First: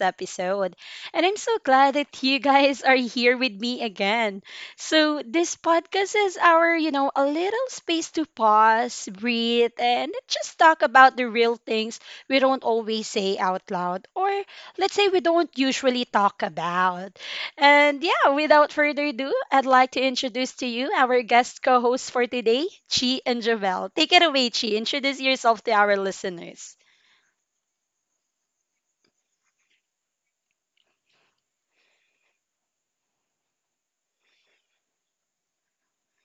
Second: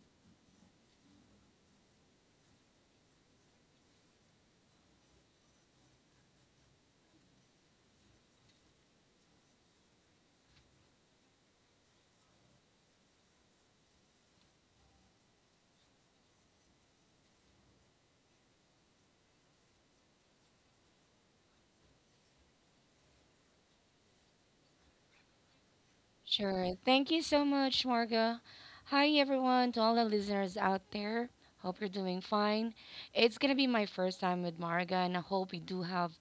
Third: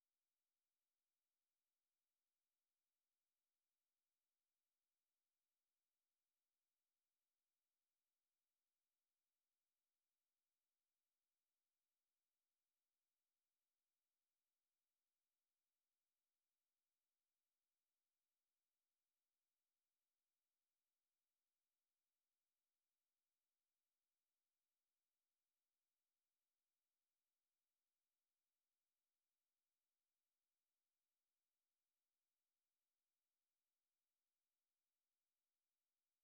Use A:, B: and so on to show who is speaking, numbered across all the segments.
A: episode. And I'm so glad that you guys are here with me again. So, this podcast is our, a little space to pause, breathe, and just talk about the real things we don't always say out loud, or let's say we don't usually talk about. And yeah, without further ado, I'd like to introduce to you our guest co hosts for today, Chi and Javel. Take it away, Chi. Introduce yourself to our
B: Sure.
A: listeners.
B: Thank you so much, Marga. Hi, everyone, to all the listeners out there. Hope you're doing fine. It's going to be my first time with Marga, and I hope we do have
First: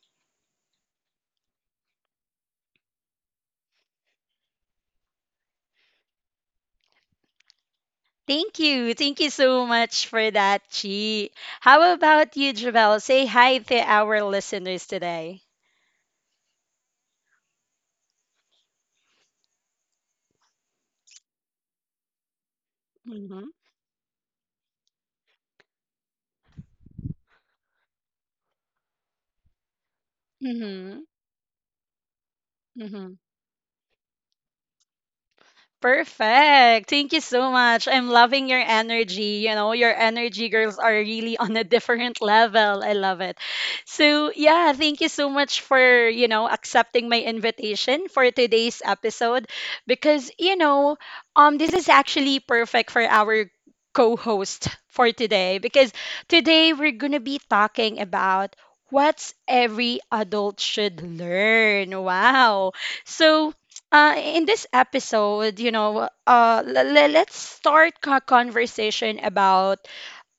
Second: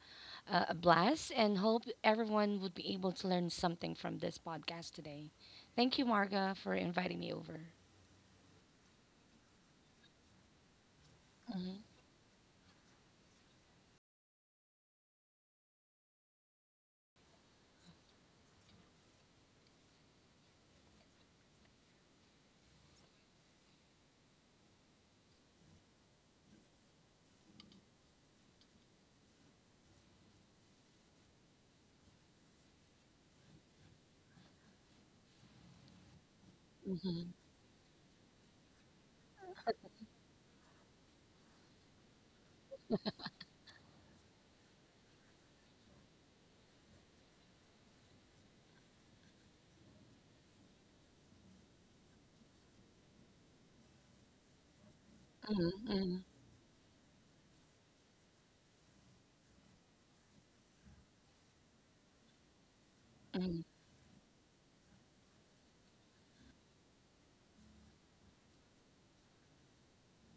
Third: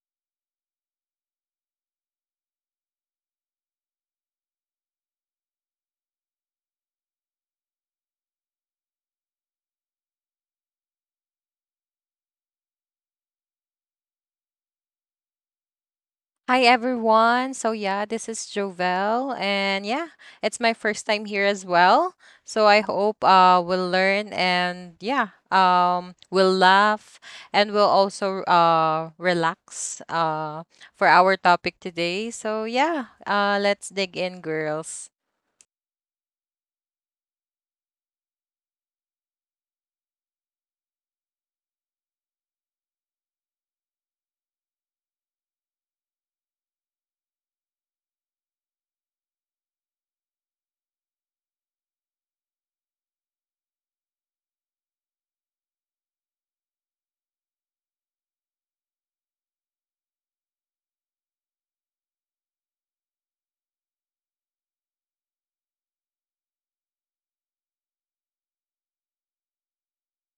B: a blast and hope everyone would be able to learn something from this podcast today. Thank you, Marga, for inviting me over.
A: Thank you. Thank you so much for that, Chi.
B: Mm-hmm.
A: How about you, Javel? Say hi to our listeners today.
C: Hi everyone. This is Jovel and it's my first time here as well. So I hope
A: Mm-hmm.
C: we'll learn and we'll laugh and we'll also relax for our topic today.
A: Mm-hmm.
C: Let's dig in, girls.
A: Perfect. Thank you so much. I'm loving your energy. You know, your energy girls are really on a different level. I love it. So, yeah, thank you so much for, accepting my invitation for today's episode because this is actually perfect for our co-host for today, because today we're going to be talking about what's every adult should learn. Wow. So, in this episode, let's start a conversation about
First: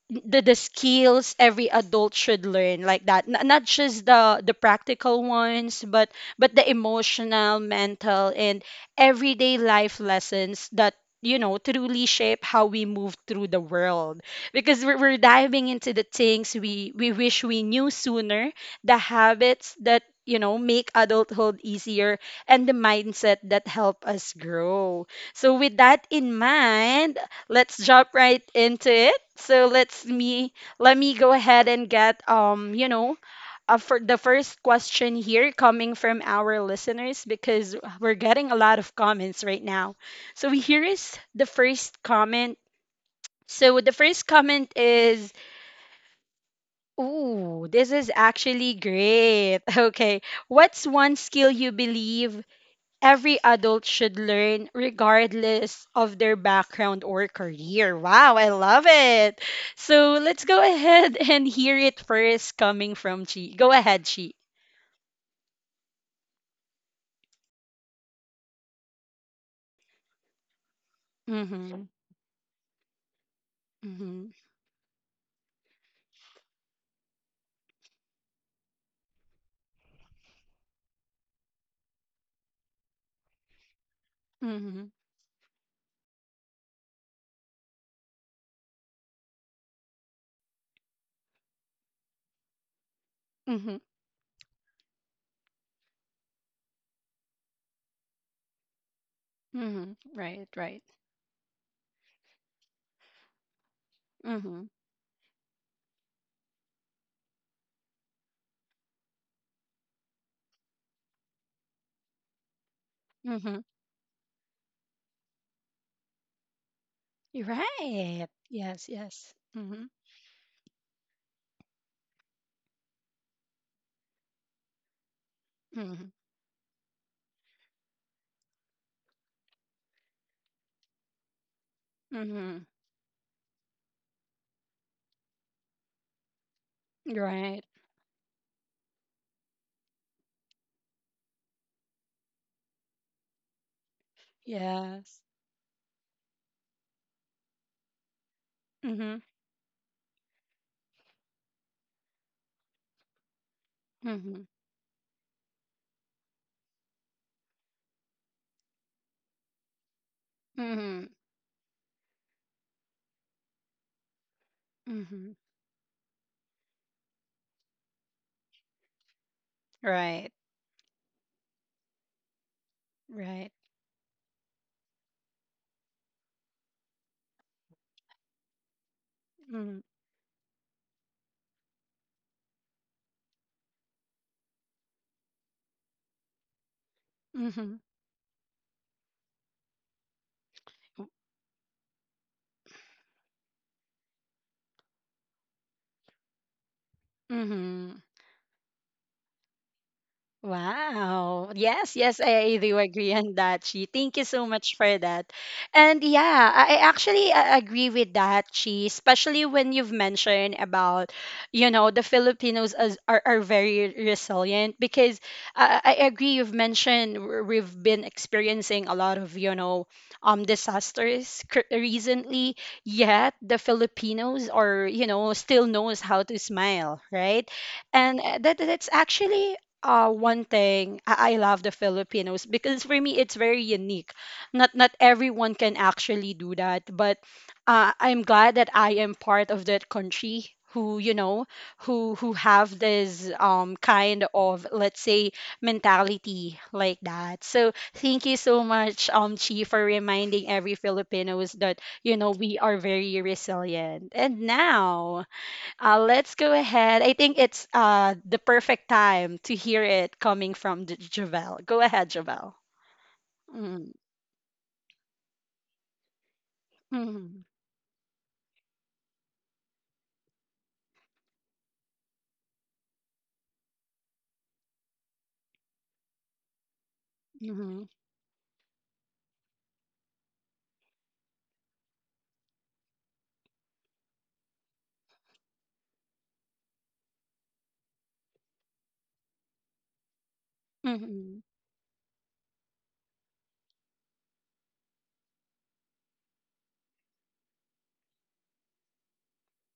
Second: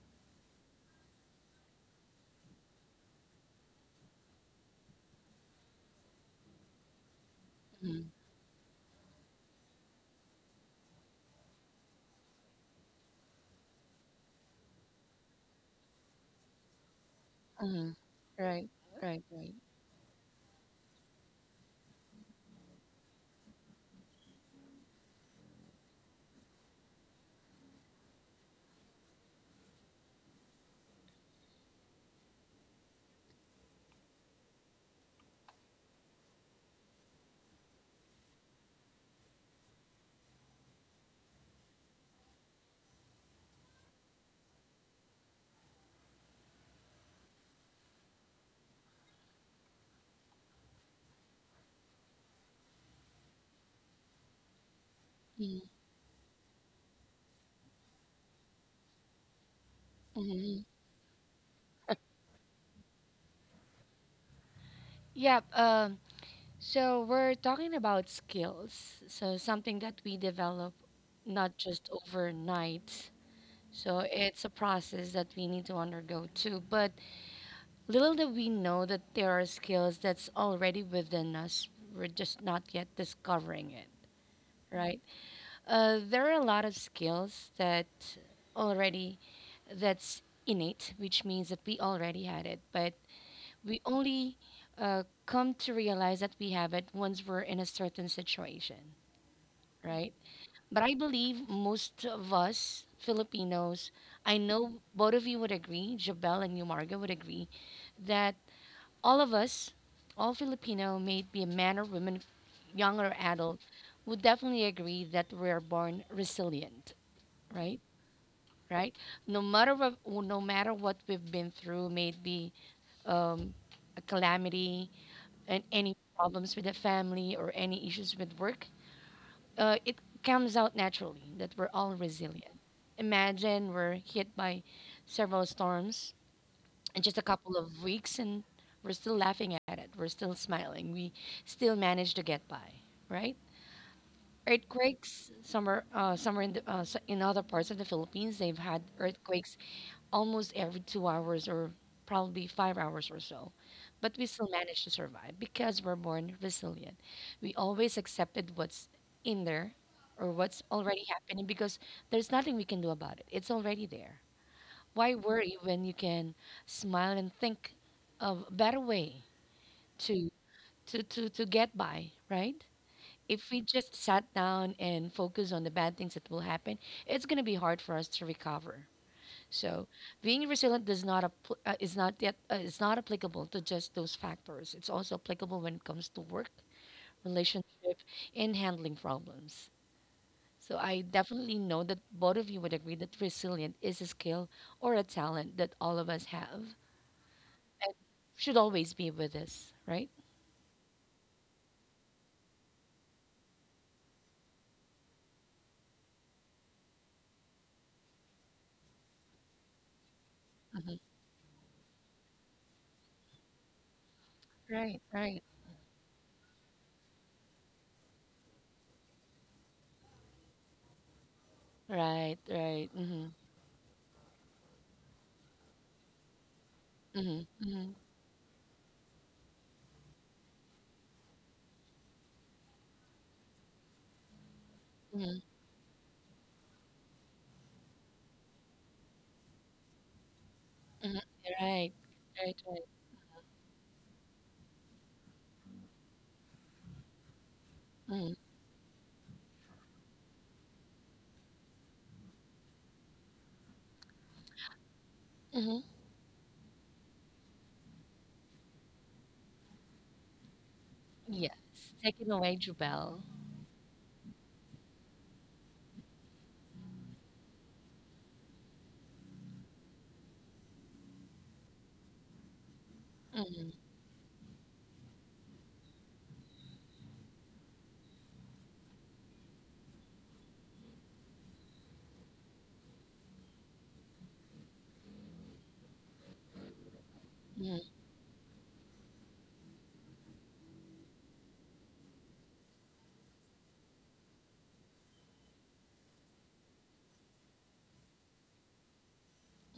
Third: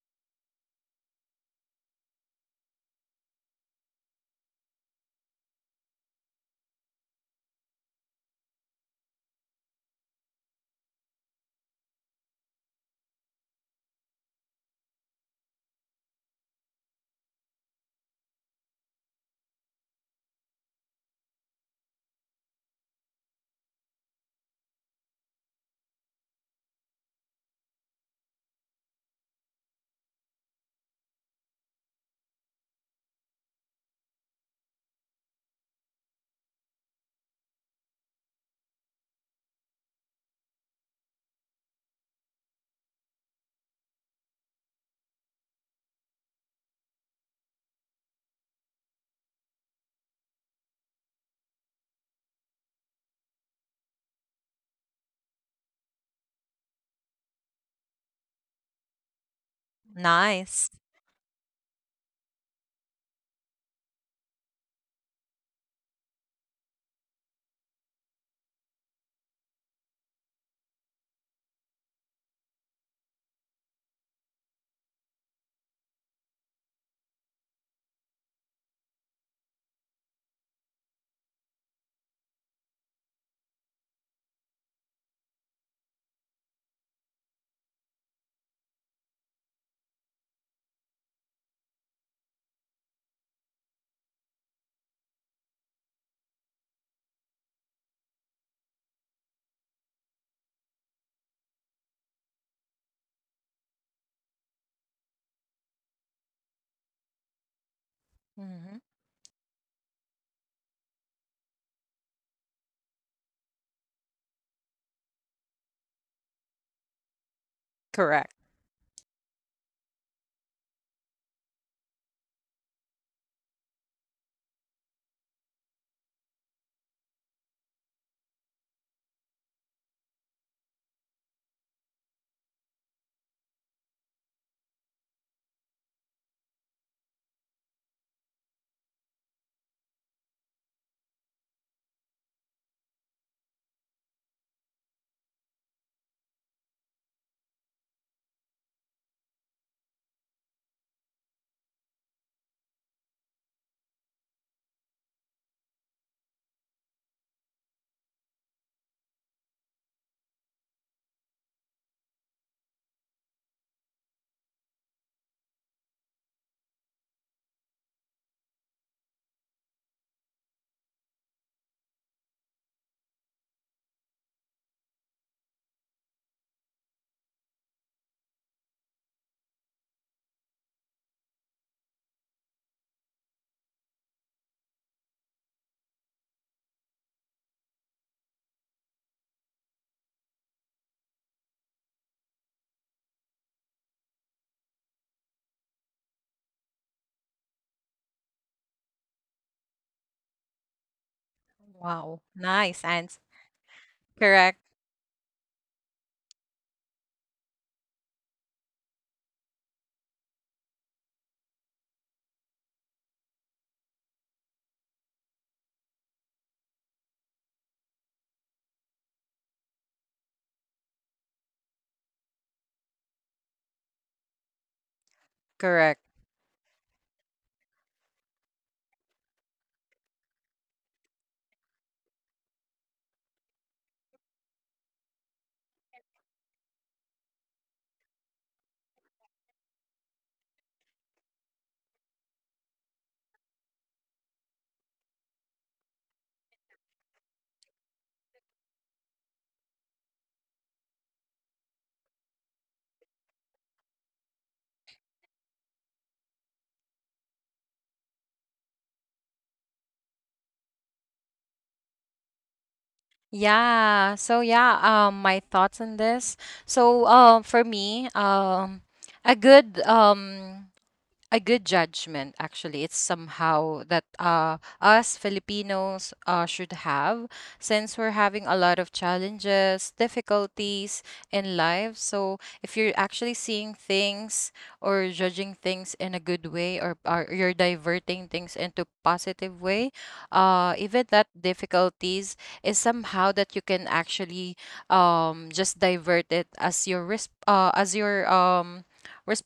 A: the skills every adult should learn like that. Not just the practical ones, but the emotional, mental, and everyday life lessons that, you know, truly shape how we move through the world, because we're diving into the things we wish we knew
B: Hmm.
A: sooner,
B: Right,
A: the
B: right, right.
A: habits that, you know, make adulthood easier, and the mindset that help us grow. So with that in mind, let's jump right into it. So let me go ahead and get you know, for the first question here coming from our listeners, because we're getting a lot of comments right now. So here is the first comment. So the first comment is, "Ooh, this is actually great." Okay, what's one skill you believe every adult should learn regardless of their background or career? Wow, I love it. So let's go
B: Mm-hmm.
C: Nice.
A: ahead and hear it first coming from Chi. Go ahead, Chi.
B: Yep. So we're talking about skills. So something that we develop not
A: Mm-hmm.
B: just overnight. So
A: Mm-hmm.
B: it's a process that we need to undergo too. But little did we know that there are skills that's already within us. We're just not yet discovering it,
A: Mm-hmm.
B: right? There are a lot of skills that already that's innate, which means that we already had it, but
A: Mm-hmm.
B: we only come to realize that we have it once we're in a certain situation,
A: Mm-hmm.
B: right?
A: Right, right.
B: But I believe most of us Filipinos, I
A: Mm-hmm.
B: know both of you would agree, Jabel and you, Marga, would agree that
C: Hmm.
B: all of us, all Filipino, may it be a man or woman, young or
A: Mm-hmm.
B: adult, would definitely agree that we are born resilient,
A: You're
B: right?
A: right.
C: Correct.
A: Yes,
B: Right?
A: yes.
B: No matter
A: Mm-hmm.
B: what, no matter what we've been through, may it be um, a calamity and any
A: Mm-hmm.
B: problems with the family or any issues with work, it comes out naturally that we're all
A: Mm-hmm.
B: resilient. Imagine we're hit by several storms in just a
A: You're
B: couple
A: right.
B: of weeks and we're still laughing at it. We're still smiling. We still manage to get by, right?
A: Yes.
B: Earthquakes, somewhere, somewhere in, the, in other parts of the Philippines, they've had
A: Mm-hmm.
B: earthquakes almost every 2 hours or probably 5 hours or so. But we still
A: Mm-hmm.
B: manage to survive because we're born resilient. We always accepted what's in there or what's already
A: Mm-hmm.
B: happening because there's nothing we can do about it. It's already there. Why
A: Mm-hmm.
B: worry when you can smile and think of a better way to
A: Right.
B: to get by, right? If
A: Right.
B: we just sat down and focus on the bad things that will happen, it's going to be hard for us to recover.
A: Mm-hmm.
B: So being resilient does not appl- is not yet is not applicable to just those factors. It's also applicable when it comes to work,
A: Mm-hmm.
B: relationship, and handling problems. So I definitely know that both of you would agree that resilient is a skill or a talent that all of us have
A: Mm-hmm.
B: and should always be with us, right?
A: Wow. Yes,
C: Wow.
A: yes, I do
C: Nice and
A: agree on that, Chi. Thank you so
C: correct.
A: much for that. And yeah, I actually agree with that, Chi, especially when you've mentioned
B: Hmm.
A: about, you know, the Filipinos are very resilient,
B: Right,
A: because
B: right,
A: I agree, you've mentioned we've been experiencing a lot of, you know, disasters
B: right,
A: recently,
B: right. Mm-hmm,
A: yet the Filipinos are, you know, still knows
C: Correct.
A: how to smile,
B: mm-hmm,
A: right?
B: mm-hmm,
A: And that that's actually one thing I love the Filipinos, because for me it's very unique. Not
B: mm-hmm.
A: everyone can actually do that, but I'm glad that I am part of that country who, you
B: Hmm.
A: know,
B: Right,
A: who
B: right,
A: have
B: right.
A: this kind of, let's say, mentality like that. So thank
B: Mm-hmm,
A: you so much, Chi, for reminding every Filipinos that, you know, we are very resilient. And now.
B: mm-hmm.
A: Let's go ahead. I think it's the perfect time to hear it coming from
B: Yes.
A: Javel. Go ahead,
B: Take it
A: Javel.
B: away, Jubel.
A: Mhm,
C: Yeah. My thoughts on this.
A: mhm,
C: For me, a good um a good judgment, actually it's
B: Mm-hmm,
C: somehow that us Filipinos should
A: mhm,
C: have, since we're having a lot of challenges, difficulties in life. So if you're actually seeing things or judging things in a good way, or
B: mm-hmm.
C: you're diverting things into positive way,
A: mhm,
C: even that difficulties is somehow that you can actually just divert it as your risk, as your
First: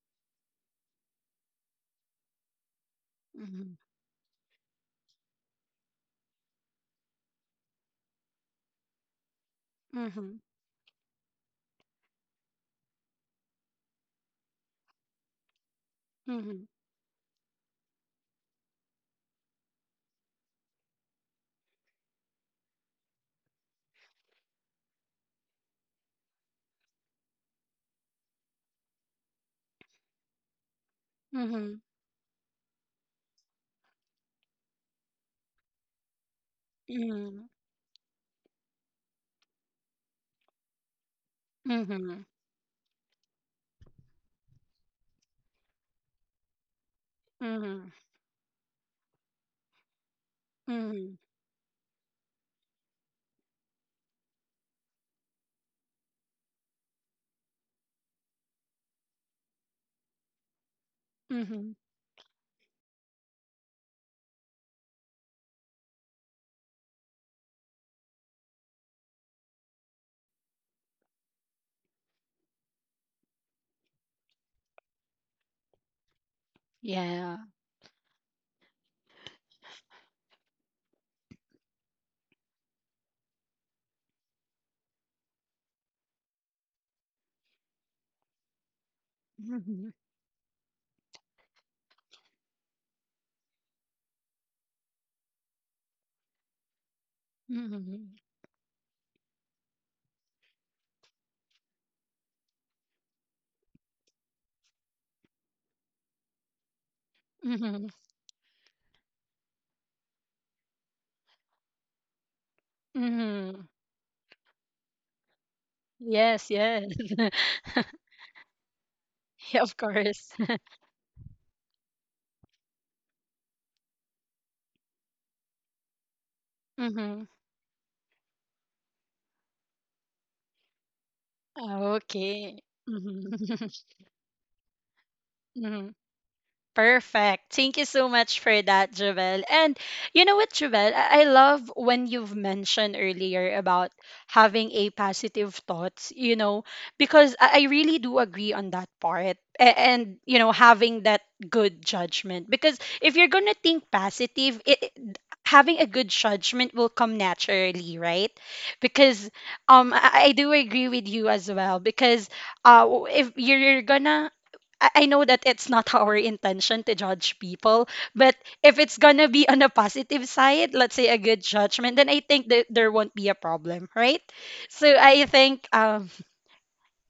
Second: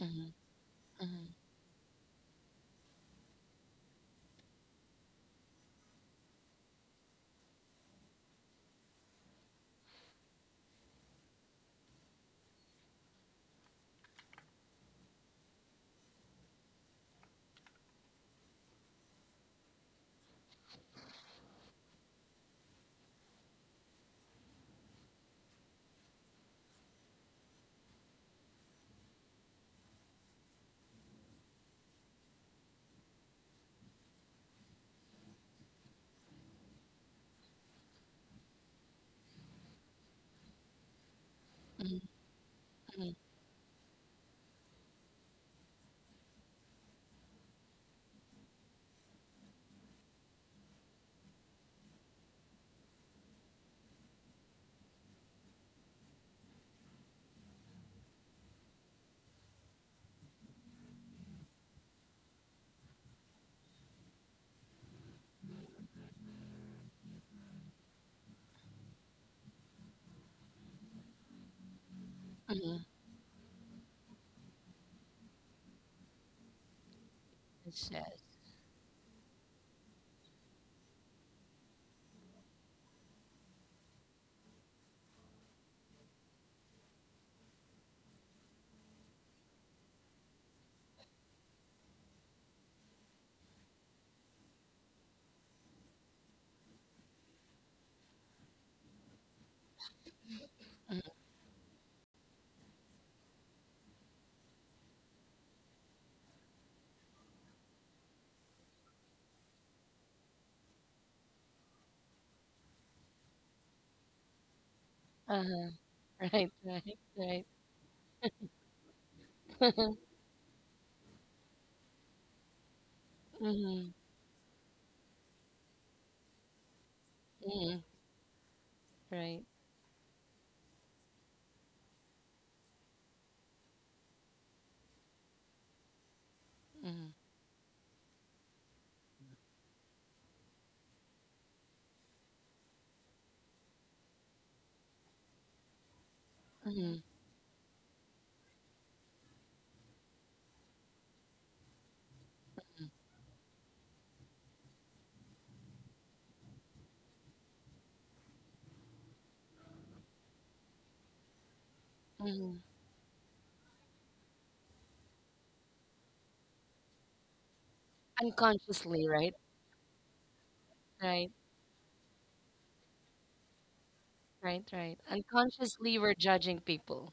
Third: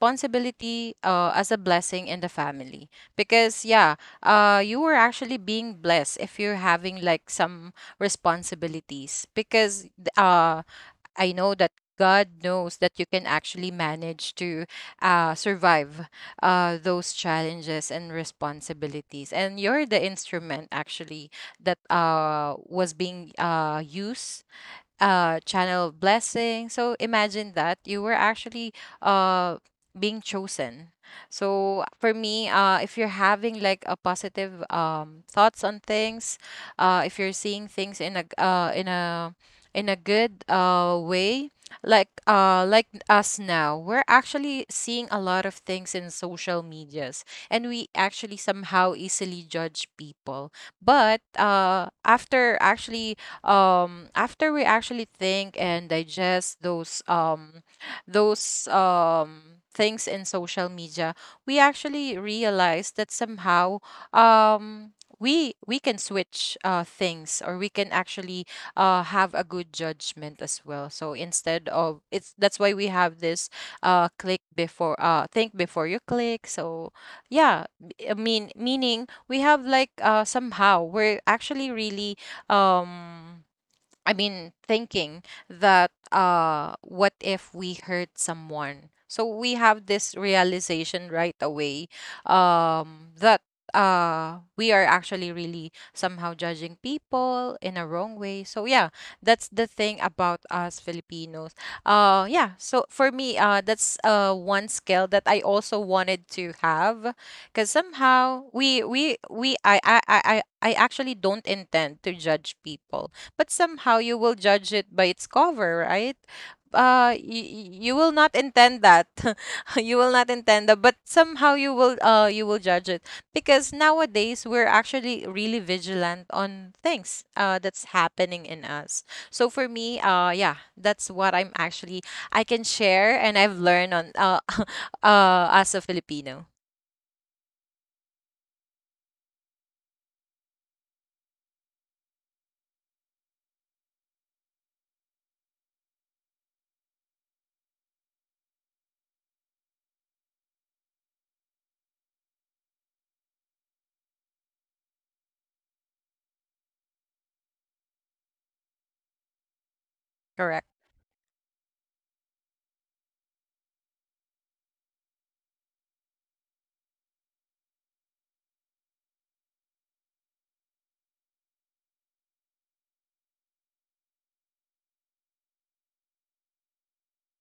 B: Mhm, mhm,
C: as a blessing in the family. Because you were actually being blessed if you're having like some responsibilities, because
A: mhm,
C: I know that God knows that you can actually manage to survive
A: mhm,
C: those challenges and responsibilities, and you're the instrument actually that was being used channel of blessing. So imagine that you were actually uh being chosen.
A: mhm,
C: So
A: mhm,
C: for me, if you're having like a positive thoughts on things, if you're seeing things in a in a in a good way,
B: mhm,
A: mhm,
C: like us
B: mhm,
C: now, we're actually seeing a lot of things in social medias, and we
A: mhm,
C: actually somehow easily judge people.
A: mhm,
C: But
A: mhm,
C: after actually after we actually think and digest those things in social media, we
A: mhm.
C: actually realize that somehow um we can switch things, or we can actually have a good judgment as well. So instead of it's, that's why we
B: mhm.
C: have this click before, think before you click.
A: Yeah.
B: It
C: I
B: says.
C: mean, meaning we have like somehow we're actually really um I mean, thinking that what if we hurt someone? So we have this
A: Mhm,
C: realization right away, that we are actually really somehow judging people in a wrong way.
A: mhm,
C: So yeah, that's the thing about us Filipinos. Yeah. So for me, that's one skill that I also wanted to have, because
A: mhm,
C: somehow we I actually don't intend to judge people, but
A: mhm.
C: somehow you will judge it by its cover,
B: Uh-huh.
C: right?
B: Right,
A: Yes,
B: right,
A: yes.
C: Uh, you,
B: right.
C: you will not intend that.
A: Yeah,
C: You
A: of
C: will not
A: course.
C: intend that, but somehow you will judge it, because
B: Mm-hmm.
C: nowadays we're actually really vigilant on things
A: Mhm.
C: that's
B: Mm-hmm.
C: happening in us. So for
B: Right.
C: me, yeah, that's what I'm actually I can
A: Okay.
C: share and I've
A: Mhm.
C: learned on as a
A: Mhm.
C: Filipino.
B: Mm-hmm.
A: Perfect. Thank you so much for that, Javel. And you know what, Javel? I love when you've mentioned earlier about having a positive thoughts, you know,
B: Mm-hmm.
A: because I really do agree on that part. And, you know, having that good judgment. Because if you're going to think positive, having a good judgment will come naturally, right? Because I
C: Correct.
A: do agree with you as well. Because
B: Mm-hmm.
A: if you're gonna I know that it's not our intention to judge people, but if it's
B: Unconsciously,
A: gonna
B: right?
A: be on a positive side, let's say a
B: Right,
A: good judgment, then I think that there won't be a problem, right?
B: right,
A: So
B: right.
A: I think
B: Unconsciously, we're judging people.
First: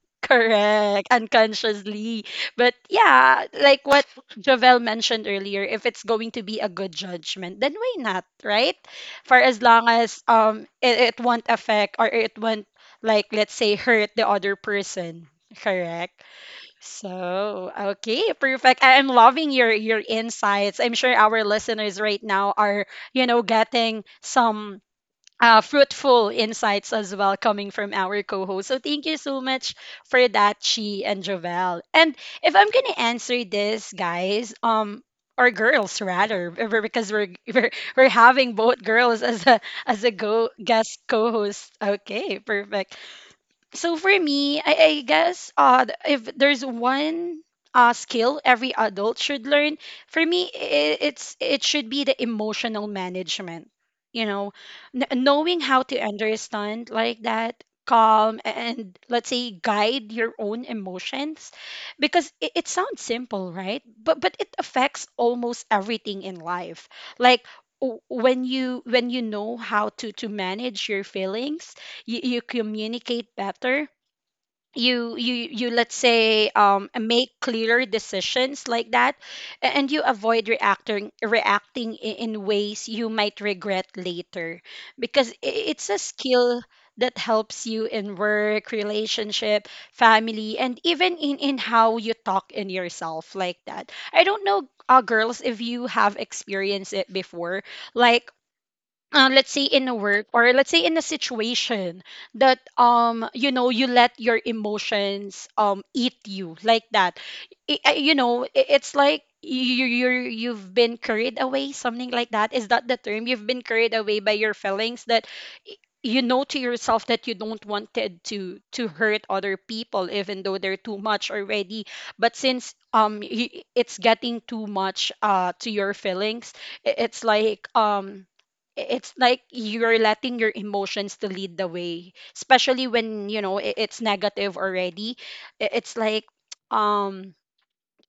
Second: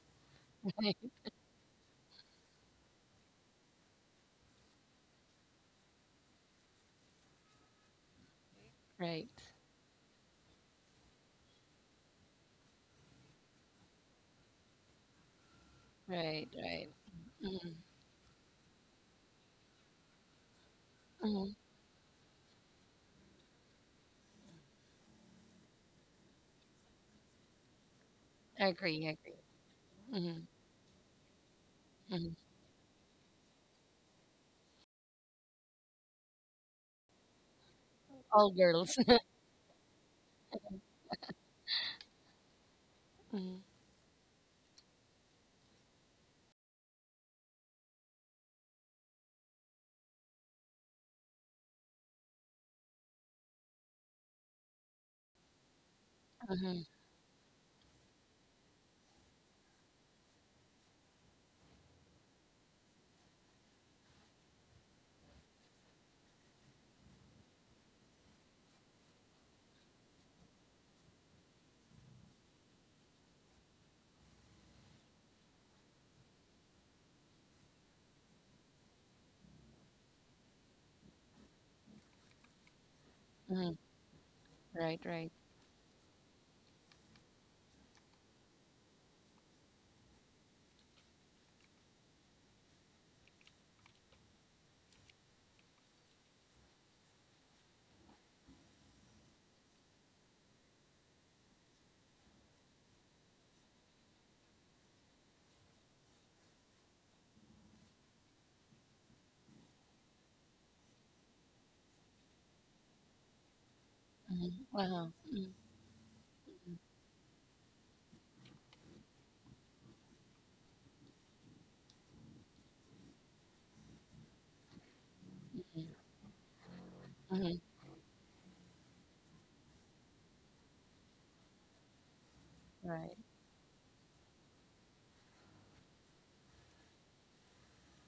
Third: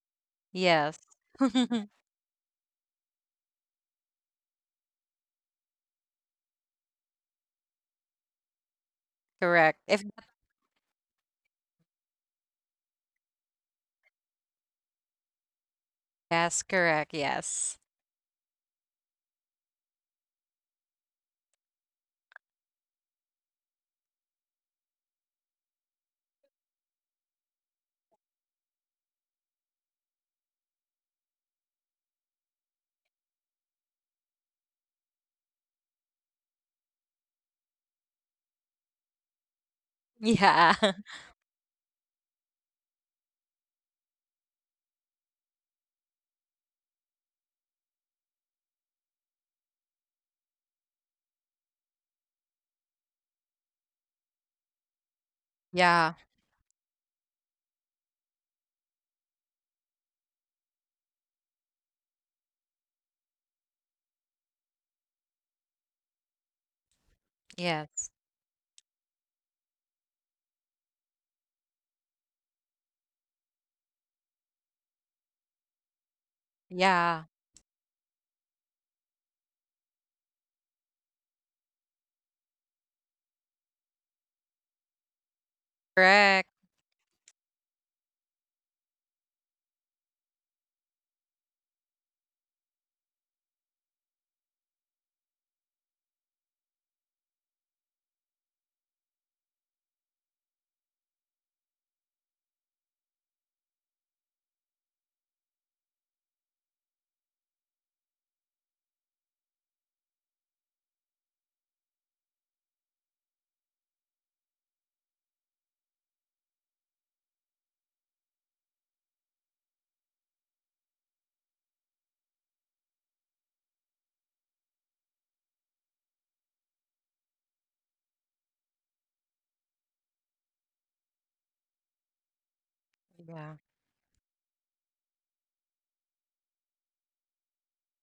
C: Yes.
A: correct, unconsciously, but yeah, like what Jovel mentioned earlier, if it's going to be a good judgment, then why not, right?
B: Right,
A: For
B: right,
A: as
C: Correct.
A: long
C: If
A: as it won't affect or it won't, like let's say, hurt the other person, correct?
B: right,
C: yes,
B: right.
C: correct.
B: Mm-hmm.
A: So,
C: Yes.
A: okay, perfect. I'm loving your insights. I'm sure our
B: Mm-hmm.
A: listeners right now are, you know, getting some fruitful insights as well coming from our co-host.
B: I
A: So thank
B: agree, I
A: you so
B: agree.
A: much for
B: Mm-hmm.
A: that, Chi and Jovel. And
B: Mm-hmm.
A: if I'm gonna answer this, guys, or girls rather, because we're having
B: All
A: both
B: girls.
A: girls as a go
C: Yeah.
A: guest co-host. Okay, perfect.
B: Mm-hmm.
A: So for me, I guess if there's one skill every adult should learn, for me, I it's it should be the emotional management. You know, Kn knowing how to
C: Yeah.
A: understand, like that, calm and, let's say, guide your own emotions, because it sounds simple, right, but it affects almost everything in life, like
C: Yes.
A: when you, when you know how to manage your feelings, you communicate better, you let's say make
C: Yeah.
A: clearer decisions like that, and you avoid reacting in ways you might
B: Mm-hmm.
A: regret later,
B: Right,
A: because
B: right.
A: it's a
C: Correct.
A: skill that helps you in work, relationship, family, and even in how you talk in yourself like that. I don't know, girls, if you have experienced it before, like let's say in a work, or let's say in a situation that, you know, you let your emotions eat you like that. You know, it's like you've been carried away, something like that. Is that the term? You've been carried away by your
B: Mm-hmm.
A: feelings,
B: Wow.
A: that
B: Mm-hmm.
A: y- you know to yourself that you don't wanted to hurt other people even though they're too much already, but since it's getting too much to your feelings, i- it's
B: Mm-hmm.
A: like um it's like you're letting your emotions to lead the way, especially
B: Right.
A: when you know
C: Yeah.
A: it's negative already. It's like um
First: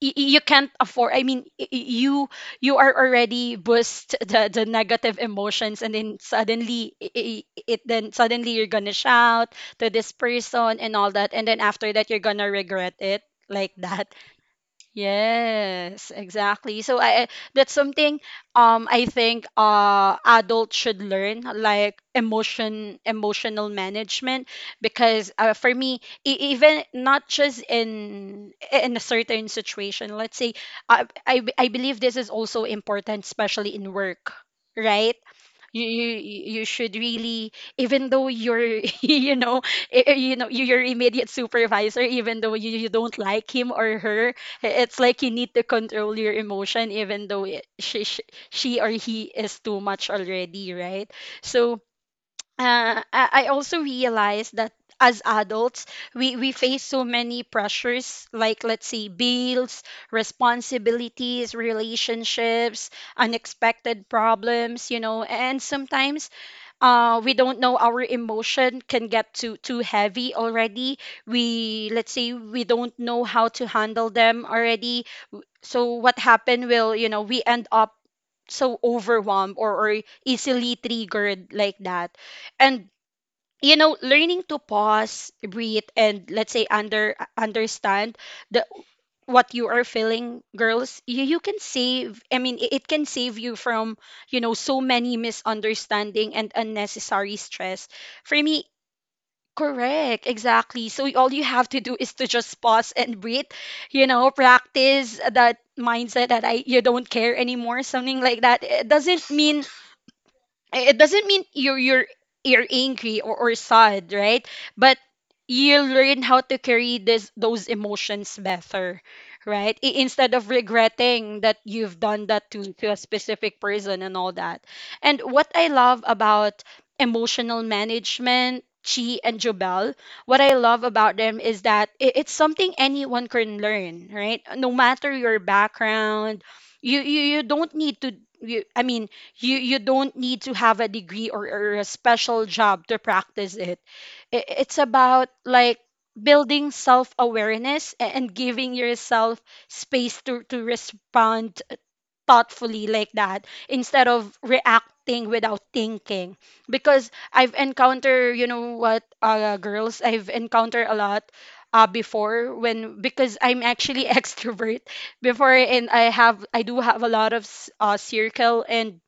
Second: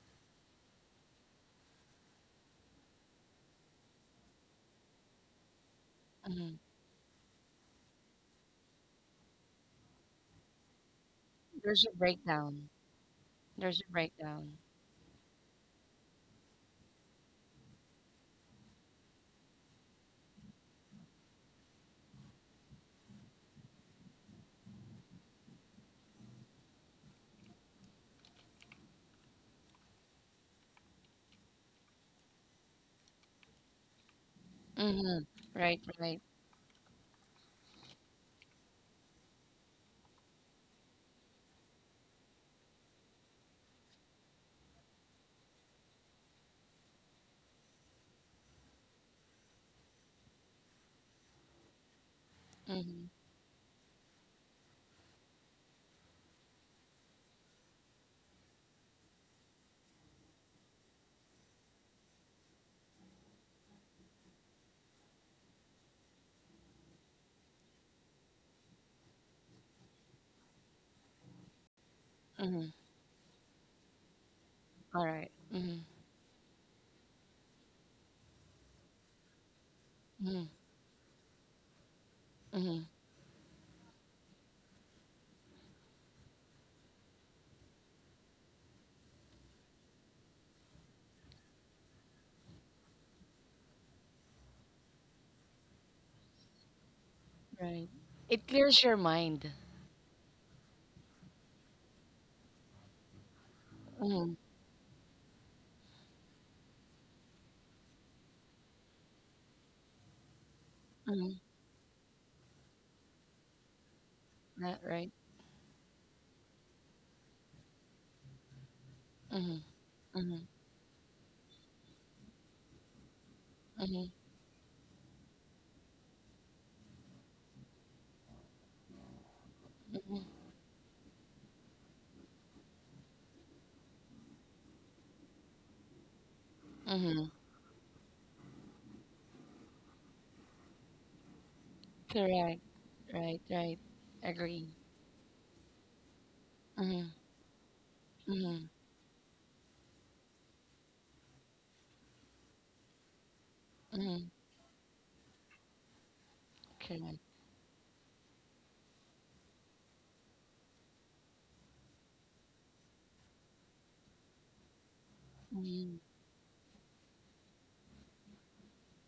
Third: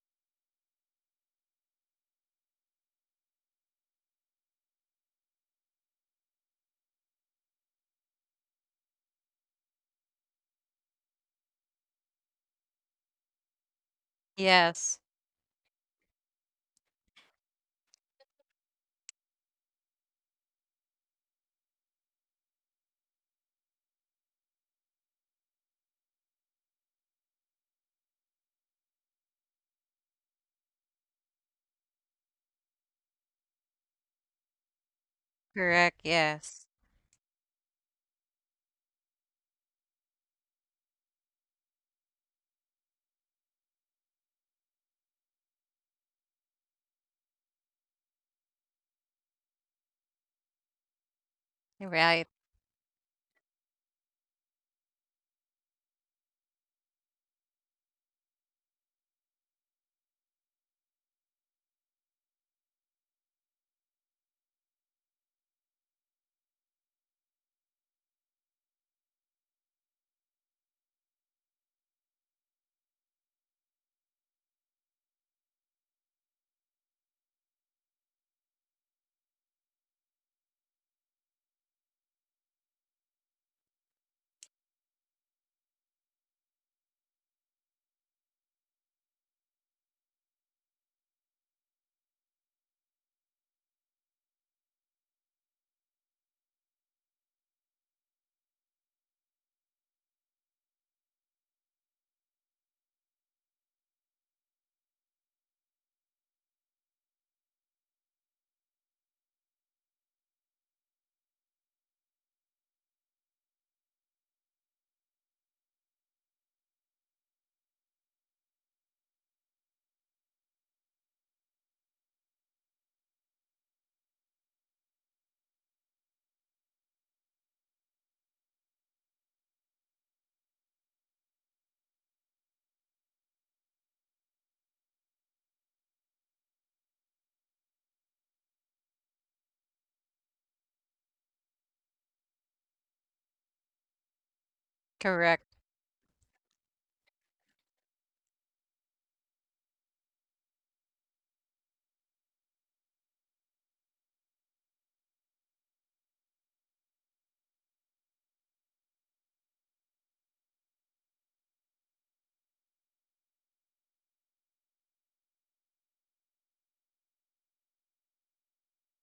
A: you can't afford, I mean you, you are already boost the negative emotions, and then
B: Mm-hmm.
A: suddenly I- it then suddenly you're gonna shout to this person and all that, and then after
B: There's a
A: that you're gonna
B: breakdown.
A: regret it like
B: There's a
A: that.
B: breakdown.
C: Yes.
A: Yes, exactly. So that's something I think adults should learn, like emotional management, because for me, even not just in a certain situation, let's say, I believe this is also important, especially in work, right?
B: Mm-hmm.
A: you
B: Right,
C: Correct.
A: you
B: right.
A: you
C: Yes.
A: should really, even though you're you know, you know, your immediate supervisor, even though you don't like him or her, it's like you need to control your emotion, even though it, she or he is too much already, right? So
C: Right.
A: uh,
B: Mhm,
A: I I also realized that as adults, we face so many pressures, like let's say bills, responsibilities, relationships, unexpected problems, you know, and sometimes we don't know our emotion can get too heavy already. We Let's say we
B: mhm.
A: don't know how to handle them already.
B: Alright. Mhm,
A: So what happened will, you know, we end up so overwhelmed, or
B: mhm,
A: easily triggered like that.
B: mhm.
A: And you know, learning to pause, breathe, and let's say understand the what you are feeling, girls, you can save, I mean it can save you from, you know, so many misunderstanding and unnecessary stress,
B: Right.
A: for
B: It
A: me.
B: clears your mind.
A: Correct, exactly. So all you have to do is to just pause and breathe, you know,
B: Mhm,
A: practice that mindset that I you don't care anymore, something like that. It doesn't mean, it doesn't
B: mhm.
A: mean you're angry, or sad, right?
B: That
A: But
B: right.
A: you learn how to carry this those emotions better,
B: Mhm,
A: right, instead
B: mhm,
A: of regretting that you've done that to a specific person
B: mhm,
A: and all that. And what I love about emotional management, Chi and Jubal,
B: mhm,
A: what I love about them is that it's something anyone can learn, right, no matter your background.
B: mhm.
A: You don't need to, I mean, you you don't need to have a degree, or a special
B: Correct.
A: job to
B: Right,
A: practice
B: right.
A: it.
B: Agree.
A: It's about,
C: Correct.
A: like, building
B: Mhm,
A: self-awareness and
B: mhm,
A: giving yourself space to respond thoughtfully like that, instead
B: mhm.
A: of reacting without thinking. Because
B: Correct.
A: I've encountered, you know what, girls, I've encountered a lot before, when, because I'm actually extrovert before, and
B: Mhm,
A: I do have a lot of circle, and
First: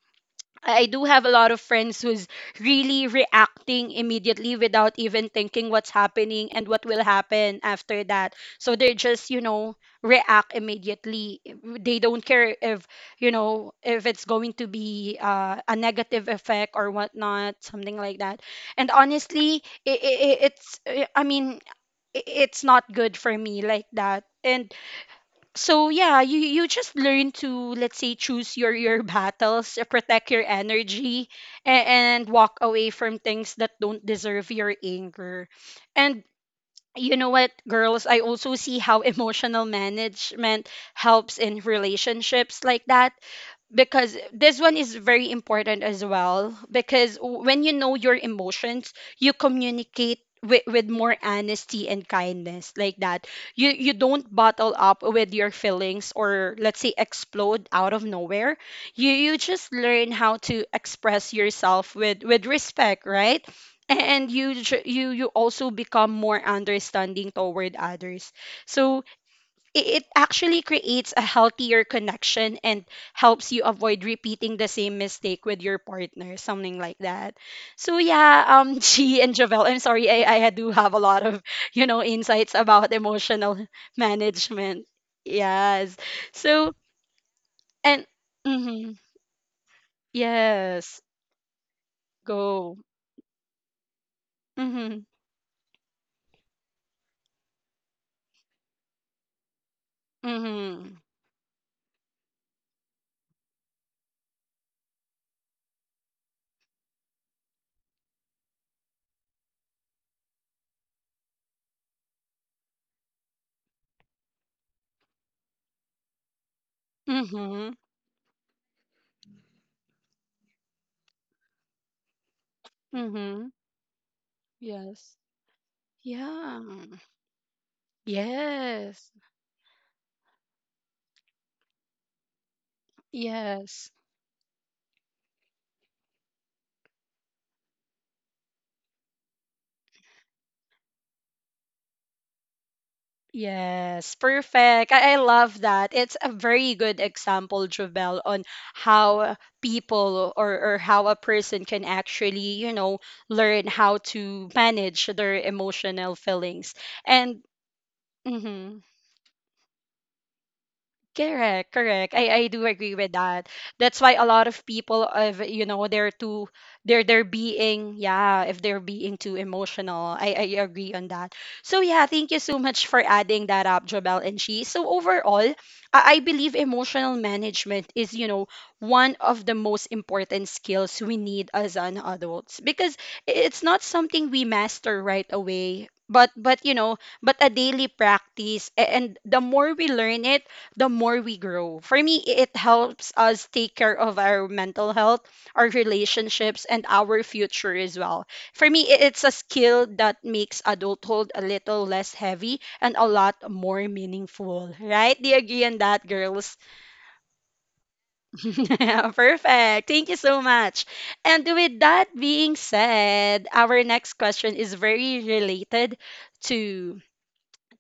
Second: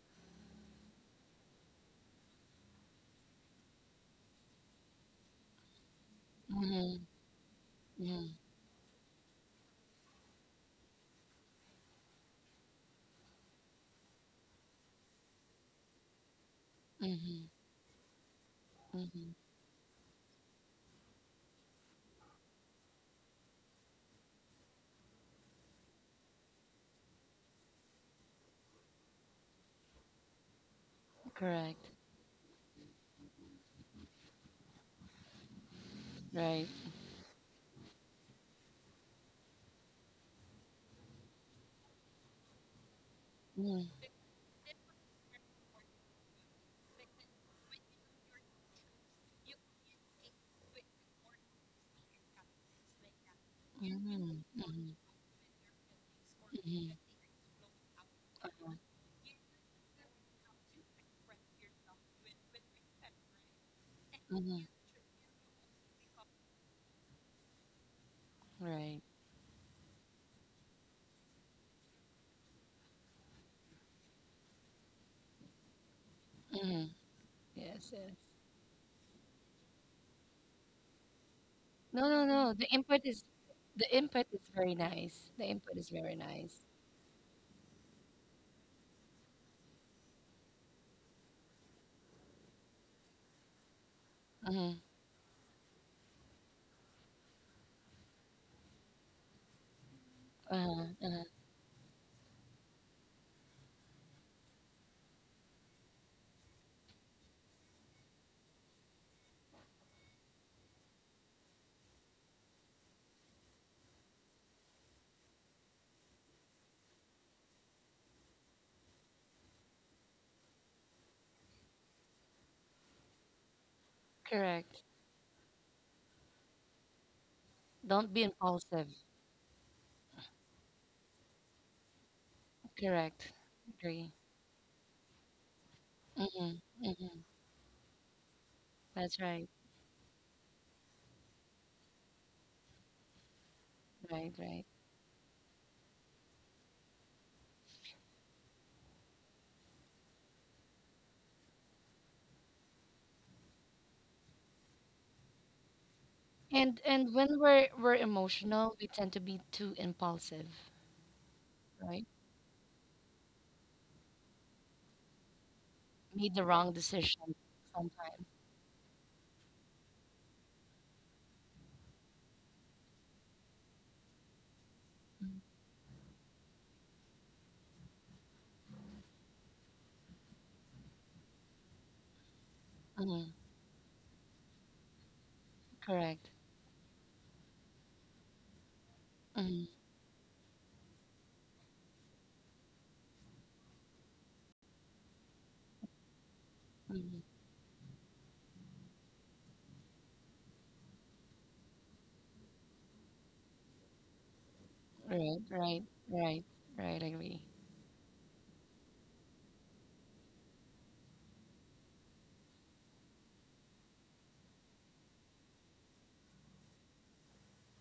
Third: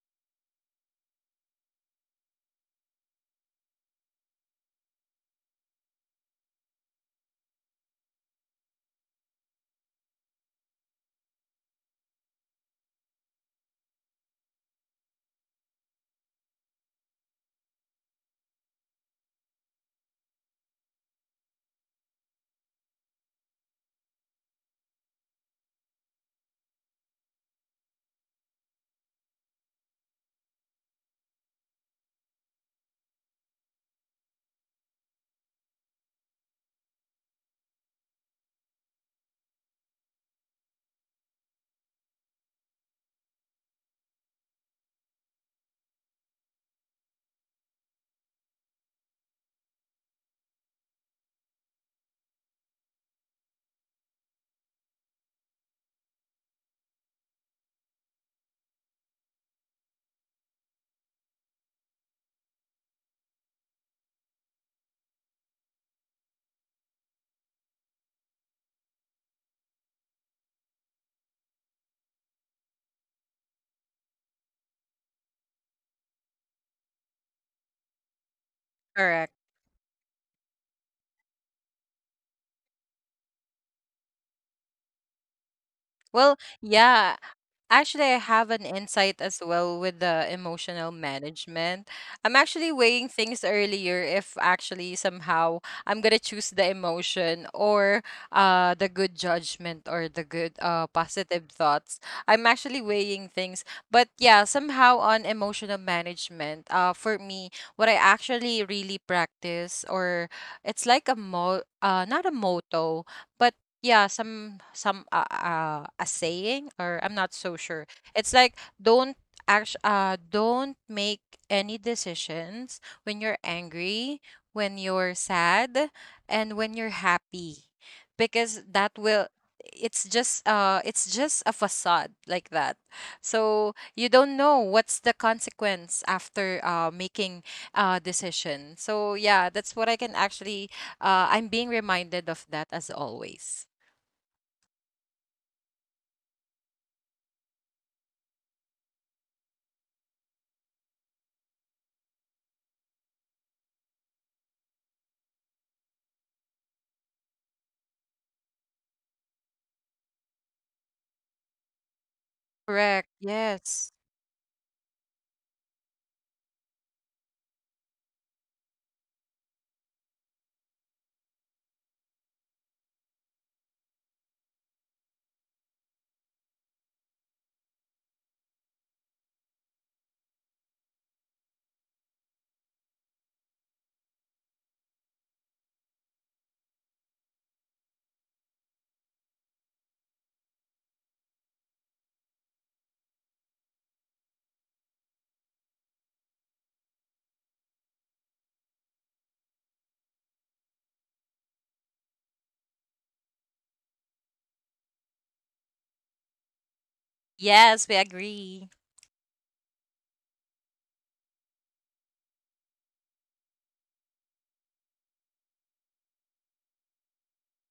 A: I do have a lot of friends who's really reacting immediately without even thinking what's happening and what will
B: mhm,
A: happen after
B: mhm,
A: that. So they just, you know, react immediately. They don't care if, you know, if it's going to be a negative effect or
B: mhm,
A: whatnot, something like that. And
B: mhm.
A: honestly, I mean, it's not good for me like that. And so yeah, you just learn to, let's say, choose your battles, protect your energy and,
B: Correct.
A: and walk away from things that don't deserve your anger. And
B: Right.
A: you know what, girls, I also see how emotional management helps in relationships like that,
B: Mhm,
A: because this one is very important as well, because when you know your emotions, you communicate with more honesty and kindness like that. You don't
B: mhm,
A: bottle
B: mhm,
A: up with your feelings or, let's say,
B: mhm.
A: explode out of nowhere.
B: Uh-huh,
A: You just learn how to express yourself with respect, right? And you
B: mhm.
A: ju- you also become more understanding toward others, so
B: Right.
A: it actually creates a healthier connection and helps you avoid repeating the same mistake with your partner, something
B: Mhm.
A: like that.
B: Yes,
A: So
B: yes.
A: yeah, G
C: Correct.
A: and Javel, I'm sorry, I do have a lot of
B: No, no, no.
A: insights about emotional
B: The input is very
A: management.
B: nice. The input is
A: Yes.
B: very
C: Well,
B: nice.
A: So
C: yeah,
A: and
C: Actually, I have an
A: mm-hmm,
C: insight as well with the emotional
A: yes,
C: management. I'm actually
A: go.
C: weighing things earlier if
B: Uh-huh.
A: Mm-hmm,
C: actually somehow I'm gonna choose the emotion, or the good judgment, or the good
B: Uh-huh.
A: mm-hmm,
B: Uh-huh.
C: positive thoughts. I'm actually weighing things. But yeah, somehow on emotional management, for me, what I actually really practice, or it's like a mo not a motto, but yeah, some a saying, or I'm not so
A: mm-hmm,
C: sure. It's like don't act, don't make any decisions when you're
A: mm-hmm.
C: angry, when
B: Correct.
C: you're
A: Yes.
C: sad, and
A: Yeah.
C: when you're happy.
B: Don't be
C: Because that
B: impulsive.
A: Yes.
C: will, it's just a facade like that.
B: Correct.
C: So
A: Yes.
C: you
B: Agree.
C: don't know what's the consequence
B: Mm-hmm.
C: after
B: Mm-hmm.
C: making a decision. So
B: That's right.
C: yeah, that's what I can actually I'm being reminded of that as always.
A: Yes,
B: Right, right.
A: perfect. I love that. It's a very good example, Jovel, on how people or how a person can actually, learn how to manage their emotional feelings.
B: And and when
A: And
B: we're we're emotional,
A: mhm.
B: we tend to be too impulsive,
A: Correct,
B: right?
A: correct. I do agree with
C: Correct.
A: that. That's
C: Yes.
A: why a lot of people of they're
B: Made the
A: too
B: wrong
A: they're they're
B: decision
A: being,
B: sometimes.
A: yeah, if they're being too emotional. I agree on that. So yeah, thank you so much for adding that up, Jobel and she. So overall, I believe emotional management is, one of the most important skills we need as an adults, because
B: Mm-hmm.
A: it's not something we master right away.
B: Correct.
A: But you know but a daily practice, and the more we learn it, the more we grow. For me, it helps us take care of our mental health, our relationships, and
B: Mm-hmm.
A: our future as well. For me, it's a skill that makes adulthood a little less heavy and a lot more meaningful, right? Do you
B: Right,
A: agree on
B: right,
A: that,
B: right,
A: girls?
B: right. I agree.
C: Yes, we agree.
A: Perfect. Thank you so much. And with that being said, our next question is very related to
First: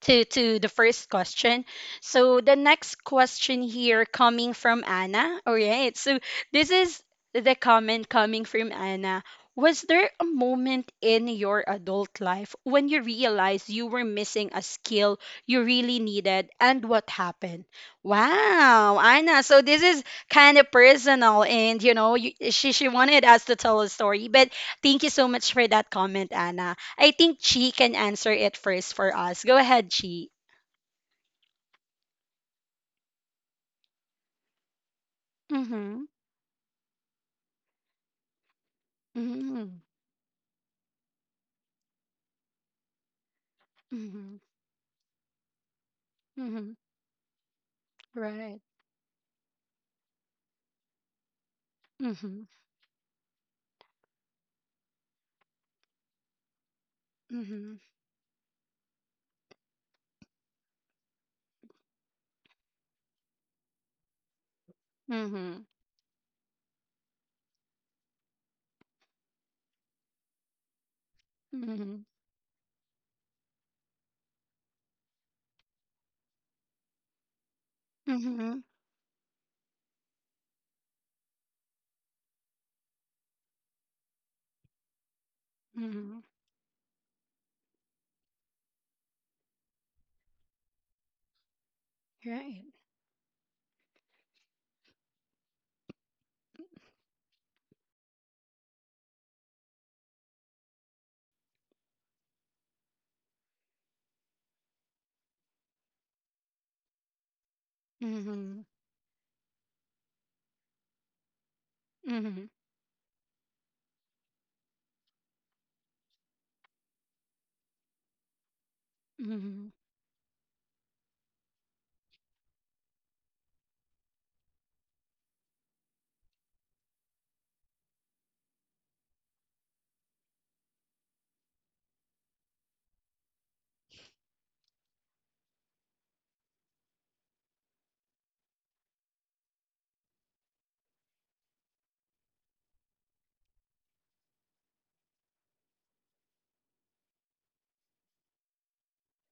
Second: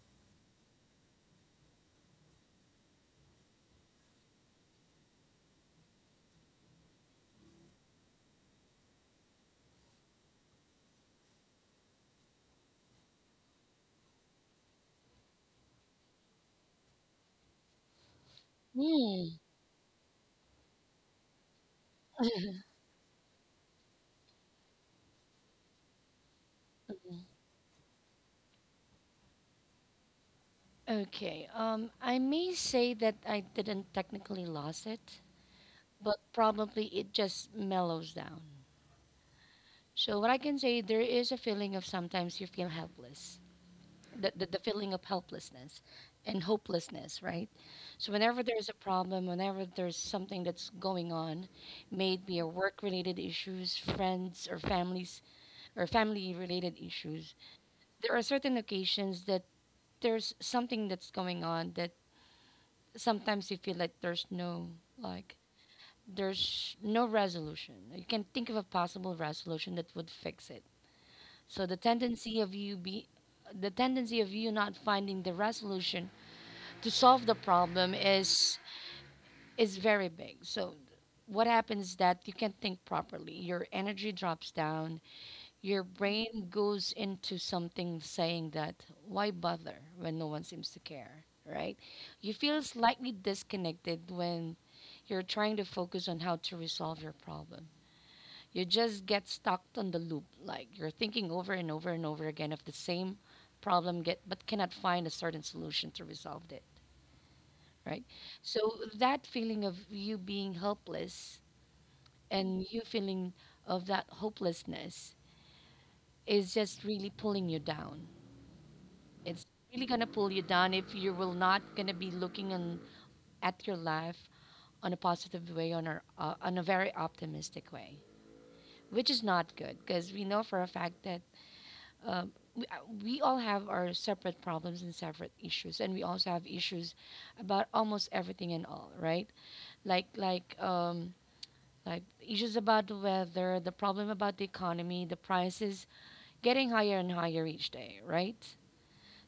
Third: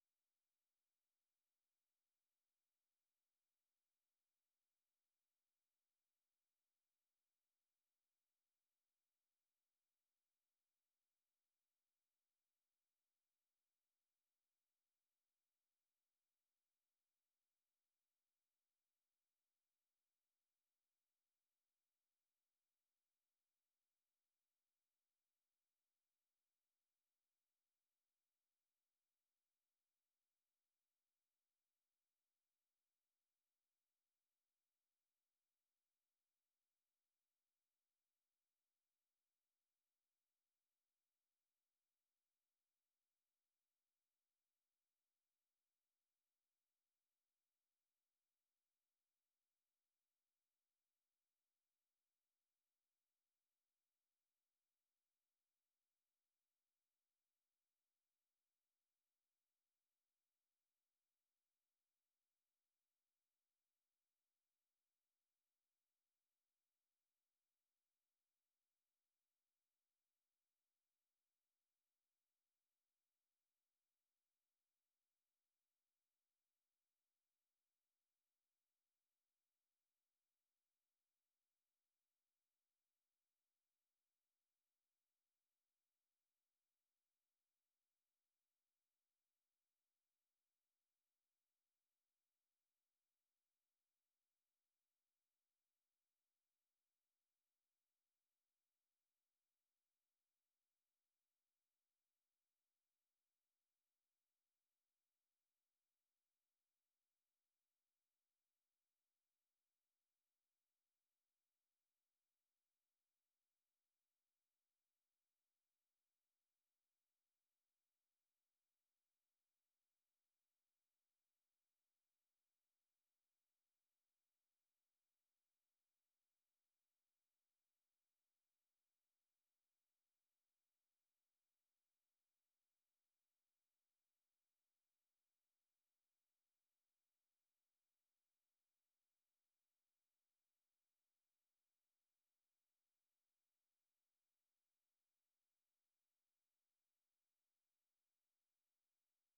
A: to the first question. So the next question here coming from Anna. All right. So this is the comment coming from Anna. Was there a moment in your adult life when you realized you were missing a skill you really needed, and what happened? Wow,
B: Hmm.
A: Anna. So this is kind of personal, and you know, you, she wanted us to tell a story, but thank you so much for that comment, Anna. I think Chi can answer it first for us. Go ahead, Chi.
B: Okay. I may say that I didn't technically lose it,
A: Mm-hmm.
B: but probably it just mellows down.
A: Mm-hmm.
B: So what I can say, there is a feeling of sometimes you feel helpless, the,
A: Mm-hmm.
B: the, the feeling of helplessness and
A: Mm-hmm.
B: hopelessness, right? So whenever
A: Right.
B: there's a problem, whenever there's something that's going on, may it be a
A: Mm-hmm.
B: work-related issues, friends or families or family-related issues,
A: Mm-hmm.
B: there are certain occasions that there's something that's going on that sometimes you feel like
A: Mm-hmm.
B: there's no resolution. You can think of a possible resolution that would fix it. So
A: Mm-hmm.
B: the tendency of you not finding the resolution to solve the problem
A: Mm-hmm.
B: is very big. So what happens is that you can't think properly. Your energy drops down, your
A: Mm-hmm.
B: brain goes into something saying that, why bother when no one seems to care, right? You feel
A: Right.
B: slightly disconnected when you're trying to focus on how to resolve your problem. You just get stuck on the loop, like you're thinking over and over and over again of the same problem, but cannot find a certain solution to resolve it, right? So
A: Mm-hmm.
B: that feeling of you being helpless
A: Mm-hmm.
B: and you feeling of that hopelessness is just really pulling you down. It's
A: Mm-hmm.
B: really going to pull you down if you will not going to be looking on, at your life on a positive way, on a very optimistic way, which is not good because we know for a fact that um, we, uh, we all have our separate problems and separate issues, and we also have issues about almost everything and all, right? Like, like, um, like issues about the weather, the problem about the economy, the prices getting higher and higher each day, right?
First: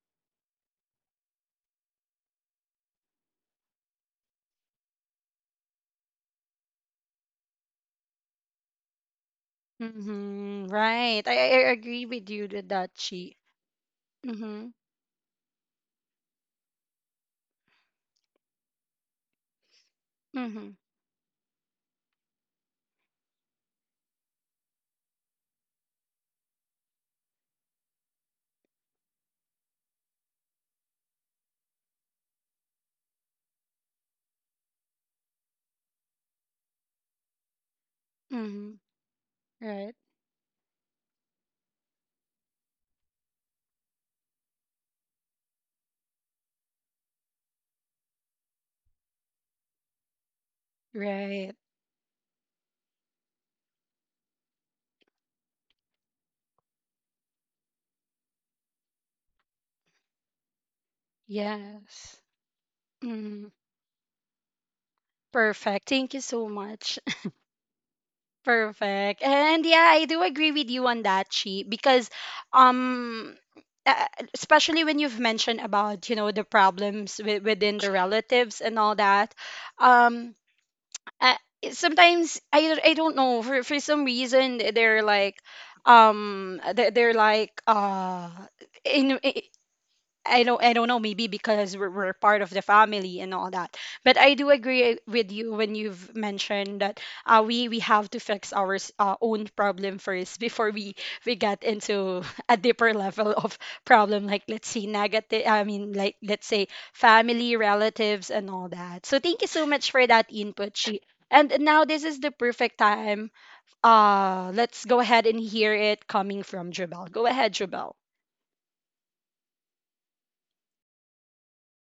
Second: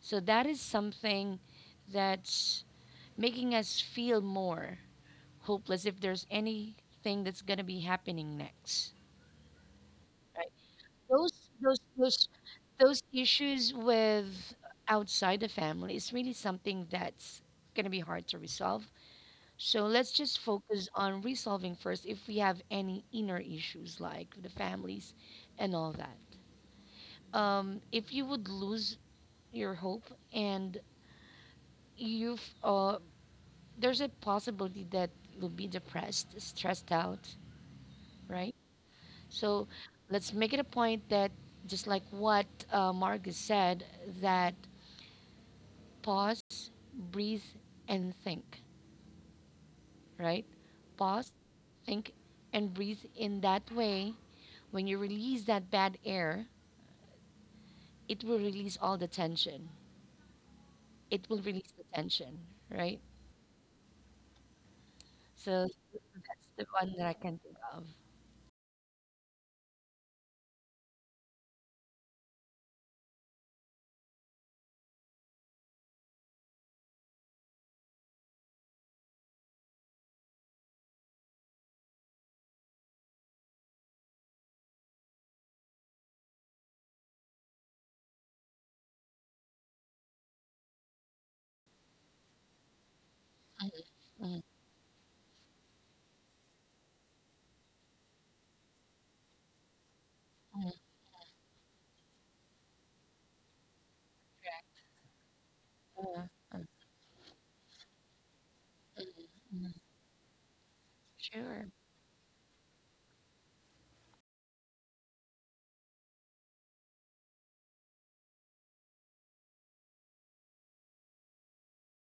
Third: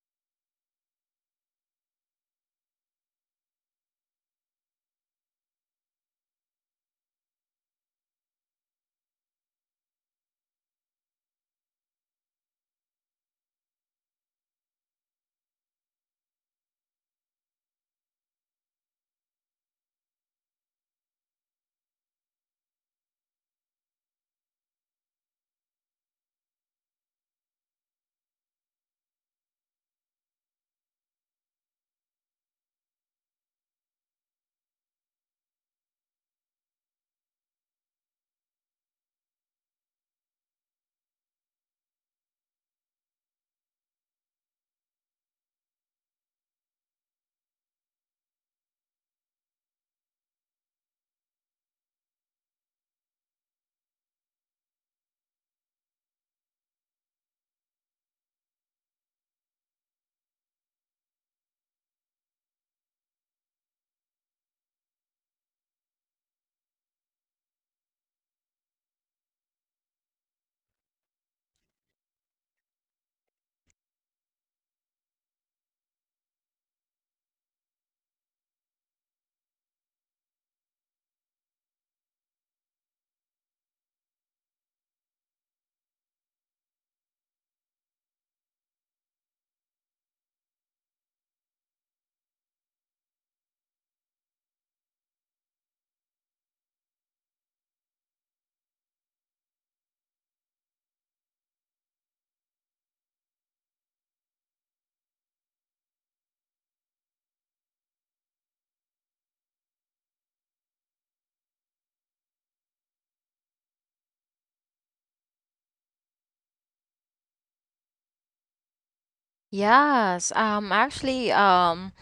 B: So that is something that making us feel more hopeless if there's anything that's going to be happening next, right?
A: Mm-hmm. Right. I,
B: those
A: I I
B: those
A: agree with
B: those
A: you with that,
B: those
A: Chi.
B: issues with
A: Mm-hmm.
B: outside the family is really something that's going to be hard to resolve, so let's just
A: Mm-hmm.
B: focus on resolving first if we have any inner issues like the families and all that. If you would lose your hope and you've there's a possibility that you'll be depressed, stressed out, right?
A: Mm-hmm.
B: So
A: Right.
B: let's make it a point that just like what Marcus said, that pause, breathe, and think, right? Pause,
A: Right.
B: think, and breathe in that way. When you release that bad air, it will release all the tension. It will release the
A: Yes.
B: tension, right?
A: Mm-hmm.
B: So
A: Perfect. Thank you
B: that's
A: so
B: the one that
A: much.
B: I can think of.
A: Perfect. And yeah, I do agree with you on that, Chi, because um uh, especially when you've mentioned about, the problems within the relatives and all that. Um uh, sometimes I don't know, for some reason they're like they're like in, I don't know, maybe because we're part of the family and all that. But I do agree, with you when you've mentioned that, we have to fix our own problem first before we get into a deeper level of problem, like, let's
B: Correct.
A: say, negative. I mean, like, let's
B: Uh,
A: say,
B: uh,
A: family, relatives and all that. So thank you so much for that input. She and
B: sure.
A: now this is the perfect time. Let's go ahead and hear it coming from Jabal. Go ahead, Jabal.
C: Yes, actually,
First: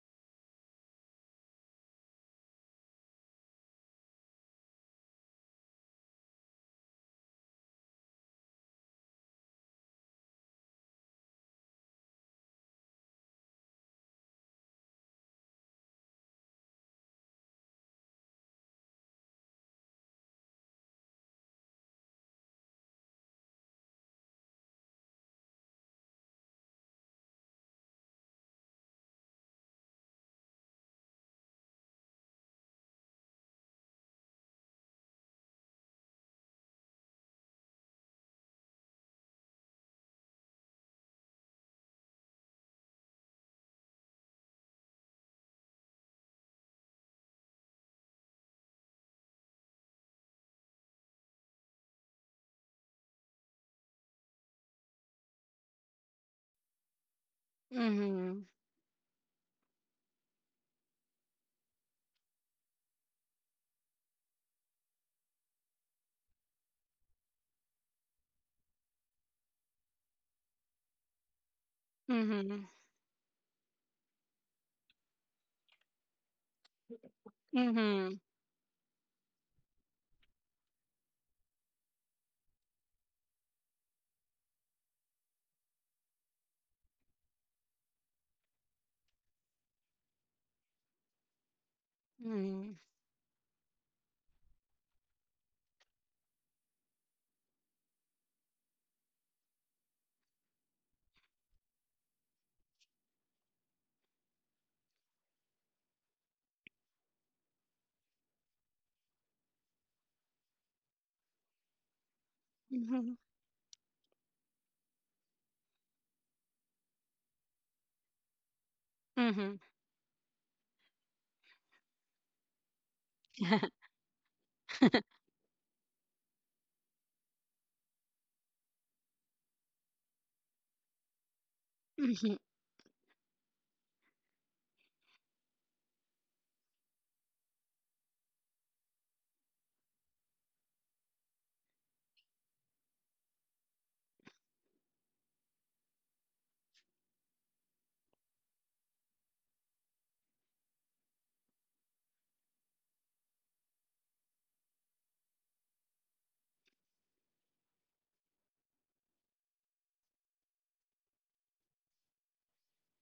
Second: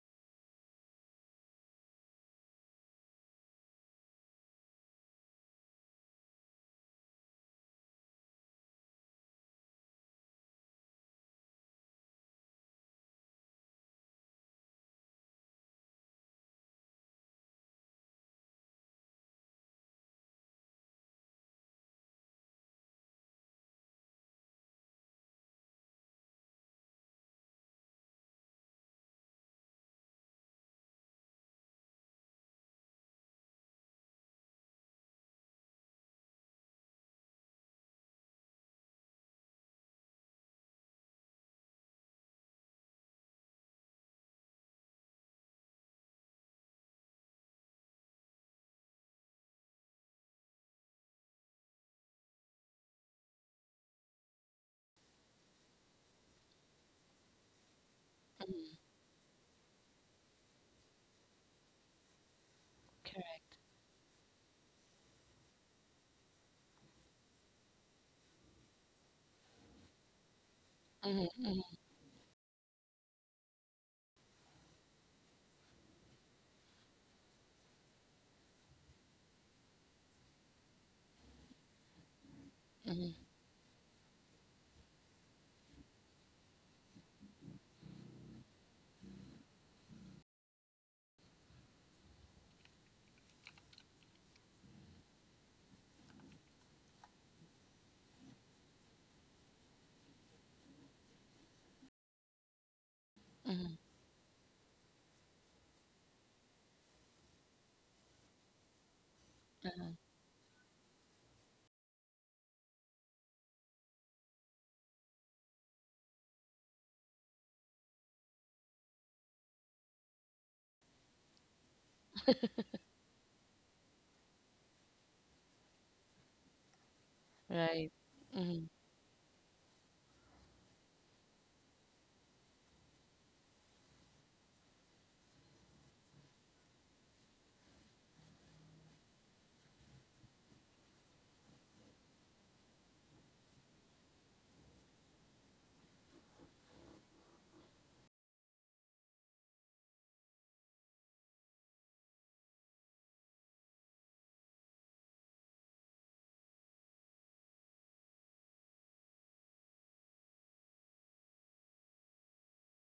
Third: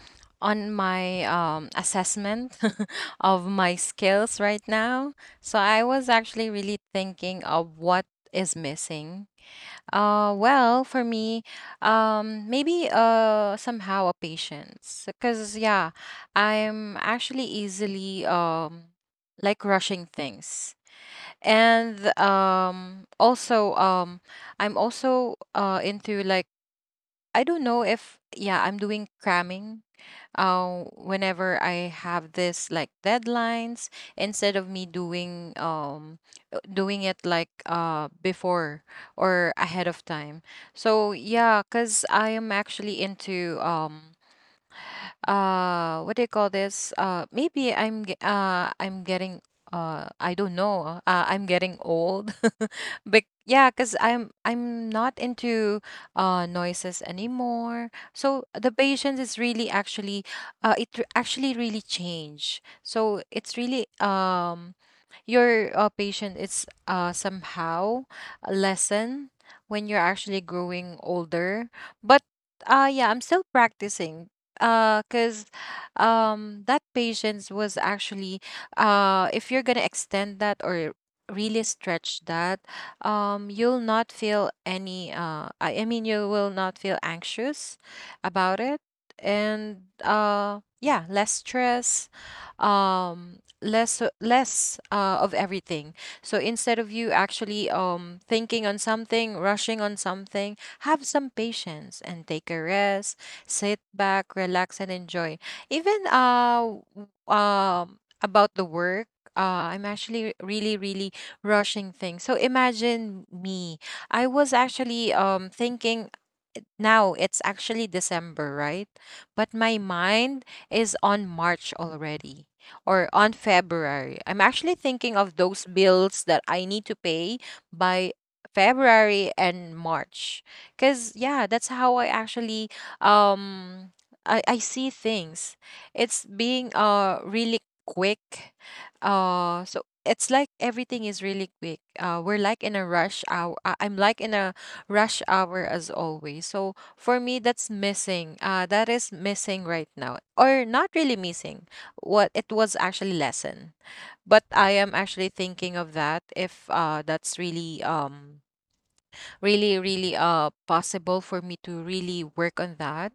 C: on my assessment of my skills right now, so I was actually really thinking of what is missing. Well, for me, maybe somehow a patience, because yeah, I'm actually easily like rushing things, and also I'm also into like, I don't know if yeah, I'm doing cramming whenever I have this like deadlines, instead of me doing doing it like before or ahead of time. So yeah, cause I am actually into what do you call this, maybe I'm getting I don't know I'm getting old. But yeah, because I'm not into noises anymore, so
A: Mhm.
C: the patience is really actually actually really changed. So
B: Correct.
C: it's really your patience is, somehow lessen when you're actually growing
B: Mm-hmm, mm-hmm,
C: older. But
A: Mhm.
C: yeah, I'm still practicing, because that patience was
A: Mhm.
C: actually, if you're going to extend that, or really stretch that,
B: mm-hmm,
C: you'll not feel any, I mean, you will not feel anxious about it. And yeah, less stress.
A: Mhm.
C: Um, less of everything. So instead of you actually thinking on something, rushing on something, have some patience and take a rest, sit
B: mm-hmm.
C: back, relax, and enjoy. Even about the work, I'm actually really, really rushing things. So imagine
A: Mhm.
C: me. I was actually thinking, now it's actually December, right? But my mind is on March already, or on February. I'm actually thinking of those bills that I need to pay by
B: Right.
C: February and March. Cause yeah, that's how I
A: Mhm.
C: actually um I see things. It's being really quick. So it's like everything is really quick. We're like in a rush hour. I'm like in a rush hour as always. So for me, that's missing. That is missing right now, or not really missing. What it was actually lesson, but I am actually thinking of that if that's really possible for me to really work on that.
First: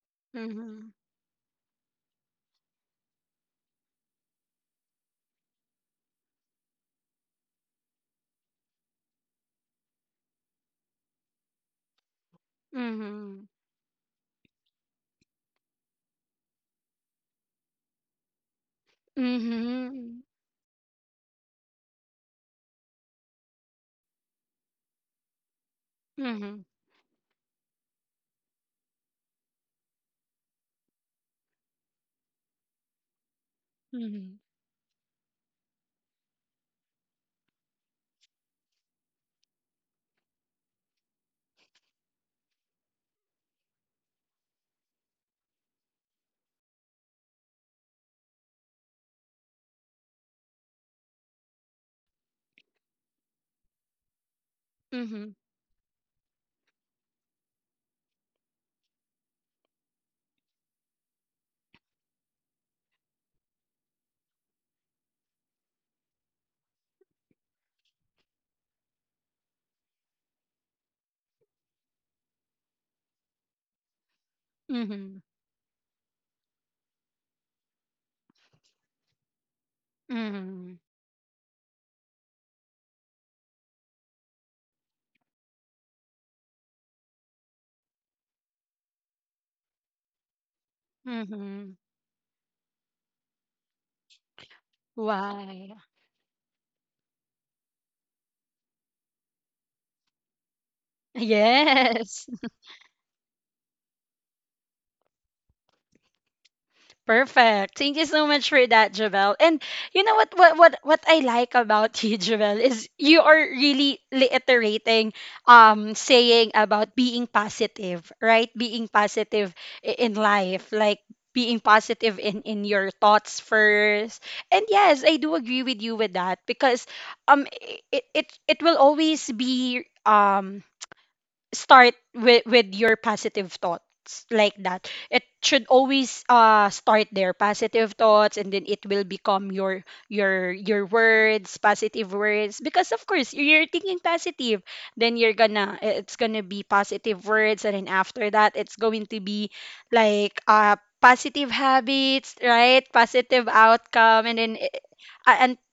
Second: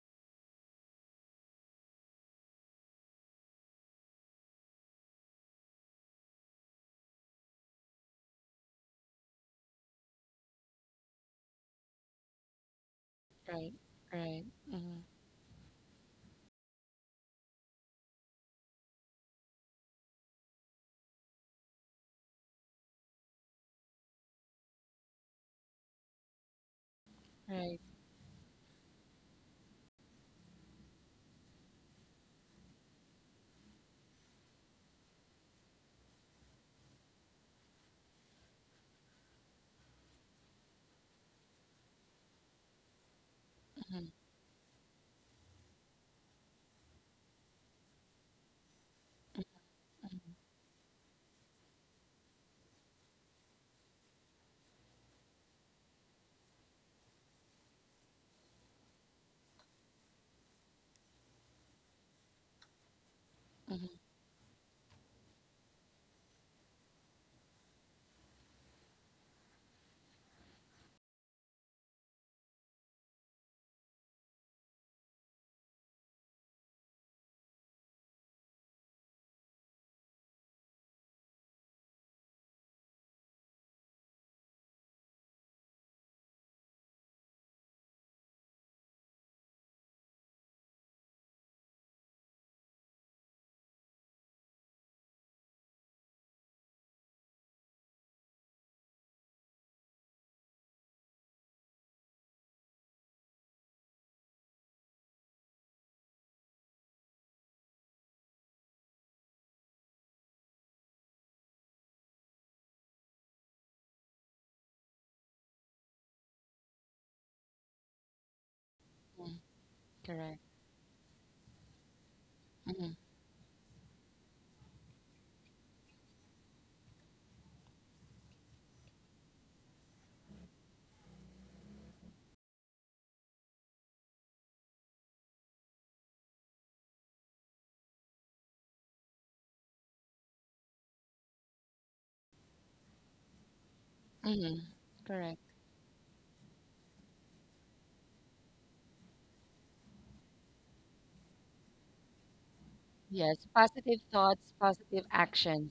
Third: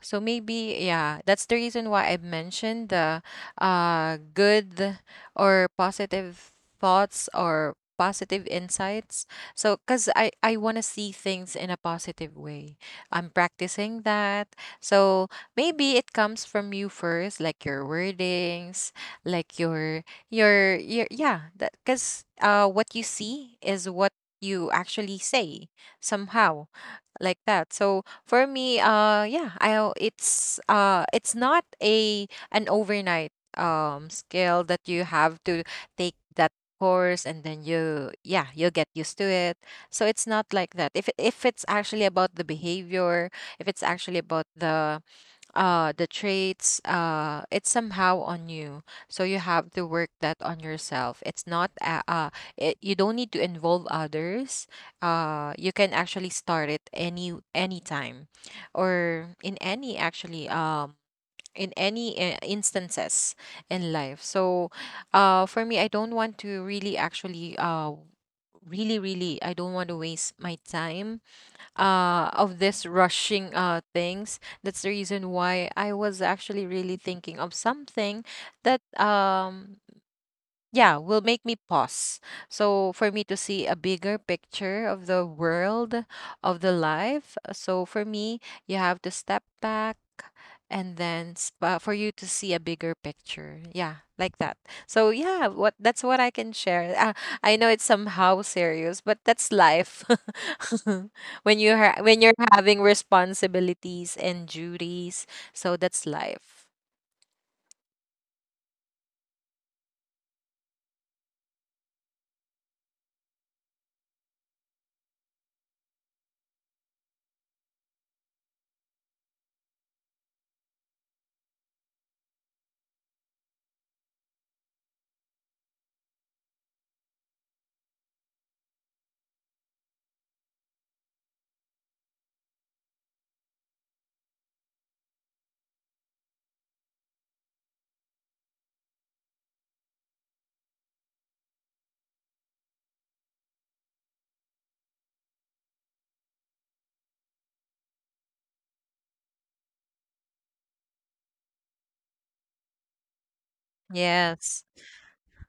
C: So maybe
A: Mhm.
C: yeah, that's the reason why I mentioned the good or positive thoughts or positive insights. So because I want to see things in a positive way, I'm
A: Mhm.
B: Right.
C: practicing
B: Right.
C: that.
B: Mm-hmm,
C: So maybe it comes from you first, like your wordings, like your
A: Mhm.
C: yeah, that because what you see is what you actually say somehow,
A: Mhm.
C: like that.
B: right.
C: So for me, it's, it's not a an overnight
A: Mhm.
C: skill that you have to take that course, and then you, yeah, you'll get used to it. So it's not like that. If it's actually about the behavior, if it's
B: Mm-hmm,
C: actually about the traits, it's somehow on you. So you have to work that on yourself. It's not it, you don't need to involve others.
A: Mhm.
C: You can actually start it anytime or in any actually in any instances in
B: mm-hmm.
C: life. So for me, I don't want to really actually really really I don't want to waste my time of this rushing things. That's the reason
A: Mhm.
C: why I was actually really thinking of something that
A: Mhm. Mhm.
C: yeah, will make me pause. So for me to see a bigger picture of the world, of the life. So for me, you have to step back, and then
A: Mhm.
C: for you to see a bigger picture. Yeah, like that. So yeah, what
A: Why?
C: that's what I can share. I know it's somehow serious, but that's life. When
A: Yes.
C: you're having responsibilities and duties, so that's life.
A: Perfect. Thank you so much for that, Javel. And you know what I like about you, Javel, is you are really reiterating, saying about being positive, right? Being positive in
B: Correct.
A: life, like being positive in your
B: Hmm.
A: thoughts first. And yes, I do agree with you with that, because um it will always be, start with your positive thoughts, like that. It should always start there, positive thoughts, and then it will become your your words, positive words, because of course you're thinking
B: Hmm.
A: positive, then you're
B: Correct.
A: gonna it's gonna be positive words, and then after that it's going to be like, positive habits, right? Positive
B: Yes. Positive
A: outcome, and then
B: thoughts,
C: Yes.
B: positive
A: and
B: actions.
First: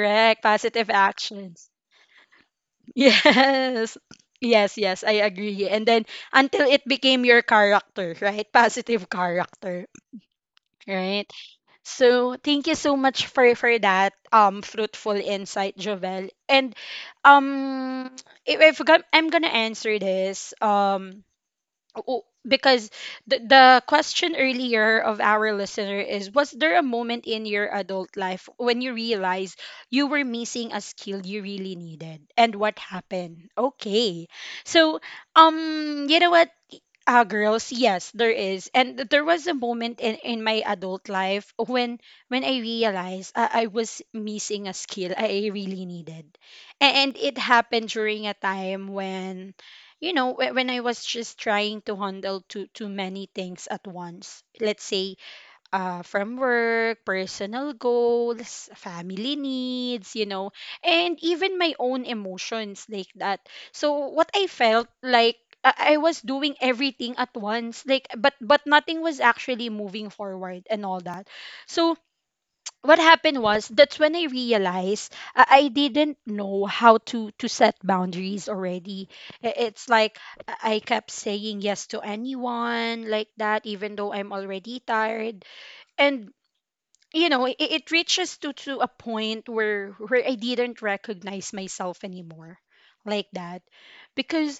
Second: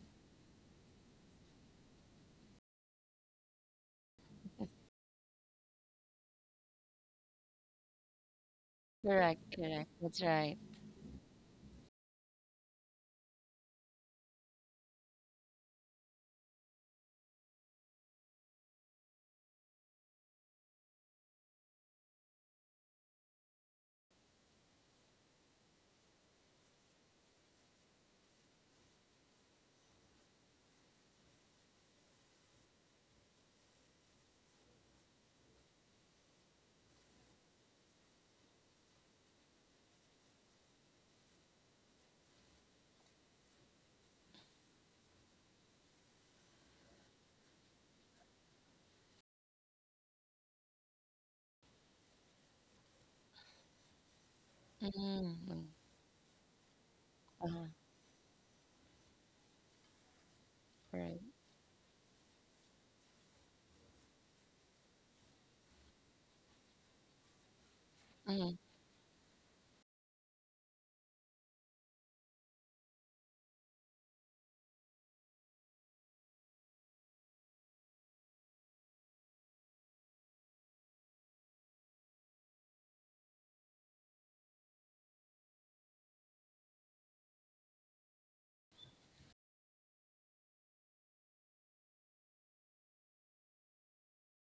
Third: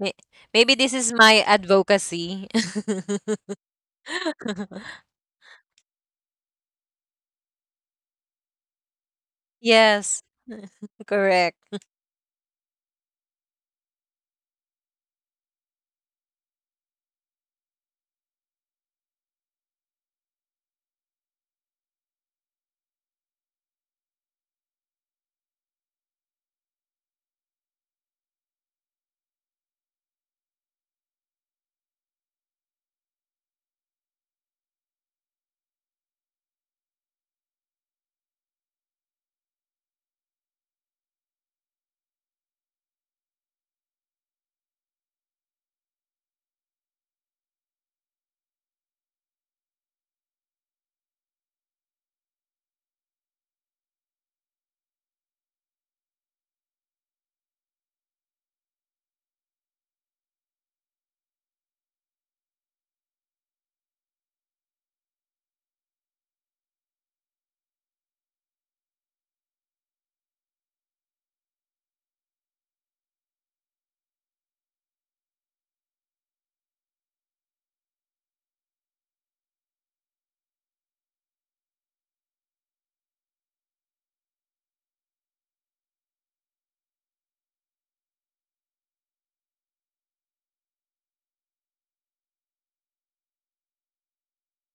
C: May- Maybe
A: positive
C: this is my
A: actions.
C: advocacy.
A: Yes. Yes, yes, I agree. And then until it became your character, right? Positive
B: Correct.
A: character,
B: Correct.
C: Yes.
B: That's right.
A: right?
C: Correct.
A: So thank you so much for that fruitful insight, Jovel. And um if I'm gonna answer this, oh, because the question earlier of our listener is, was there a moment in your adult life when you realized you were missing a skill you really needed and what happened? Okay, so you know what, ah, girls, yes, there is. And there was a moment in my adult life when I realized I was missing a skill I really needed. And it happened during a time when, when I was just trying to handle too many things at once. Let's say,
B: Mm-hmm.
A: from work,
B: Uh-huh.
A: personal goals, family needs, you know, and
B: Right.
A: even my own emotions like that. So what I felt like, I was doing everything at once, like, but
B: Mm-hmm.
A: but nothing was actually moving forward and all that. So what happened was, that's when I realized, I didn't know how to set boundaries already. It's like I kept saying yes to anyone like that, even though I'm already tired, and it reaches to a point where I didn't recognize myself anymore like that, because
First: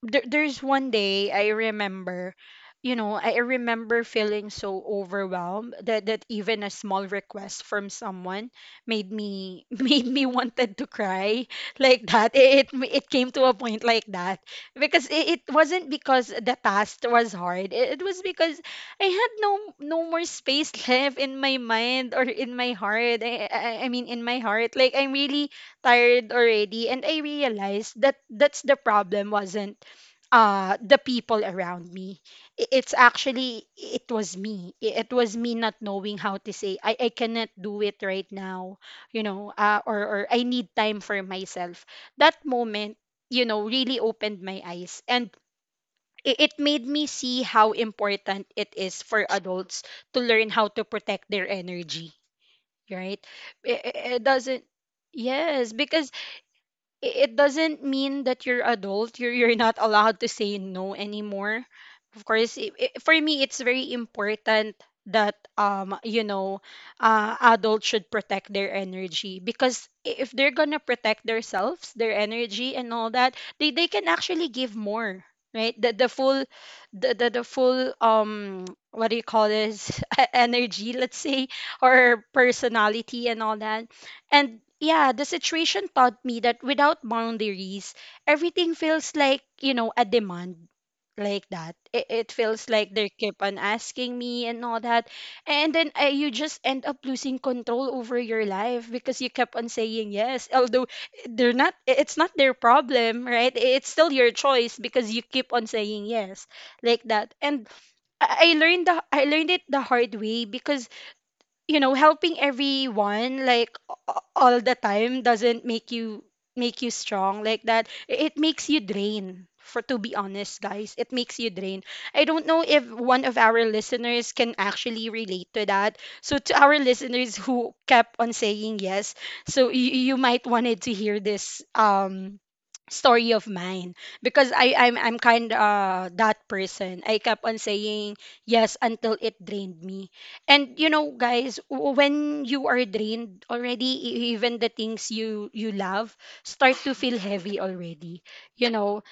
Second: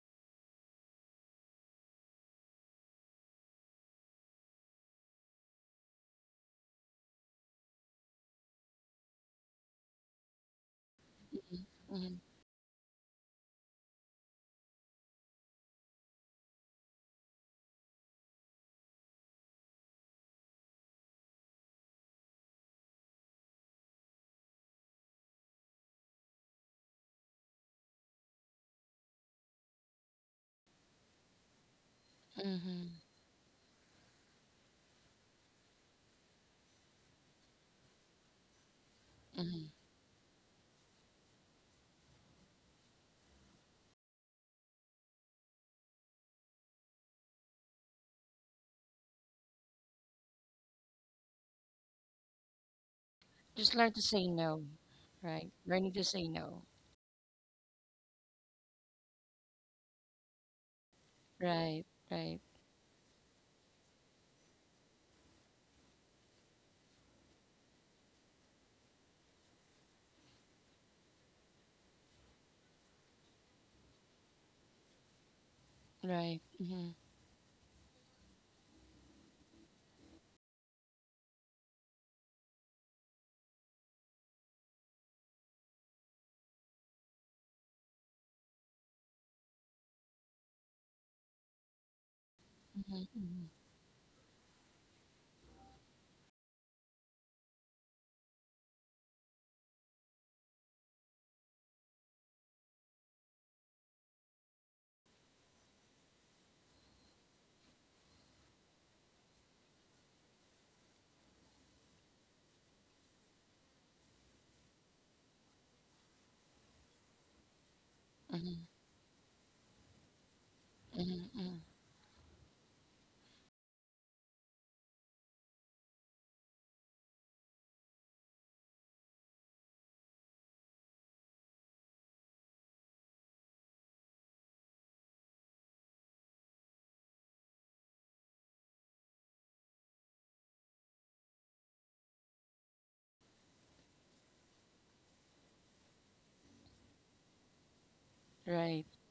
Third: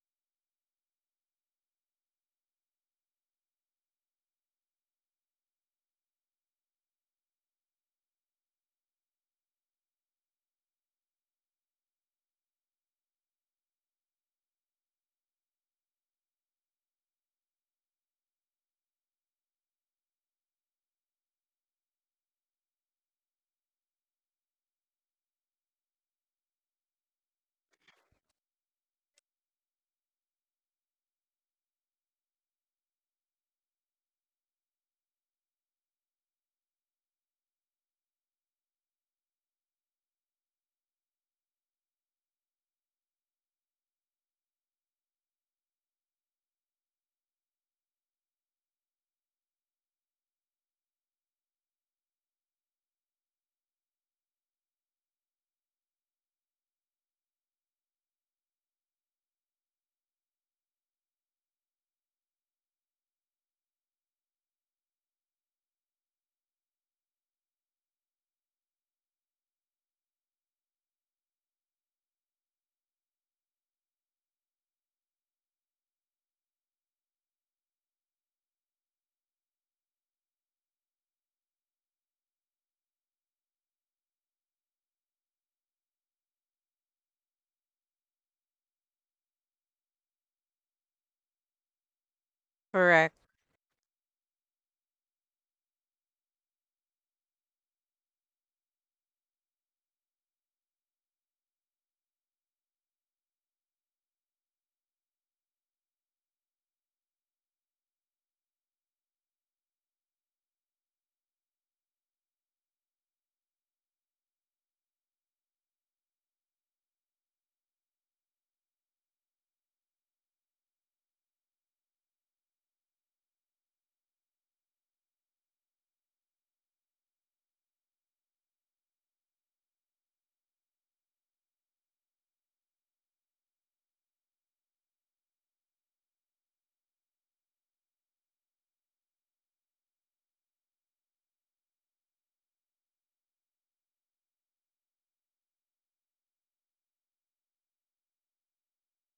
A: there's one day I remember, I remember feeling so overwhelmed that even a small request from someone made me made me wanted to cry like that. It came to a point like that, because it wasn't because the task was hard. It was because I had no more space left in my mind or in my heart. I I mean, in my heart. Like, I'm really tired already, and I realized that that's the problem. Wasn't the people around me, it's
B: Mm-hmm.
A: actually, it was me, it was me not knowing how to say, I cannot do it right now, or I need time for myself. That moment, really opened my eyes, and it made me see how important it is for adults to learn how to protect their energy, right?
B: Just learn to
A: It
B: say no.
A: doesn't.
B: Right.
A: Yes,
B: Learning to
A: because
B: say no.
A: it doesn't mean that you're adult, you're not allowed to say no anymore.
B: Right.
A: Of
B: Right.
A: course, I for me it's very important that adults should protect their energy, because if they're gonna protect themselves, their energy and all that, they can actually give more, right? The
B: Right.
A: full,
B: Mm-hmm.
A: the full, what do you call this, energy, let's say, or personality and all that. And yeah, the situation taught me that without boundaries, everything feels like, you know, a demand like that. It feels like they
C: Correct.
A: keep on asking me and all that. And then, you just end up losing control over your life, because you kept on saying yes, although they're not, it's not their problem, right? It's still your choice because you keep on saying yes like that. And I learned the, I learned it the hard way, because you know, helping everyone like all the time doesn't make you strong like that, it makes you drain. For to be honest, guys, it makes you
B: Mm-hmm.
A: drain. I don't know if one of our listeners can actually relate to that. So to our listeners who kept on saying yes, so you might wanted to hear this story of mine, because I'm kind, that person. I kept on saying yes until it drained me. And you know, guys, when you are drained already, even the things you love start to feel heavy already. You
B: Right.
A: know,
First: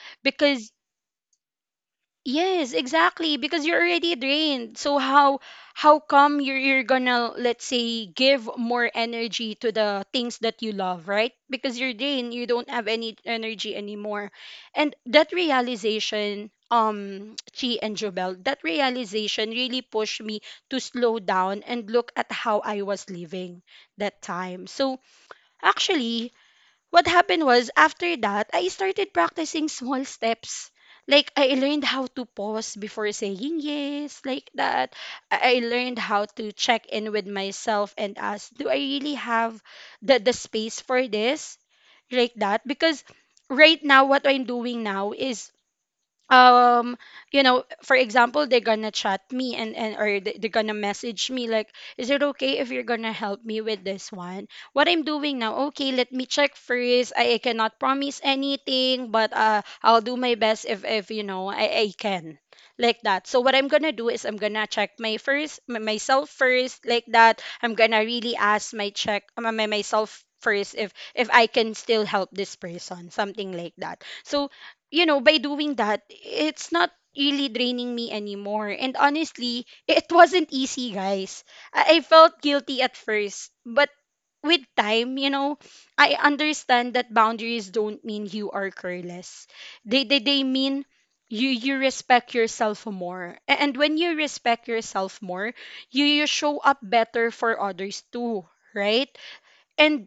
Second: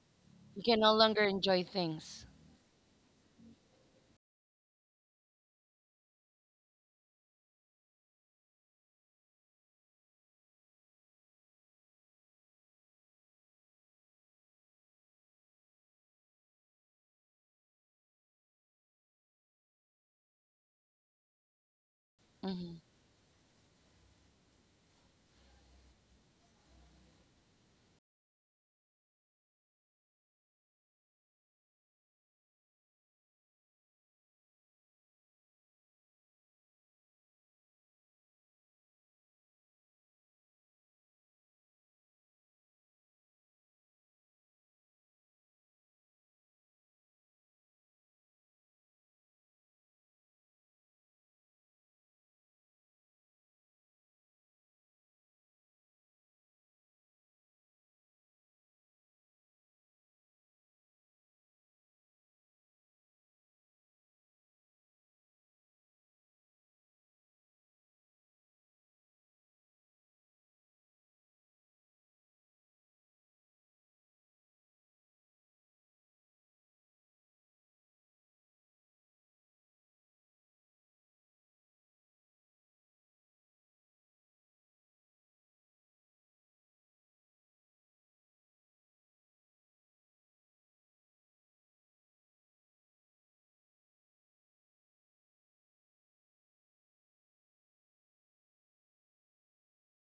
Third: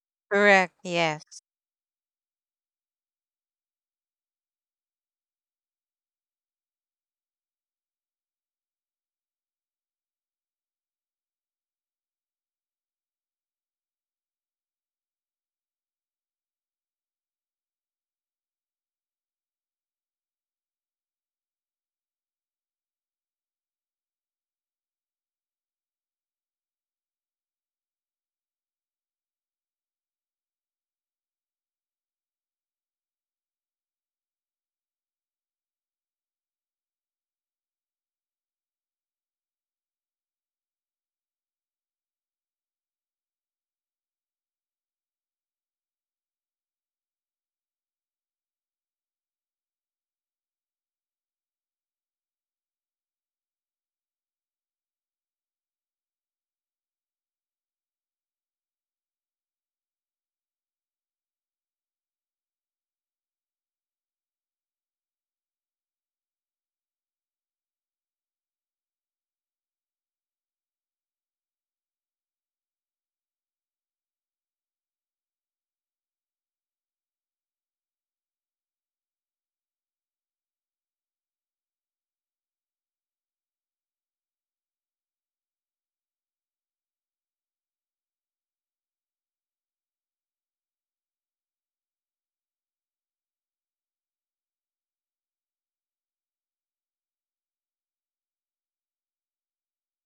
B: You
A: because,
C: Correct.
B: can no longer
C: Yes.
B: enjoy things.
A: yes, exactly, because you're already drained. So how come you're gonna, let's say, give more energy to the things that you love, right? Because you're drained, you don't have any energy anymore. And that realization, Chi and Jobel, that realization really pushed me to slow down and look at how
B: Mm-hmm.
A: I was living that time. So actually, what happened was after that, I started practicing small steps. Like I learned how to pause before saying yes, like that. I learned how to check in with myself and ask, do I really have the space for this? Like that, because right now what I'm doing now is, um you know, for example, they're gonna chat me and or they're gonna message me like, is it okay if you're gonna help me with this one? What I'm doing now, okay, let me check first. I cannot promise anything, but I'll do my best if, you know, I can, like that. So what I'm gonna do is I'm gonna check myself first, like that. I'm gonna really ask my check my, my myself first if I can still help this person, something like that. So you know, by doing that, it's not really draining me anymore. And honestly, it wasn't easy, guys. I felt guilty at first, but with time, you know, I understand that boundaries don't mean you are careless. They mean you respect yourself more. And when you respect yourself more, you show up better for others too, right? And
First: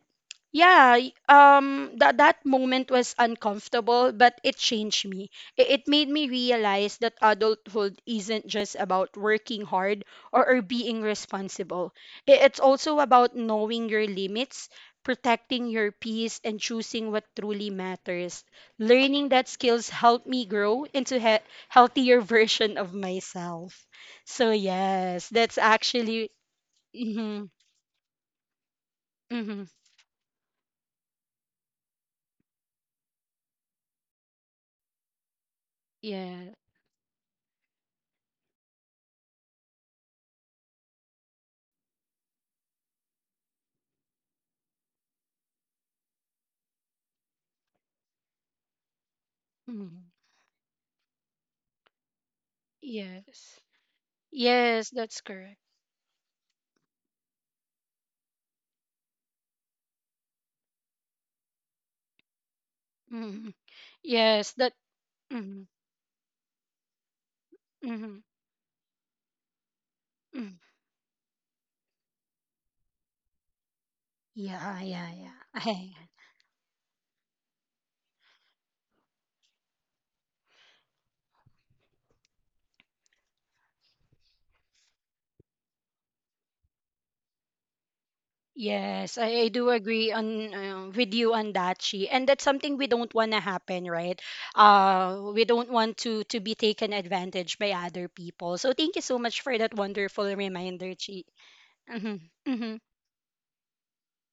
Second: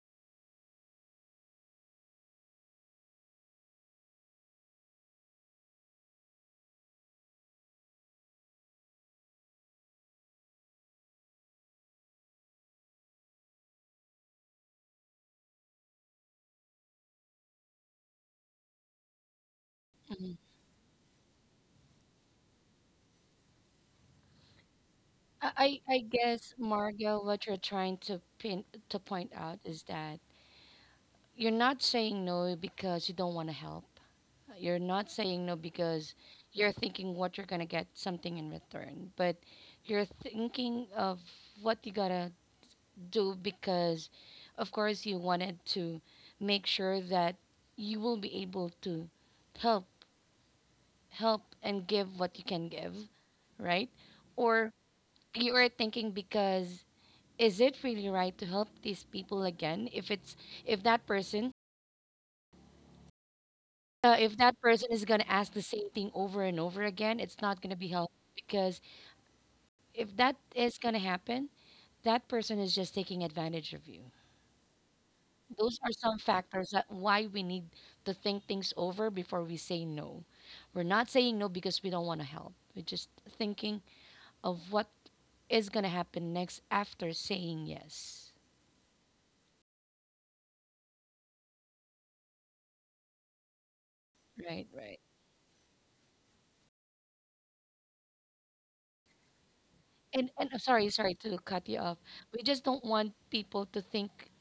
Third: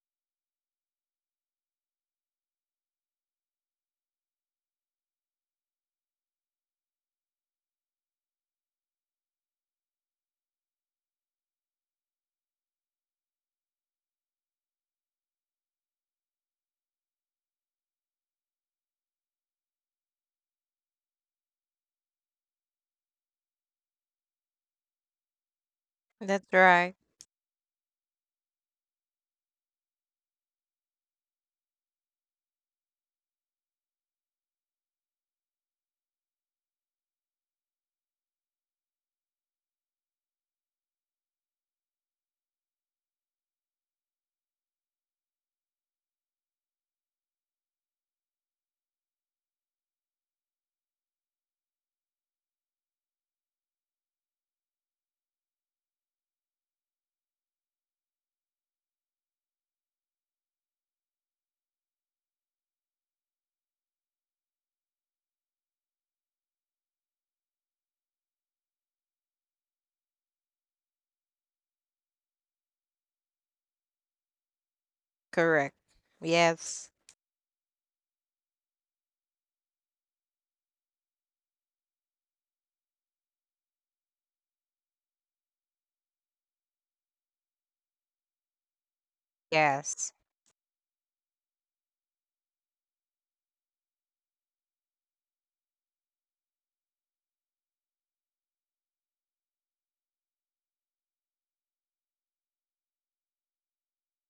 A: yeah, that moment was uncomfortable, but it changed me. It made me realize that adulthood isn't just about working hard, or, being responsible. It's also about knowing your limits, protecting your peace, and choosing what truly matters. Learning that skills helped me grow into healthier version of myself. So yes, that's
B: I
A: actually.
C: That's
B: guess
C: right.
B: Margo, what
A: Mm-hmm,
B: you're trying to pin to point out
A: mm-hmm,
B: is that you're not saying no because you don't want to help. You're not saying no because
A: yeah.
B: you're thinking what you're going to get something in return, but you're thinking of what you got to do because, of course, you wanted to make sure that you will be able to help
A: Mhm.
B: help and give what you can give,
A: Yes.
B: right? Or
A: Yes, that's
B: you
A: correct.
B: are thinking because is it really right to help these people again if it's if that person,
A: Mhm.
B: if
A: Yes,
B: that
A: that.
B: person is going to ask the
A: Mhm.
B: same thing over and over again, it's not going to be helpful
A: Mhm.
B: because if that
A: Mhm.
B: is going to happen, that person is just taking advantage of you.
A: Yeah, yeah, yeah.
B: Those
C: Correct.
B: are
A: I,
B: some factors that
C: Yes.
B: why we need to think things over before we say no. We're not saying no because we don't want to help. We're just thinking of what is going to happen next after saying yes.
A: yes, I do agree
C: Yes.
A: on, with you on that, she. And that's something we don't want to happen, right?
B: Right, right.
A: We don't want to be taken advantage by other people. So thank you so much for that
B: And
A: wonderful
B: sorry,
A: reminder,
B: sorry
A: Chi.
B: to cut you off.
A: Mm-hmm.
B: We just
A: Mm-hmm.
B: don't want people to think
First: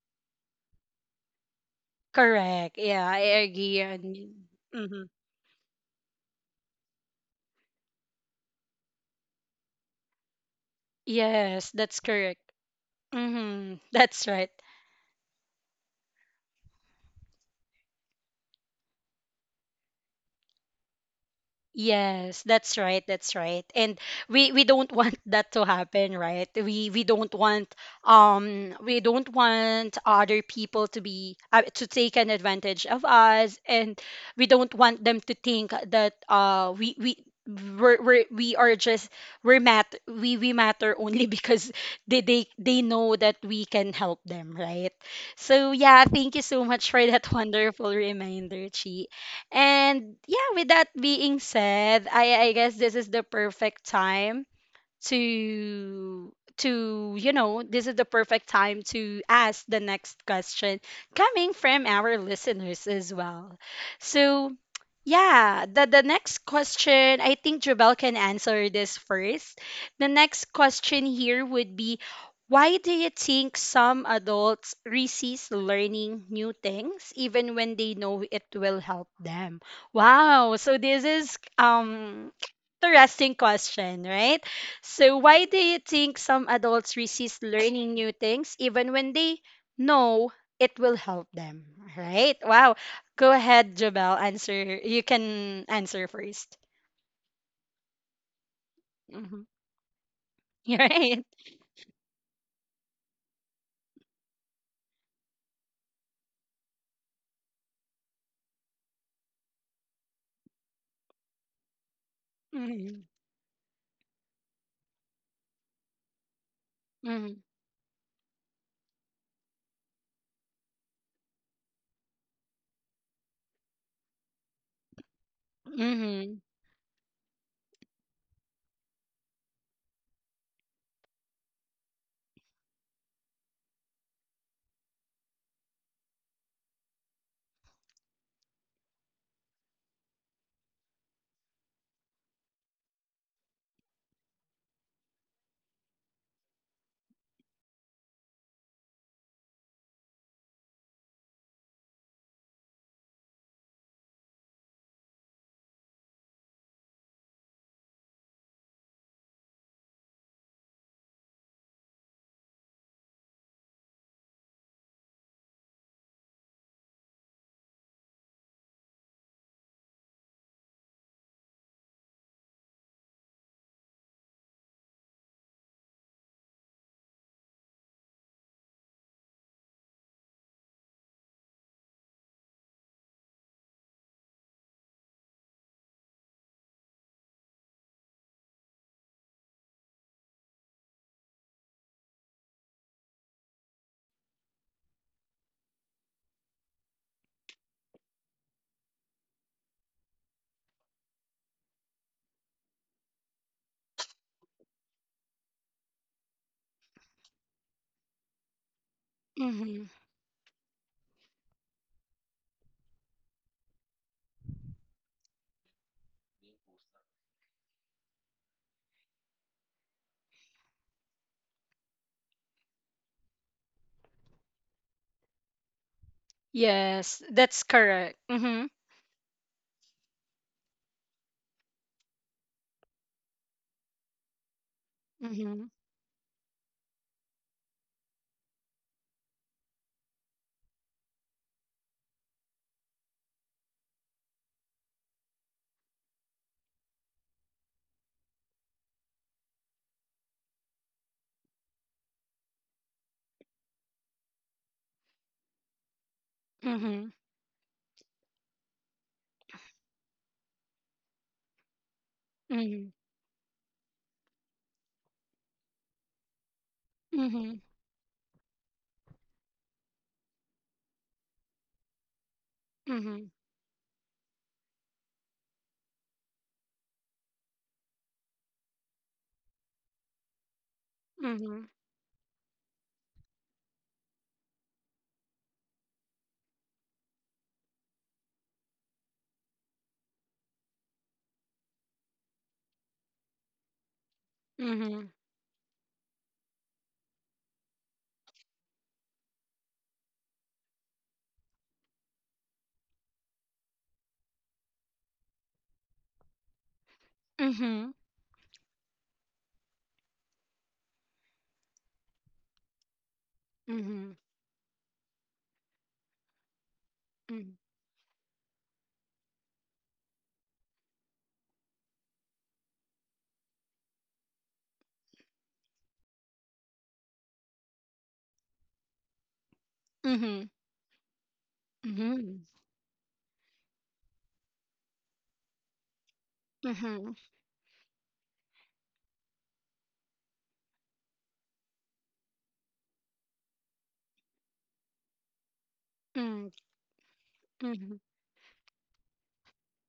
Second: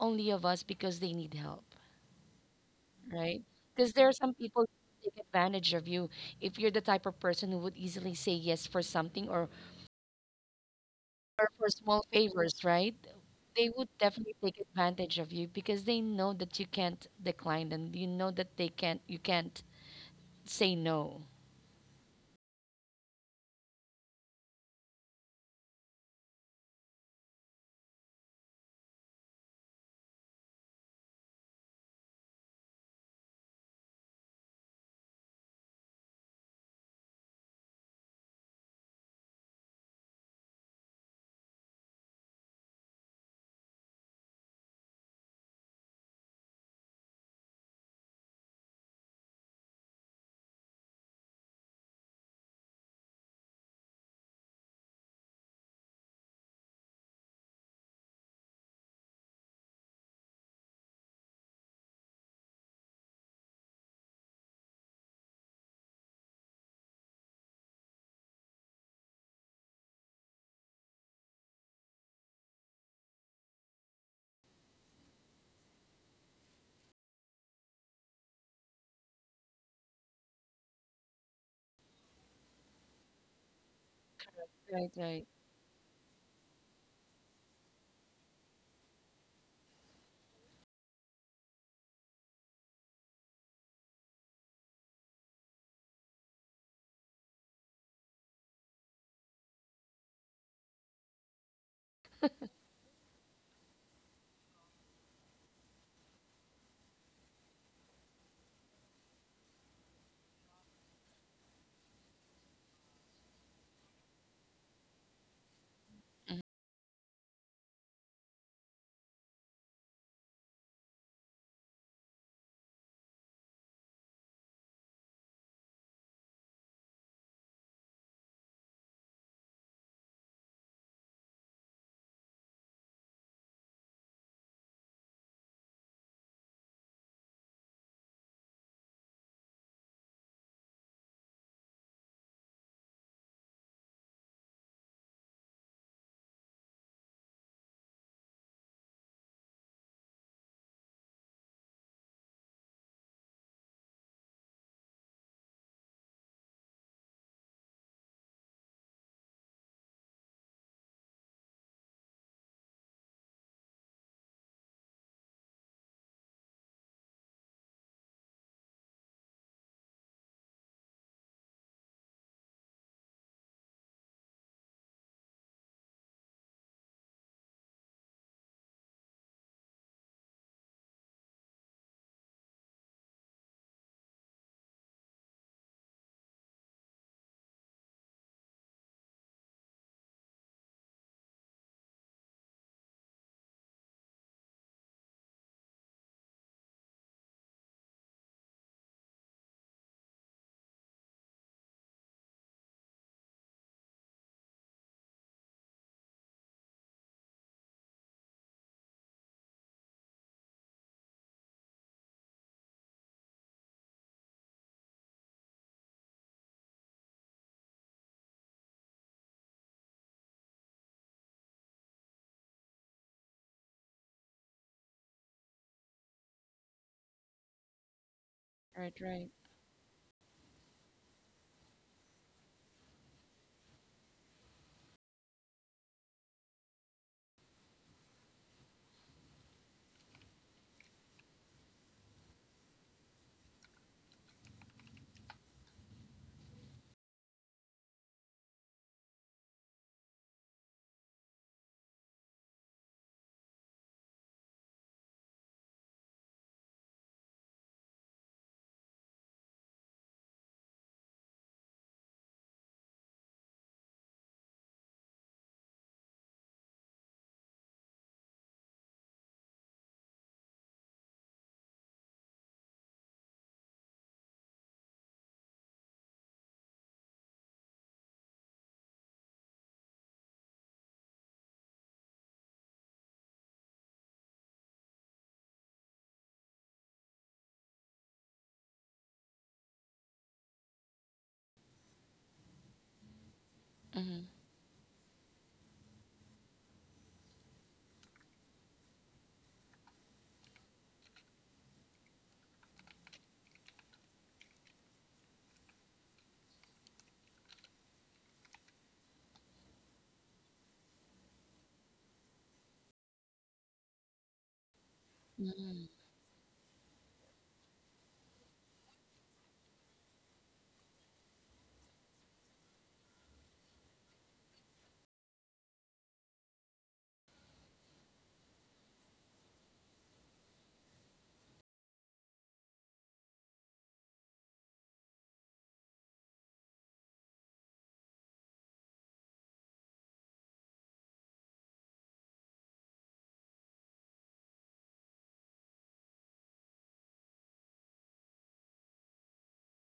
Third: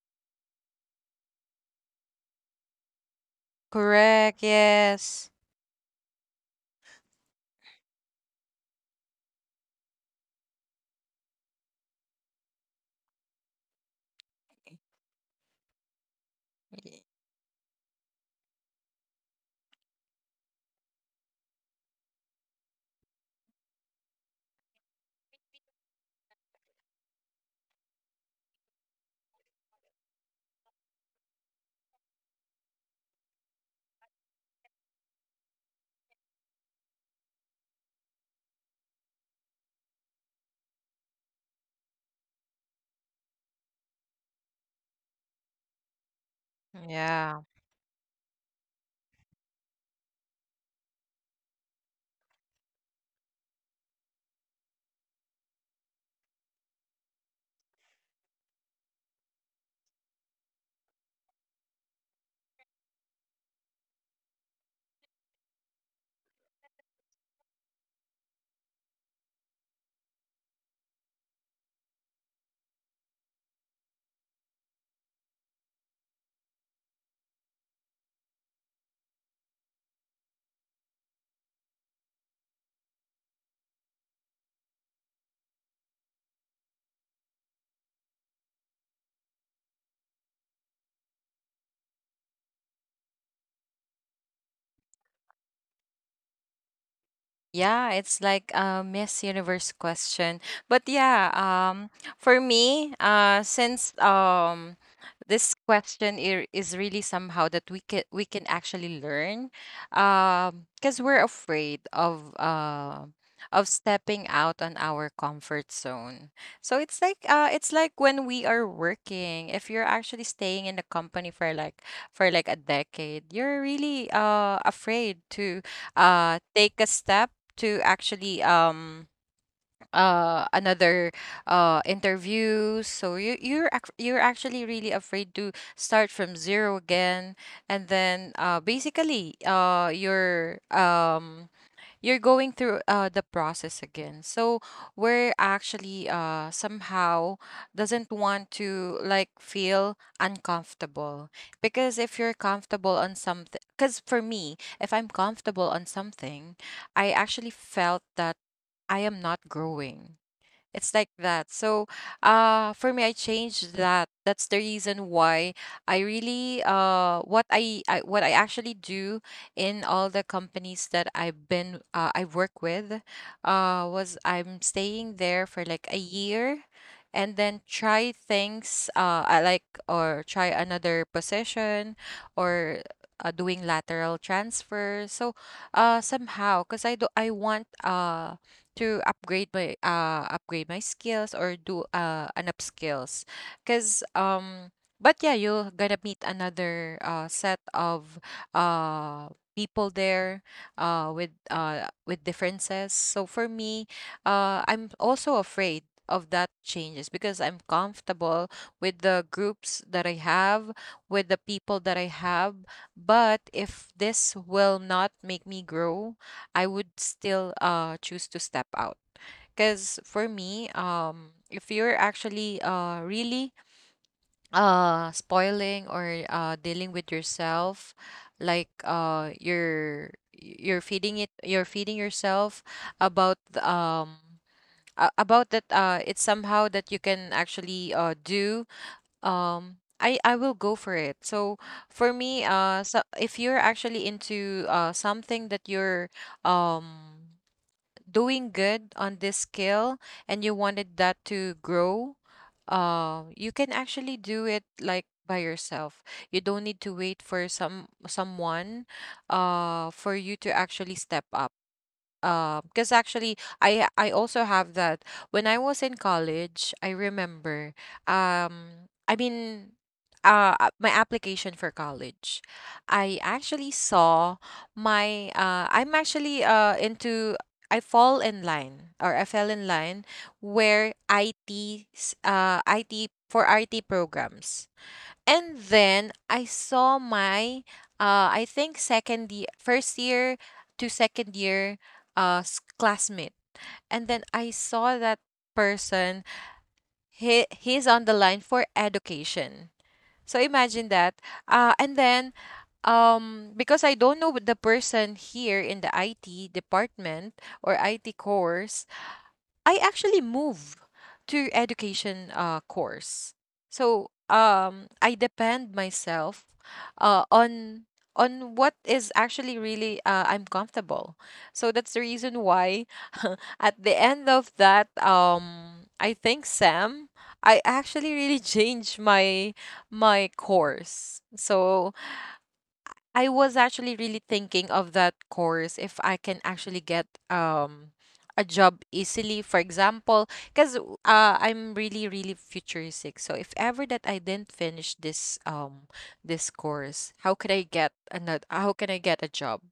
B: only of us because they need help,
A: Correct. Yeah, I
B: right?
A: agree.
B: Because there are
A: And,
B: some
C: Correct.
B: people
A: mm-hmm.
B: who take
C: Yes.
B: advantage of you if you're the type of person who would easily say yes for something, or for
A: Yes, that's
B: small
A: correct.
B: favors, right? They
A: Mm-hmm.
B: would
A: That's
B: definitely
A: right.
B: take advantage of you because they know that you
C: Y-
B: can't decline them. You know that they can't, you can't say no.
A: Yes, that's right. That's right. And we don't want that to happen, right? We don't want other people to be, to take an advantage of us, and we don't want them to think that we are just we're mat we matter only because they know that we can help them, right? So yeah, thank you so much for that
C: Yeah.
A: wonderful reminder, Chi. And yeah, with that being said, I guess this is the perfect time to you know this is the perfect time to ask the next question coming from our listeners as well. So yeah, the next question, I think Jubel can answer this first. The next question here would be, why do you think some adults resist learning new things even when they know it will help them? Wow, so this is, interesting question, right?
B: Right,
A: So,
B: right,
A: why do you think some adults resist learning new things even when they know it will help them? Right? Wow. Go ahead, Jabel. Answer. You can answer 1st.
C: Yeah, it's like a Miss
A: Mm-hmm.
C: Universe question.
A: You're
C: But
A: right.
C: yeah, for me, since this question is really somehow that we can actually learn, because we're afraid
A: Mm-hmm.
C: of stepping out on our comfort zone. So
A: Mm-hmm.
C: it's like when we are working, if you're actually staying in a company for like a decade, you're really afraid to
A: Mm-hmm.
C: take a step to actually another interview. So you're actually really afraid to start from zero again, and then basically you're going through, the process again. So we're actually, somehow doesn't want to like feel uncomfortable, because if you're comfortable on something, because for me, if I'm comfortable on something, I actually felt that I am not growing, it's like that. So, for me, I changed that. That's the reason why I really I what I actually do in all the companies that I've been I work with, was I'm staying there for like a year. And then try things, I like, or try another position, or doing lateral transfer. So, somehow, because I want to upgrade my skills or do an upskills because but yeah, you're gonna meet another set of uh people there, with differences. So for me, I'm also afraid of that changes because I'm comfortable with the groups
A: Mm-hmm.
C: that I have, with the people that I have. But if this will not make me grow, I would still choose to step out. Because for me, if you're actually really spoiling or dealing with
A: Yes, that's
C: yourself,
A: correct.
C: like
A: Mm-hmm.
B: right, right.
C: you're feeding it, you're feeding yourself about about
A: Mm-hmm.
C: that, it's somehow that you can actually do. I will go for it. So for me, so if you're actually into something that you're um doing good on this skill and you wanted that to grow, you can actually do it like by yourself. You don't need to
A: Mm-hmm.
C: wait for someone for you to actually step up,
A: Mm-hmm.
C: because actually I also have that. When I was in college, I
A: Mm-hmm.
C: remember, um I mean my application for college, I
A: Mm-hmm.
C: actually saw my I'm actually into, I fall in line or I fell in line where
A: Mm-hmm.
C: IT 's, IT for IT programs. And then I saw my, I think second year, first year to second year, classmate. And
B: Mm-hmm.
C: then I
A: Mm-hmm.
C: saw that person, he he's on the line for education. So imagine that. And then because I don't know the person here in the IT department or
A: Mm-hmm.
C: IT course, I actually moved to education course.
A: Mm-hmm. Mm-hmm.
C: So I depend
B: Mm-hmm.
C: myself uh, on on what is actually really, I'm comfortable. So that's the reason why at the end of that, I think Sam, I actually really changed my
A: Mm-hmm.
C: my course. So
A: Mm-hmm.
C: I was actually really thinking of that course if I can actually
A: Mm-hmm.
C: get a job easily, for example, because I'm really really futuristic. So if ever that I didn't finish this course, how could I
A: Mm-hmm.
C: get another? How can I get a job?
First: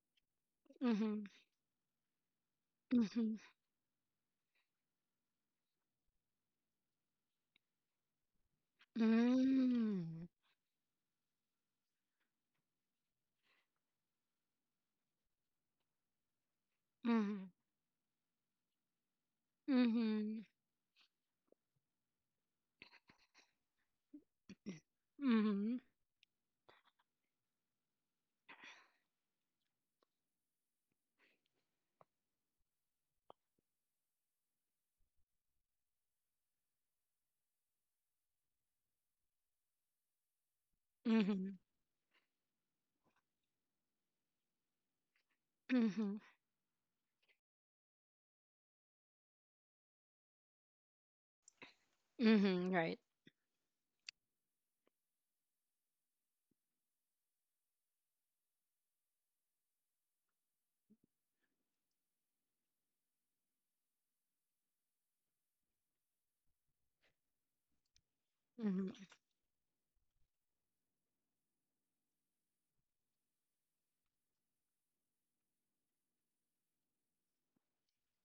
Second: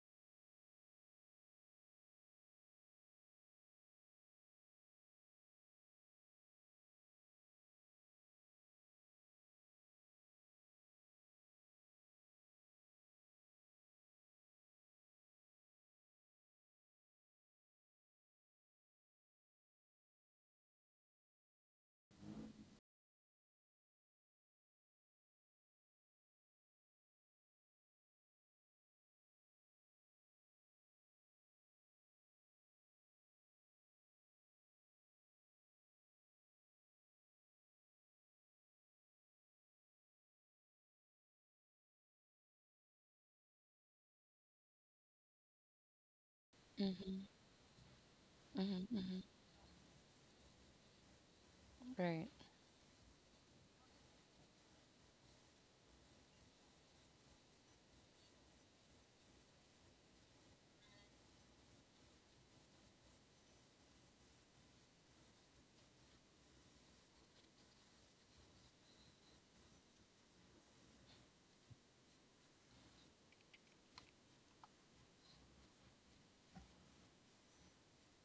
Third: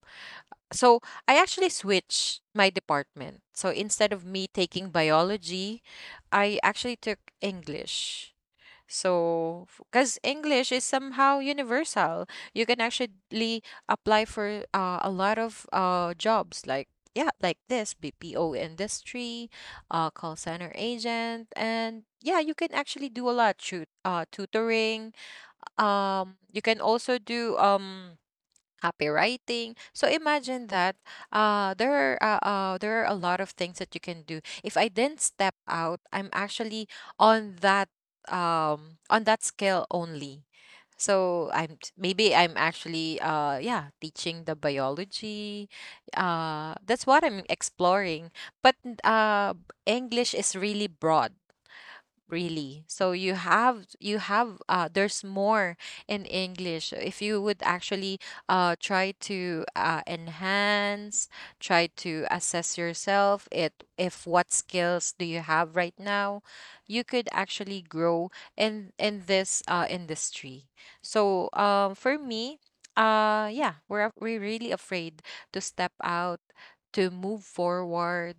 C: So
A: Mm-hmm.
C: I actually switched my
A: Mhm.
C: department. So instead of me taking biology, I actually took English. So, because
A: Mm.
C: English is somehow universal, you can actually apply for a lot of jobs like, yeah,
A: Mhm.
C: like this BPO industry, call
A: Mhm.
C: center agent, and yeah, you can actually do a lot. Shoot, tutoring.
A: Mhm.
C: You can also do copywriting. So imagine that, uh, there there are a lot of things that you can do. If I didn't step out, I'm actually on that on that scale only. So
A: Mhm.
C: maybe I'm actually yeah teaching the biology,
A: Mhm.
C: that's what
B: Mm-hmm.
C: I'm exploring. But
B: Mm-hmm. Mm-hmm.
C: English is really broad
B: Right.
C: really,
A: Mhm.
C: so
A: Right.
C: you have you have there's more in English. If you would actually try to enhance, try to assess yourself, it if what skills do you have right now, you could actually grow
A: Mhm.
C: in this industry. So for me, yeah, we're really afraid to step out, to move forward,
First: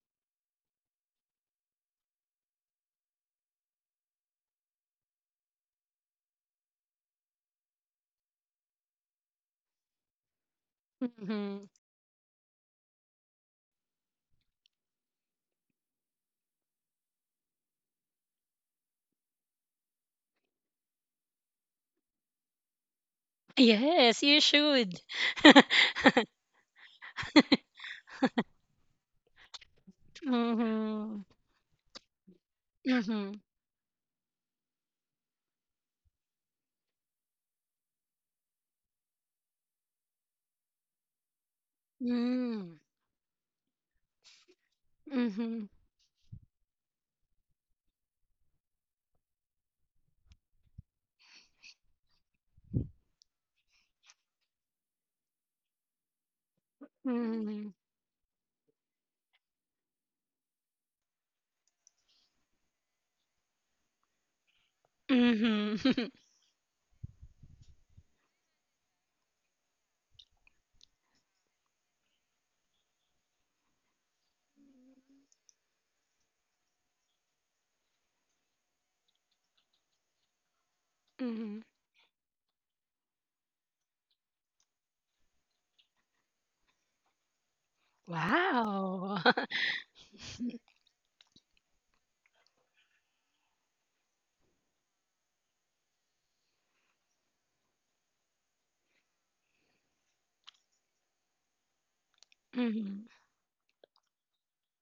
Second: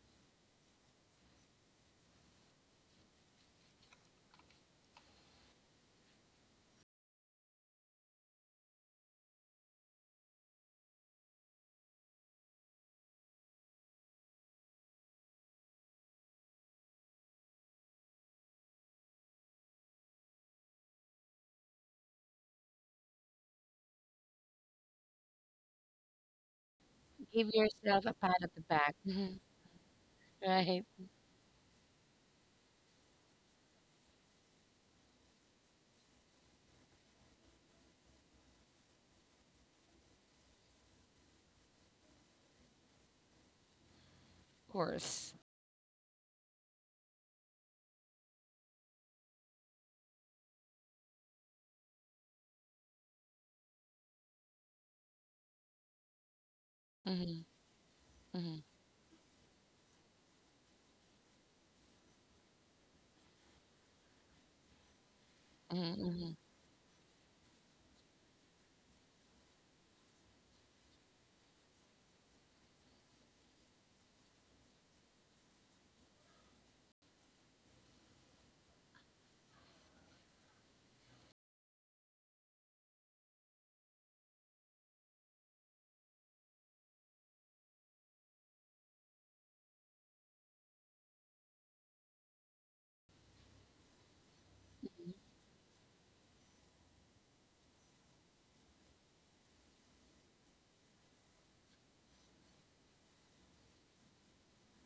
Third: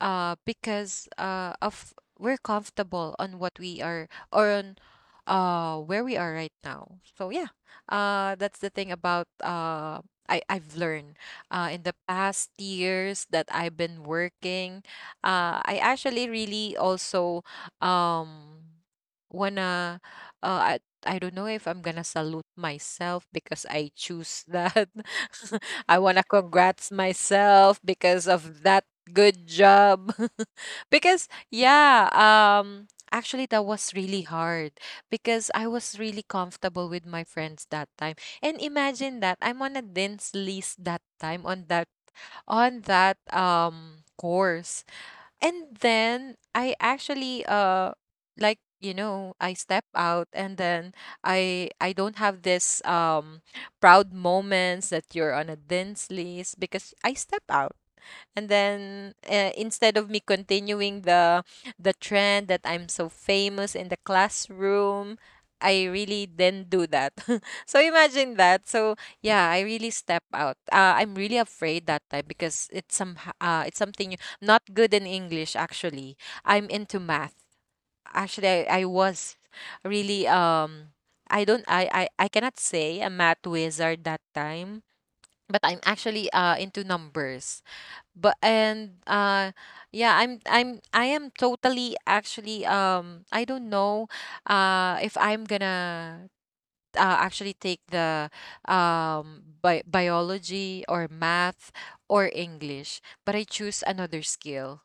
C: because of we're comfortable on what we are or on where we are right now. So yeah, that's the thing about uh, I've learned,
A: Mhm.
C: in the past years that I've been working. I actually really also, um, wanna uh, I, I don't know if I'm gonna salute myself because I
A: Yes, you
C: choose that.
A: should.
C: I wanna congrats
B: Give
C: myself
B: yourself a
C: because
B: pat at the
C: of that.
B: back. Mm-hmm.
C: Good job.
B: Right.
A: Mhm.
C: Because yeah,
A: Mhm.
C: actually that was really hard because I was really comfortable with my friends that time. And imagine that I'm on a dance list that time on that, on
A: Mm.
C: that
B: Of
C: course.
B: course.
A: Mhm.
C: And then I actually I step out, and then I don't have this proud moments that you're on a dance list because I step
B: Mm-hmm.
C: out.
A: Mhm.
C: And
B: Mm-hmm.
C: then instead of me continuing the trend that I'm so famous in the classroom,
A: Mhm.
C: I
B: Mm-hmm.
A: Mhm.
C: really
B: Mm-hmm.
C: didn't do that. So imagine that. So yeah, I really step out. I'm really afraid that time because it's some it's something not good in English, actually. I'm into math. Actually, I was really I don't I cannot say a math wizard that time, but I'm actually into numbers. But and
A: Wow.
C: Yeah, I am totally actually, I don't know if I'm gonna, actually take the biology or math or English,
A: Mhm.
C: but I choose another skill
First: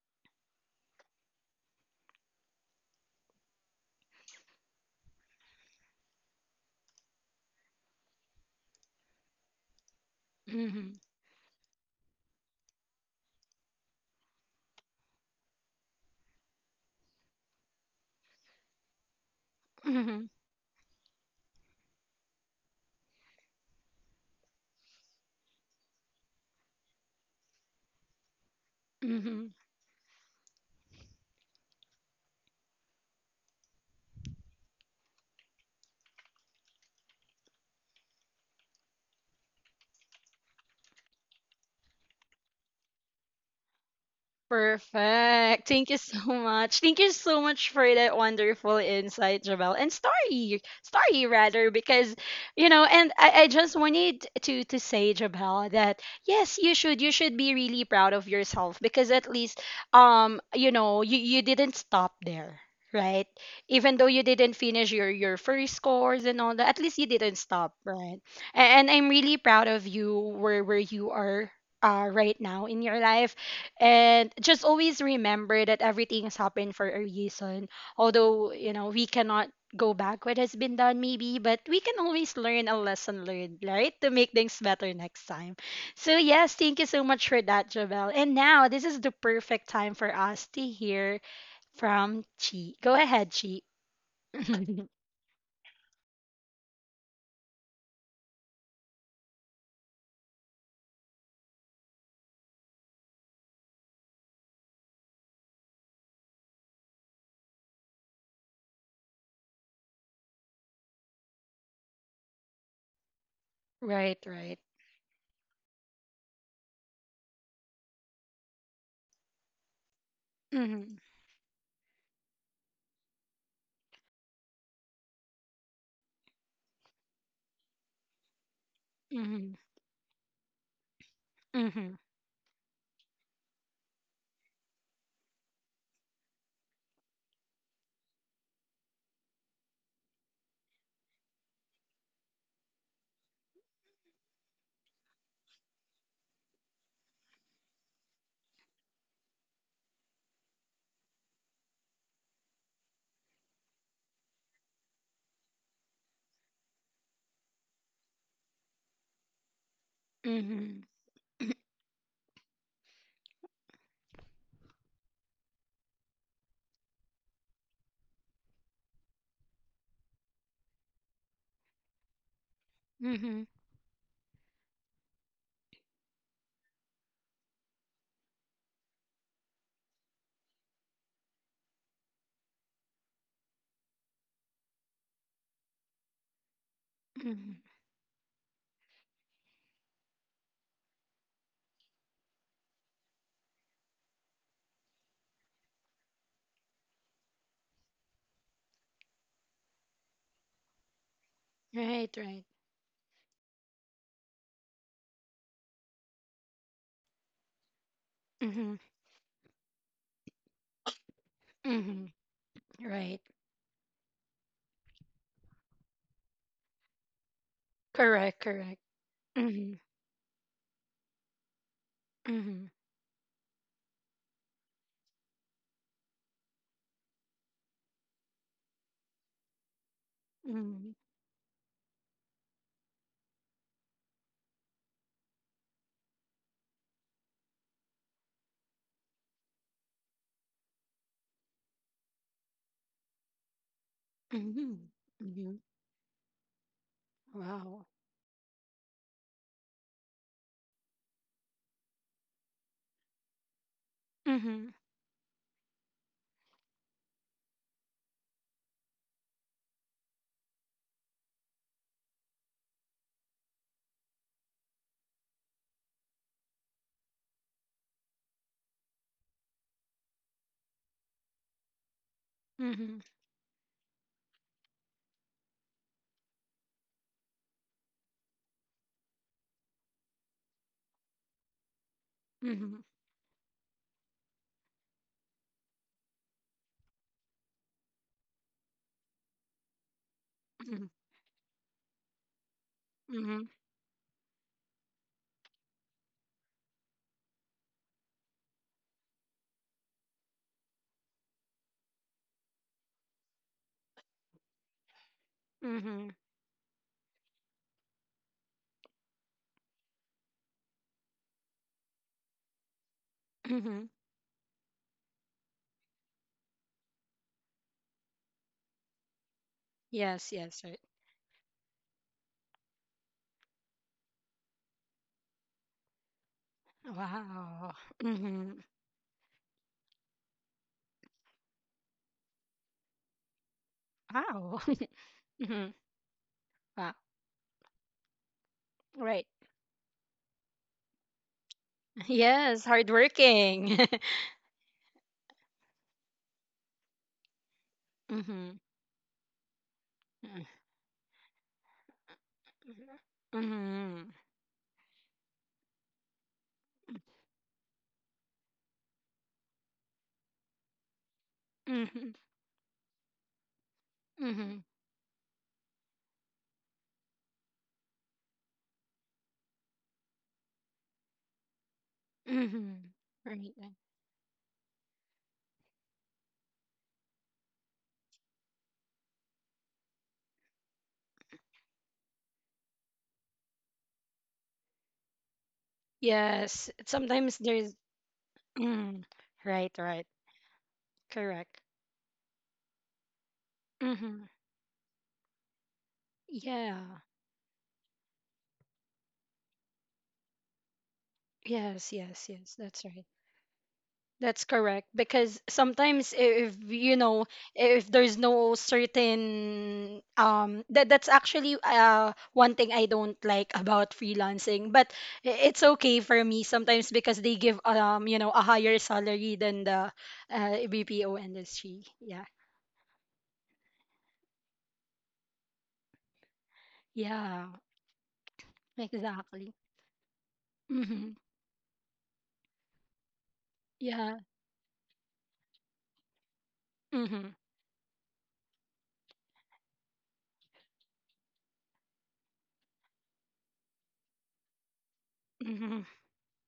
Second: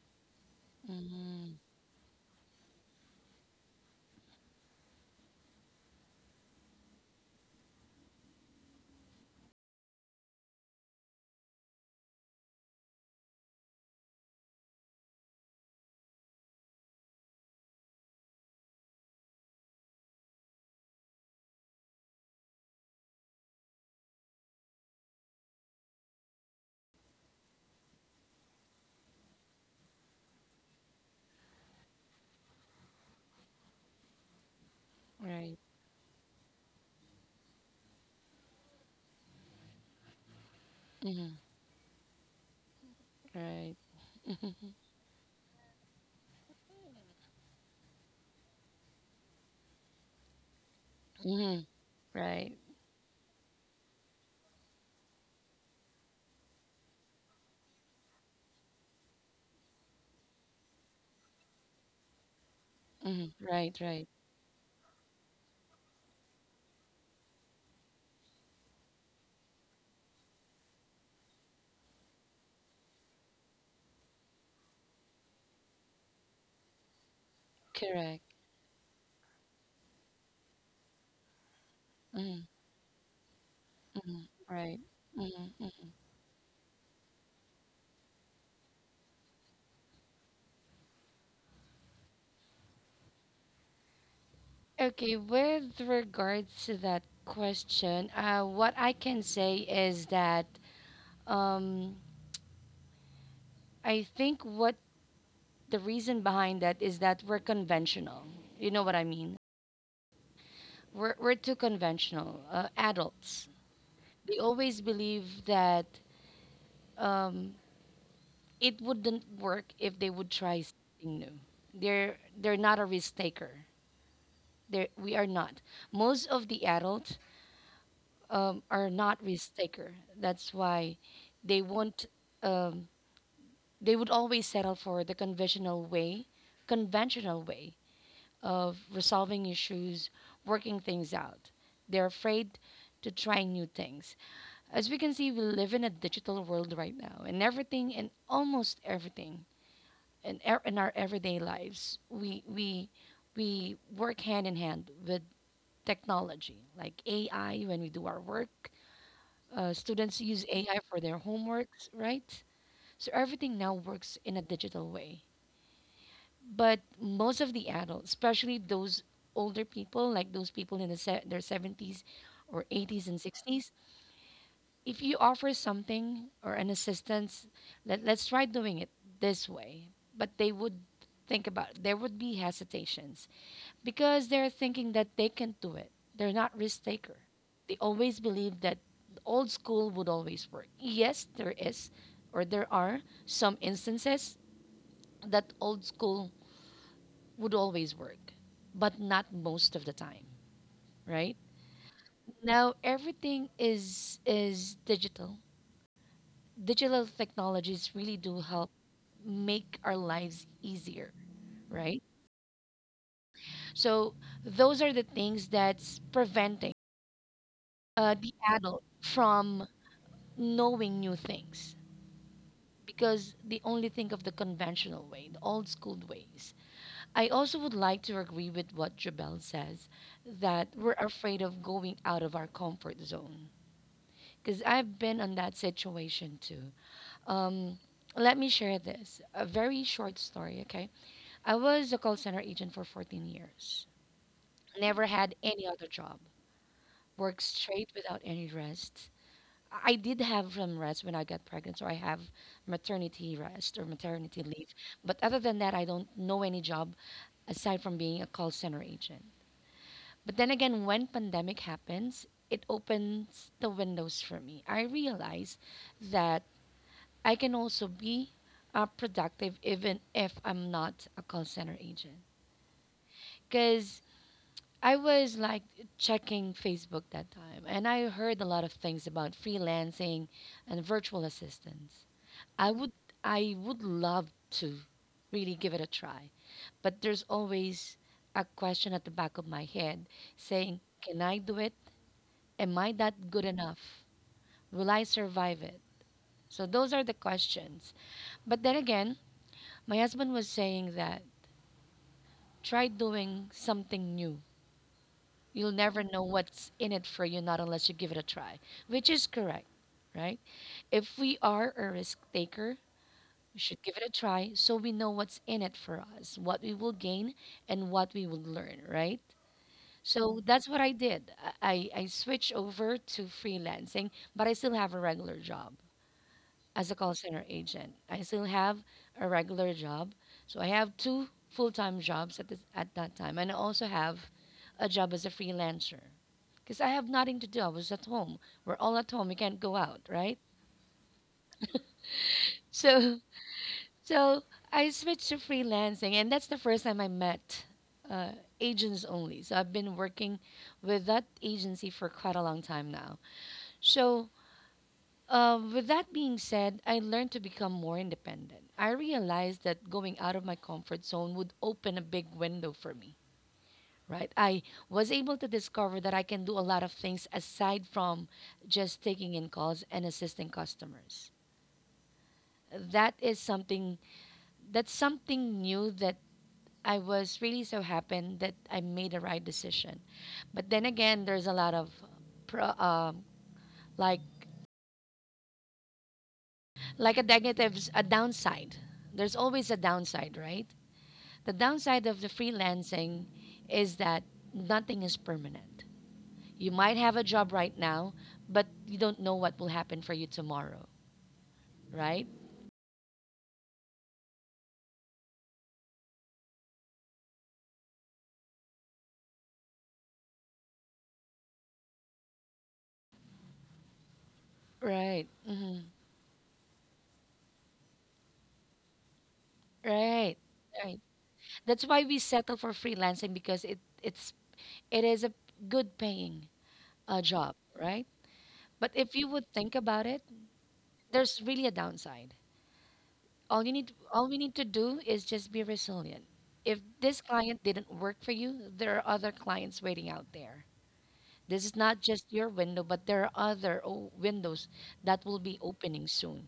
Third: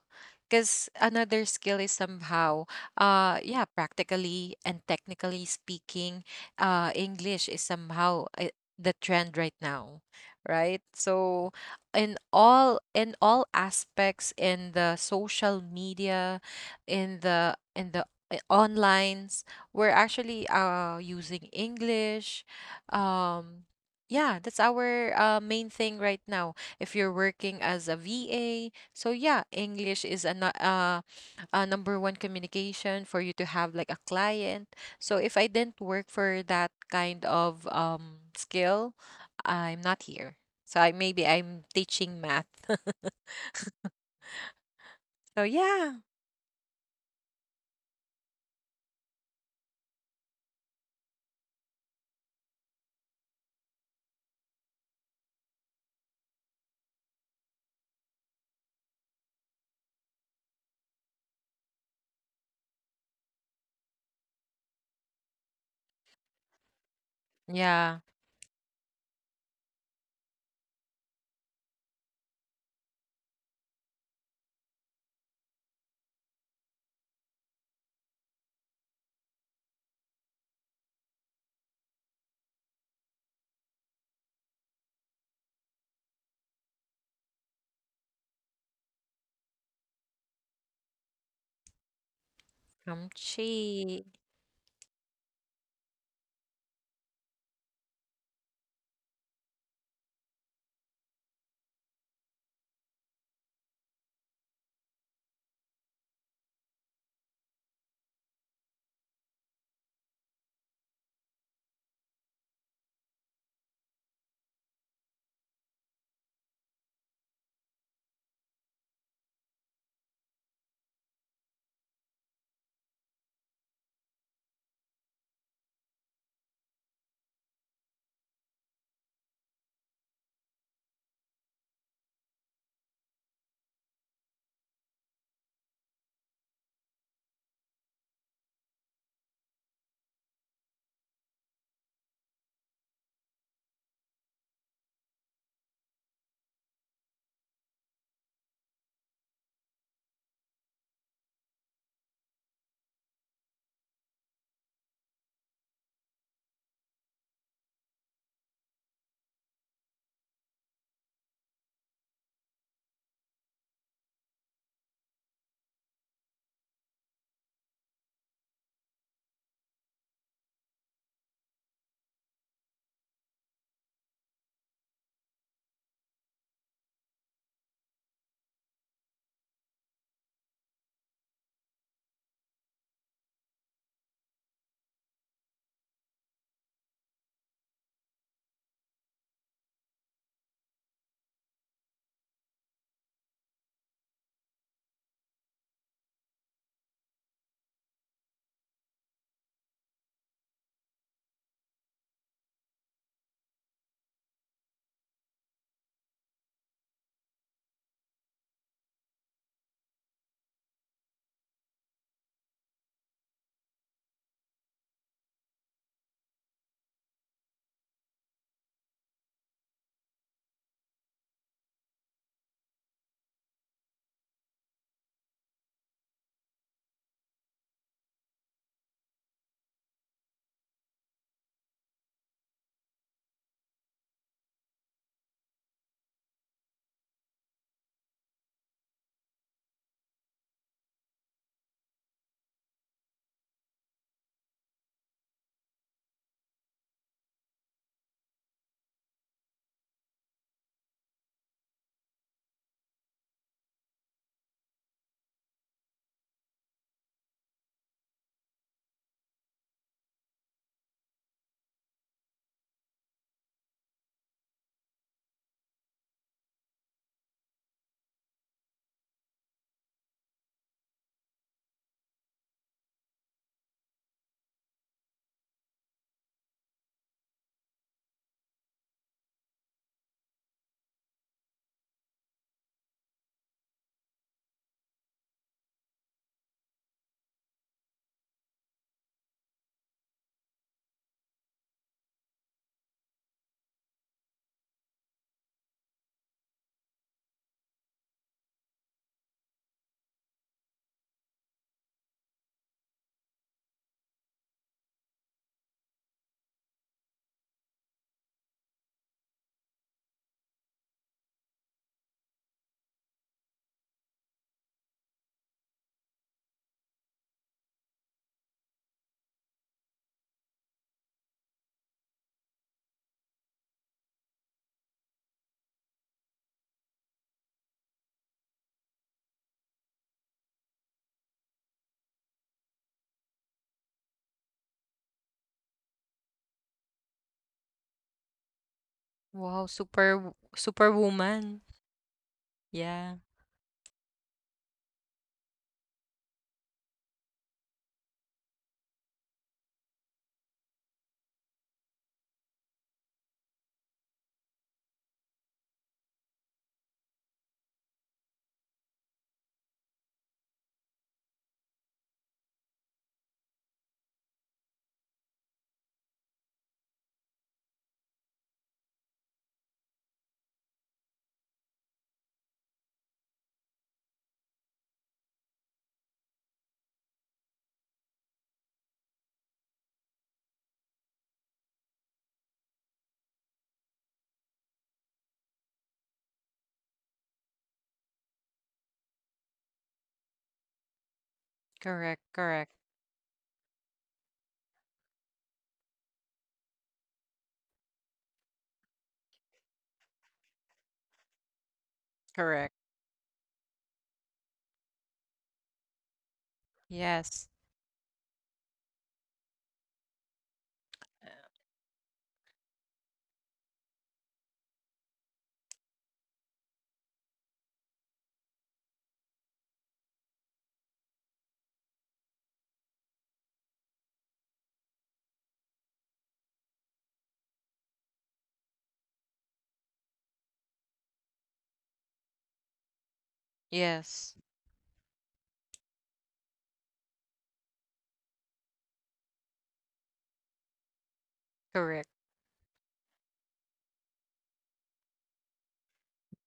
C: because another
B: Mm-hmm.
C: skill is somehow, yeah, practically and technically speaking, English is somehow, the trend right now, right?
A: Mhm.
C: So in all, in all aspects, in the social media, in the onlines, we're
A: Mhm.
C: actually using English. um yeah, that's our main thing right now if you're working as a va. So yeah,
A: Mhm.
C: English is a, a number one communication for you to have like a client. So if I
B: Right.
C: didn't work for that kind of skill, I'm not here. So I, maybe
B: Mm-hmm.
C: I'm teaching math.
B: Right.
C: So
A: Perfect. Thank
C: yeah,
A: you so much. Thank you so much for that wonderful insight, Javel. And story, story
B: Mm-hmm.
A: rather, because
B: Right.
A: you know, and I just wanted to say, Javel, that yes, you should be really proud of yourself because at least, you know, you didn't stop there. Right,
B: Mm-hmm. Right.
A: even though
B: Right.
A: you didn't finish your first course and all that, at least you didn't stop,
C: yeah,
A: right? And I'm really proud of you where you are, right now in your life, and just always remember that everything is happening for a reason.
B: Correct.
A: Although, you know, we cannot go back what has been done, maybe, but we can always
B: Mm-hmm.
A: learn a lesson learned, right? To
B: Mm-hmm.
A: make things
B: Right.
A: better next time.
B: Mm-hmm.
A: So, yes, thank you so much for that, Javel. And now, this is the perfect time for us to hear from Chi. Go ahead, Chi.
C: Kamchi.
B: Okay, with regards to that question, what I can say is that um, I think what the reason behind that is that we're conventional. You know what I mean? We're too conventional, adults.
A: Right,
B: They
A: right.
B: always believe that um, it wouldn't work if they would try
A: Mm-hmm,
B: something new. They're not a risk taker. We are not. Most of the adults are not
A: mm-hmm,
B: risk taker. That's why they
A: mm-hmm,
B: won't. Um, they would always settle for the conventional way of resolving issues, working things out. They're afraid to try new things. As we can see, we live in a digital world right now, and everything and almost everything in our everyday lives, we we work hand in hand with technology, like AI when we do our work. Students use
A: mm-hmm,
B: AI for their homeworks, right? So everything now works in a digital way. But most of the adults, especially those older people, like those people in their 70s or 80s and
A: mm-hmm,
B: 60s, if you offer something or an assistance, let's try doing it this way. But they would think about there would be hesitations because they're thinking that they can do it. They're not risk taker.
A: mm-hmm.
B: They always believe that the old school would always work. Yes, there is or there are some instances that old school would always work, but not most of the time, right?
A: Right, right.
B: Now everything is digital digital technologies really do help
A: Mm-hmm,
B: make our lives easier, right?
A: mm-hmm. Right.
B: So those are the things that's preventing the
A: Correct,
B: adult
A: correct.
B: from
A: Mm-hmm.
B: knowing new things
A: Mhm.
B: because they only think of the conventional way, the old school ways. I also would like to agree with what Jabel says that we're
A: Mhm.
B: afraid of going out of our comfort zone because I've been on that situation too. Um, Let me share this a very short story, okay? I was a call center agent for 14 years.
A: Mhm.
B: Never had
A: Mhm.
B: any other job. Worked
A: Wow.
B: straight without any rest. I did have some rest when I got pregnant, so I have maternity rest or maternity leave.
A: Mhm.
B: But other than that, I don't know any job aside from being a call center agent. But then again, when pandemic happens, it opens the windows for me. I realize that I can also be productive even if I'm not a call center agent
A: Mhm.
B: because I was like checking Facebook that time, and I heard a lot of things about freelancing and virtual assistants. I
A: Mhm.
B: would I would love to really give it a try, but there's always a question at the back of my head saying,
A: Mhm.
B: "Can I do it? Am I that good
A: Mhm.
B: enough? Will I survive it?" So those are the questions. But then again, my husband was saying that try doing something new. You'll never
A: Mhm.
B: know what's in it for you, not unless you give it a try, which is correct, right? If we are a risk taker, we should
A: Mhm.
B: give it a try so we know what's in it for us, what we will gain, and what we will learn, right?
A: Yes,
B: So
A: yes,
B: that's
A: right.
B: what I did. I switched over to freelancing, but I still have a regular job as a call center
A: Wow.
B: agent. I still
A: Mhm.
B: have a regular job. So I have two full-time jobs at that time and I also have
A: Wow.
B: a job as a
A: Mhm.
B: freelancer because I
A: Wow.
B: have nothing to do. I was at home. We're all at
A: Right.
B: home. We can't
C: Wow,
B: go out,
C: super
B: right?
C: superwoman.
A: Yes,
C: Yeah,
B: So
A: hardworking.
B: so I switched to freelancing and that's the first time I met uh,
A: Mhm.
B: agents only. So I've been working
A: Mhm.
B: with that agency for quite a long time now.
A: Mhm.
B: So with that being said, I learned to become more independent. I realized that going out of my comfort zone would open a
A: Mhm.
B: big window for me, right?
A: Mhm.
B: I was able to discover that I can do a lot of things aside from just taking in calls and assisting customers.
A: Mhm.
B: That is
A: Right. Right.
B: something that's something new that I was really so happy that I made a right decision. But then again, there's a lot of pro, um like
A: Yes,
B: a
A: sometimes there's.
B: negatives, a downside.
A: Mm.
B: There's
A: Right,
B: always a
A: right.
B: downside, right? The
A: Correct.
B: downside
C: correct,
B: of the
C: correct,
B: freelancing is
A: Mhm.
B: that nothing is permanent. You
A: Yeah.
B: might have a job right now, but you don't know what will happen for you tomorrow,
A: Yes, yes,
B: right?
A: yes.
C: correct.
A: That's right. That's correct. Because sometimes if you know,
C: Yes,
A: if there's no certain, that's
C: uh,
A: actually, one thing I don't like about freelancing. But
B: Right.
A: it's okay for me sometimes because they give, you know, a higher salary than the,
B: Right. Right.
A: BPO industry.
B: That's why we
A: Yeah.
B: settle for freelancing because it is a good paying
A: Yeah.
B: job, right? But if you would
A: Exactly.
B: think about it,
A: Mm-hmm.
B: there's really a downside.
A: Yeah.
B: All
C: yes,
B: we need to do is just be resilient. If this
A: Mm-hmm.
B: client didn't work for you, there are other clients waiting out there. This is not
C: correct,
B: just your window, but there are windows that will be
A: Mm-hmm.
B: opening soon.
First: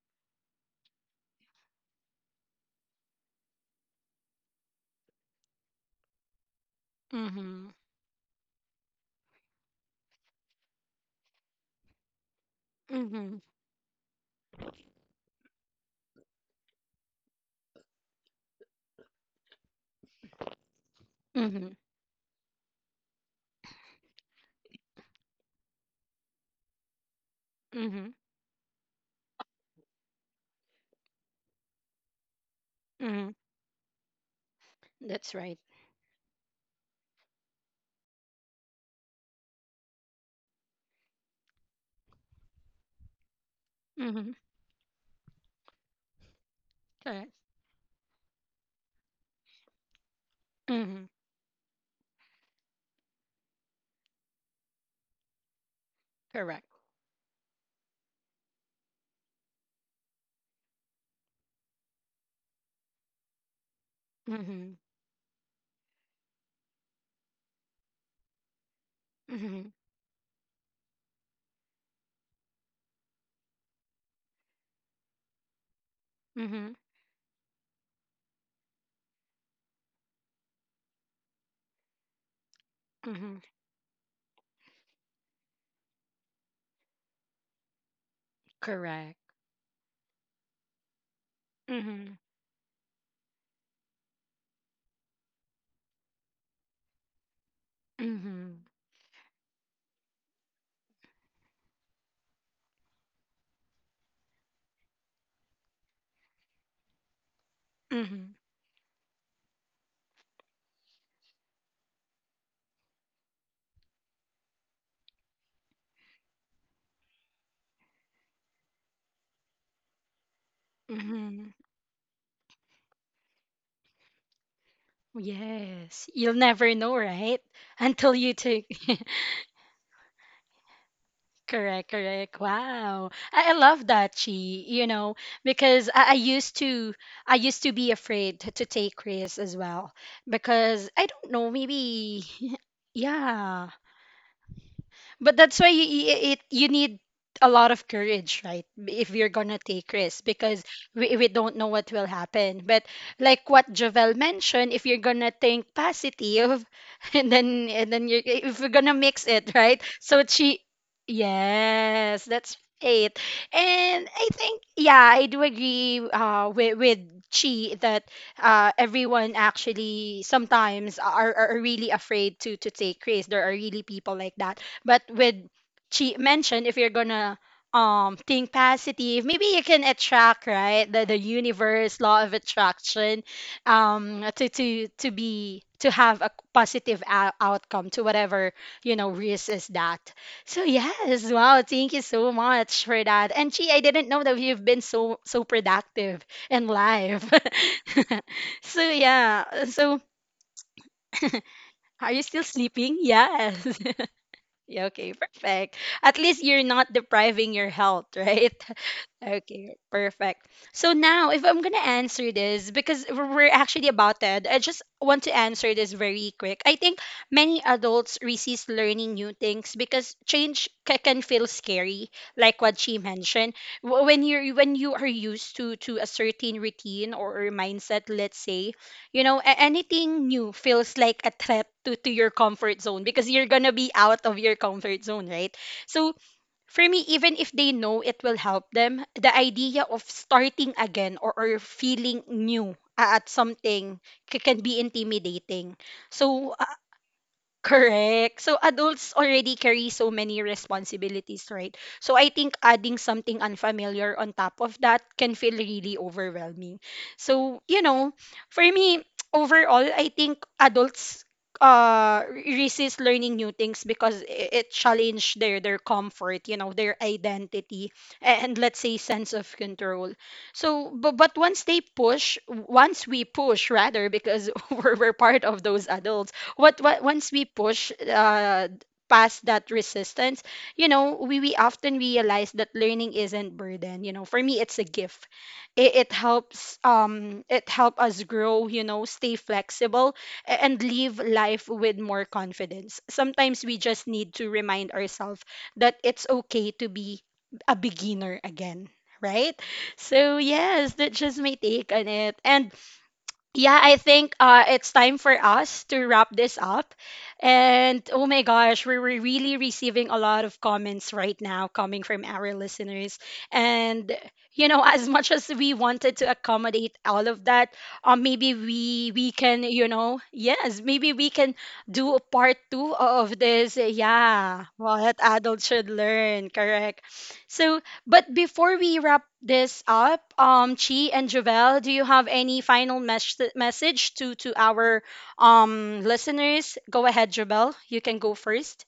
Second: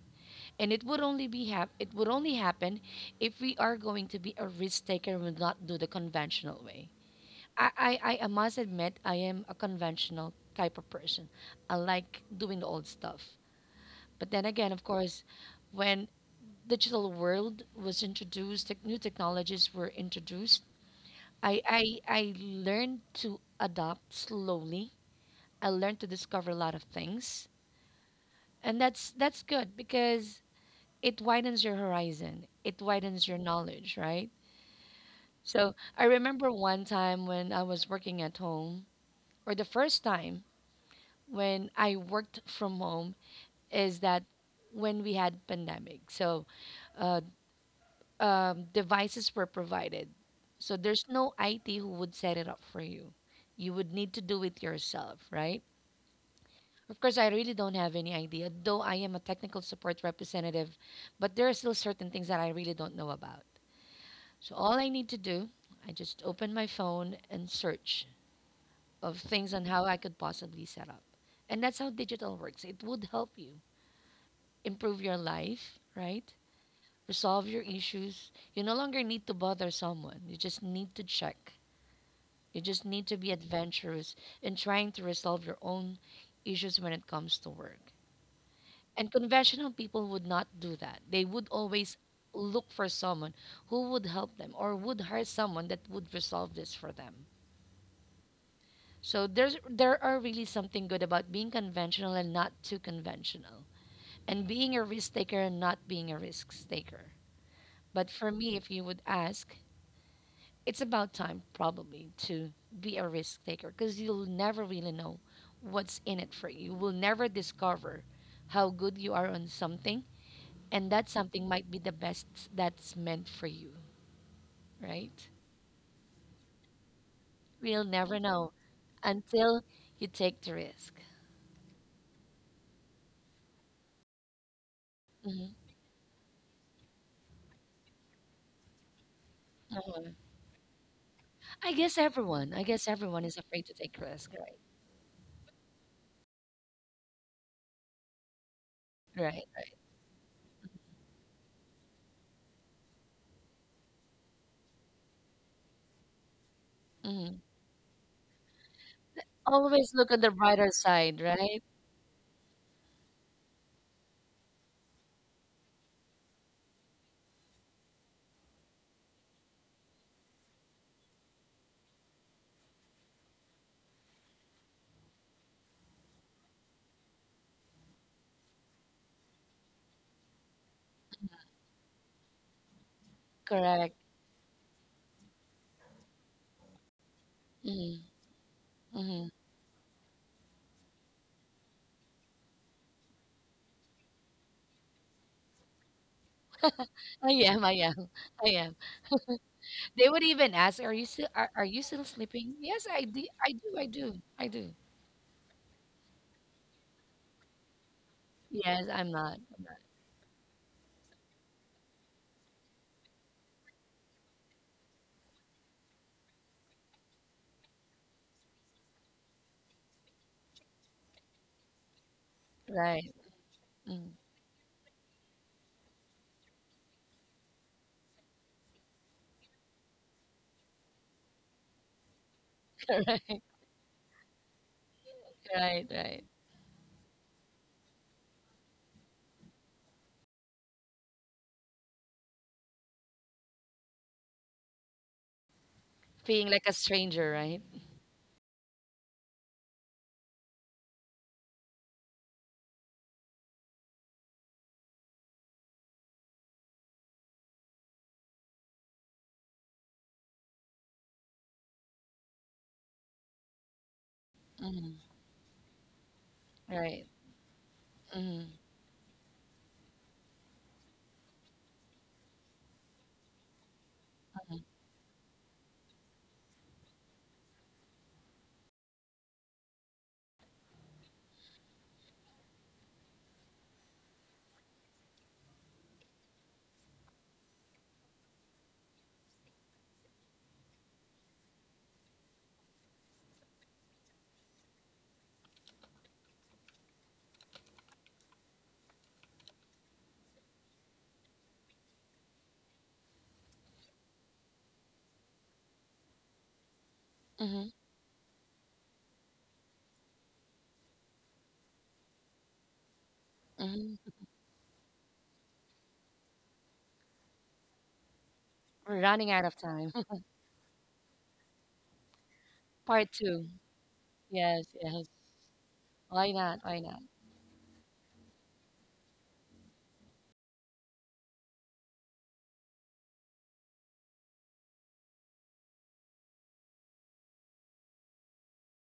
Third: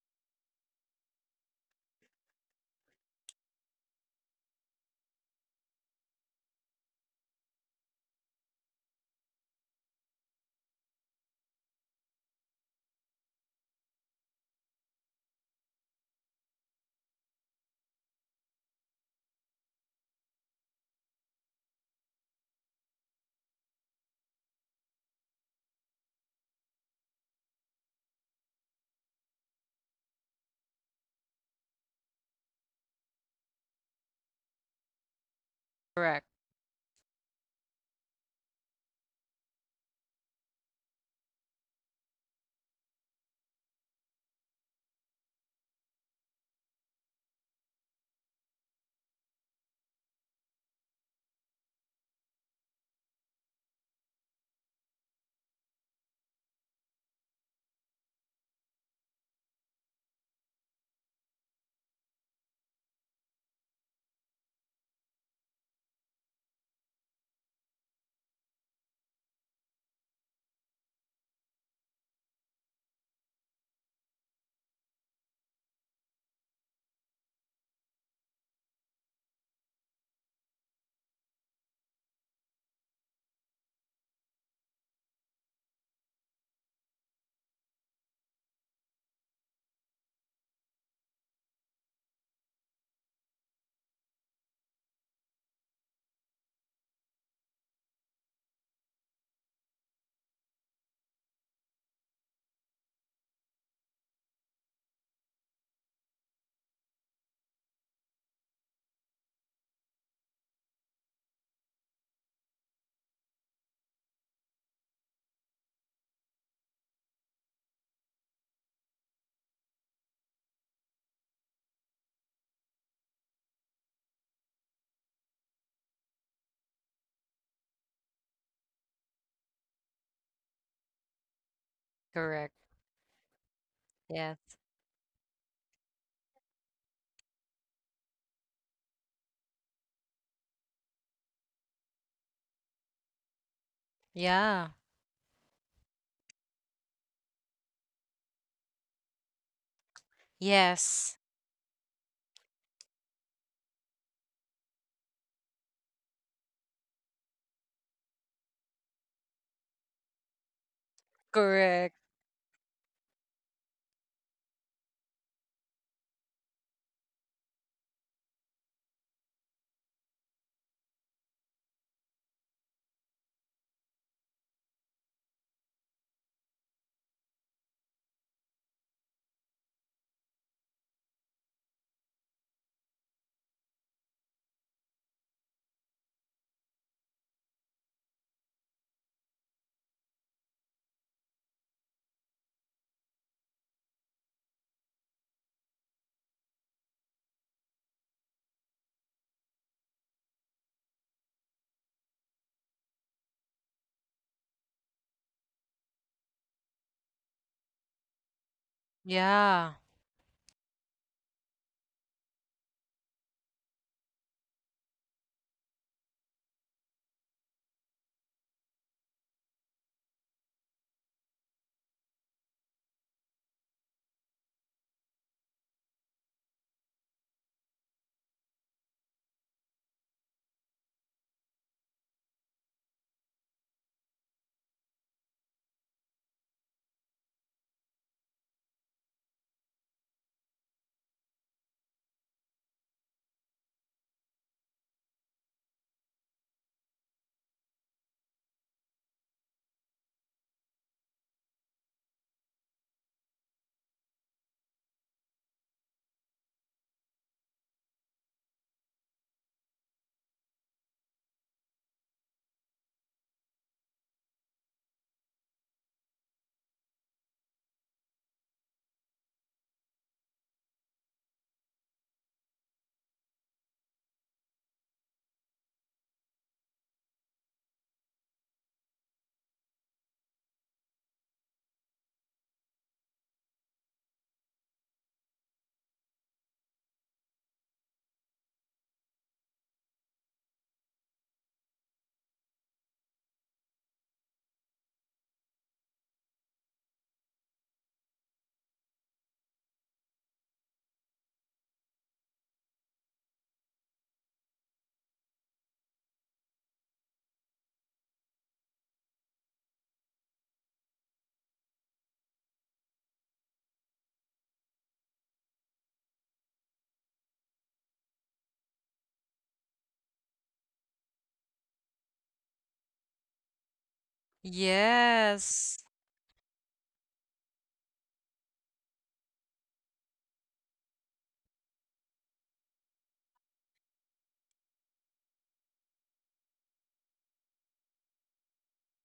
B: And it would only be it would only happen if we are going to be a risk taker and will not do the conventional way.
A: Mm-hmm.
B: I must admit I am a conventional type of person. I like doing the old stuff.
A: Mm-hmm.
B: But then again, of course, when digital world was introduced, new technologies were introduced, I,
A: Mm-hmm.
B: I I learned to adopt slowly. I learned to discover a lot of things,
A: Mm-hmm.
B: and that's good because it widens your horizon, it widens
A: Mm-hmm.
B: your knowledge, right?
A: That's right.
B: So I
C: correct,
B: remember one time when I was working at home, or the first time when I worked from home is that
A: Mm-hmm.
B: when we had pandemic, so uh,
A: Correct.
B: devices were provided. So
A: Mm-hmm.
B: there's no IT who would set it up for you. You would need to do it yourself, right?
A: Correct.
B: Of course, I really don't have any idea, though I am a technical support representative, but there are still certain things that I really don't know about. So
A: Mm-hmm.
B: all I need to do, I just open my phone and search of things on
A: Mm-hmm.
B: how I could possibly set up. And that's how digital works. It would help you improve your life, right?
A: Mm-hmm.
B: Resolve your issues. You no longer need to bother someone. You just need to check. You just need to be
A: Mm-hmm.
B: adventurous in trying to resolve your own issues when it comes to work. And
A: Correct.
B: conventional people would not do that. They would always
A: Mm-hmm.
B: look for someone who would help them or would hire someone that would resolve this for them.
A: Mm-hmm.
B: So there are really something good about being conventional and not too conventional. And being a risk taker and not being a risk taker. But
A: Mm-hmm.
B: for me, if you would ask, it's about time probably to be a risk taker because you'll never really know what's in it for you. You will never discover how good you are on something and that something
A: Mm-hmm.
B: might be the best that's meant for you, right?
A: Yes. You'll never know, right?
B: We'll
A: Until
B: never
A: you
B: know
A: take.
B: until you take the risk.
A: Correct. Correct.
C: correct.
A: Wow. I love that, Chi.
C: Yes,
A: You know,
B: Mhm.
A: because I used to be afraid to take risks as well,
B: Mhm.
A: because I don't know, maybe,
B: I guess everyone is afraid
A: yeah.
B: to take risk, right?
C: yeah,
A: But that's why you, you- it you need a lot of courage, right? If you're
B: Right.
A: gonna take risks, because
C: yes,
A: we don't know what will happen. But like what Javel mentioned, if you're gonna think positive,
B: Mhm.
A: and then you if you're gonna mix it, right?
B: Always look
A: So
B: on the
A: she,
B: brighter side, right?
C: correct.
A: yes, that's right. And I think yeah, I do agree, with Chi that, everyone actually sometimes are really afraid to take risks. There are really people like that, but with Chi mentioned, if you're gonna, think positive, maybe you can attract, right? The universe, law of attraction,
B: Correct.
A: to have a positive outcome
B: Mhm.
A: to whatever
B: Mhm.
A: risk is that. So yes, wow, thank you so much for that. And Chi, I didn't know that you've been so productive in life.
B: I am. I am. I am.
A: So yeah, so
B: They would even ask, "Are you still? Are you still
A: are you still
B: sleeping?" Yes,
A: sleeping?
B: I do. I
A: Yes.
B: do. I do. I do.
A: Yeah, okay, perfect. At least you're not depriving your health, right?
B: Yes, I'm not. I'm
C: Yeah.
B: not.
A: Okay, perfect. So now, if I'm gonna answer this, because we're actually about that, I just want to answer this very quick. I think many adults resist learning new things because change can feel scary, like what she
B: Right.
A: mentioned. Wh-
B: Mm.
A: When you're when you are used to a certain routine or mindset, let's say, you know, anything new feels like a threat to your comfort zone, because
B: Right.
A: you're gonna be out of your comfort zone, right?
B: Right.
A: So
B: Right.
A: for me, even if they know it will help them, the idea of starting again, or, feeling new at something can be intimidating.
B: Being
A: So.
B: like a stranger, right?
A: Correct. So adults already carry so many responsibilities, right? So I think adding something unfamiliar on top of that can feel really overwhelming. So, you know, for me, overall, I think adults resist learning new things because it
B: Mhm.
A: challenged their comfort, you know, their
B: Right.
A: identity,
B: Mhm.
A: and let's say sense of control. So but once they push, once we push rather, because we're part of those adults. What once we push, past that resistance, you know, we often realize that learning isn't burden. You know, for me, it's a gift. It helps, it help us grow. You know, stay flexible and live life with more confidence. Sometimes we just need to remind ourselves that it's okay to be a beginner again. Right? So, yes, that's just my take on it. And yeah, I think, it's time for us to wrap this up.
B: Mhm.
A: And oh my gosh, we were really receiving a lot of comments right now coming from our listeners.
B: Mhm.
A: And you know, as much as we wanted to accommodate all of that, maybe
B: We're
A: we
B: running out of
A: can, you
B: time.
A: know, yes, maybe we can do a part two
B: Part
A: of
B: two.
A: this. Yeah,
B: Yes. Yes.
A: what
C: Yes.
A: adults should
B: Why
A: learn,
B: not? Why
A: correct?
B: not?
A: So but before we wrap this up, Chi and Javel, do you have any final message to our, listeners? Go ahead, Javel. You can go 1st.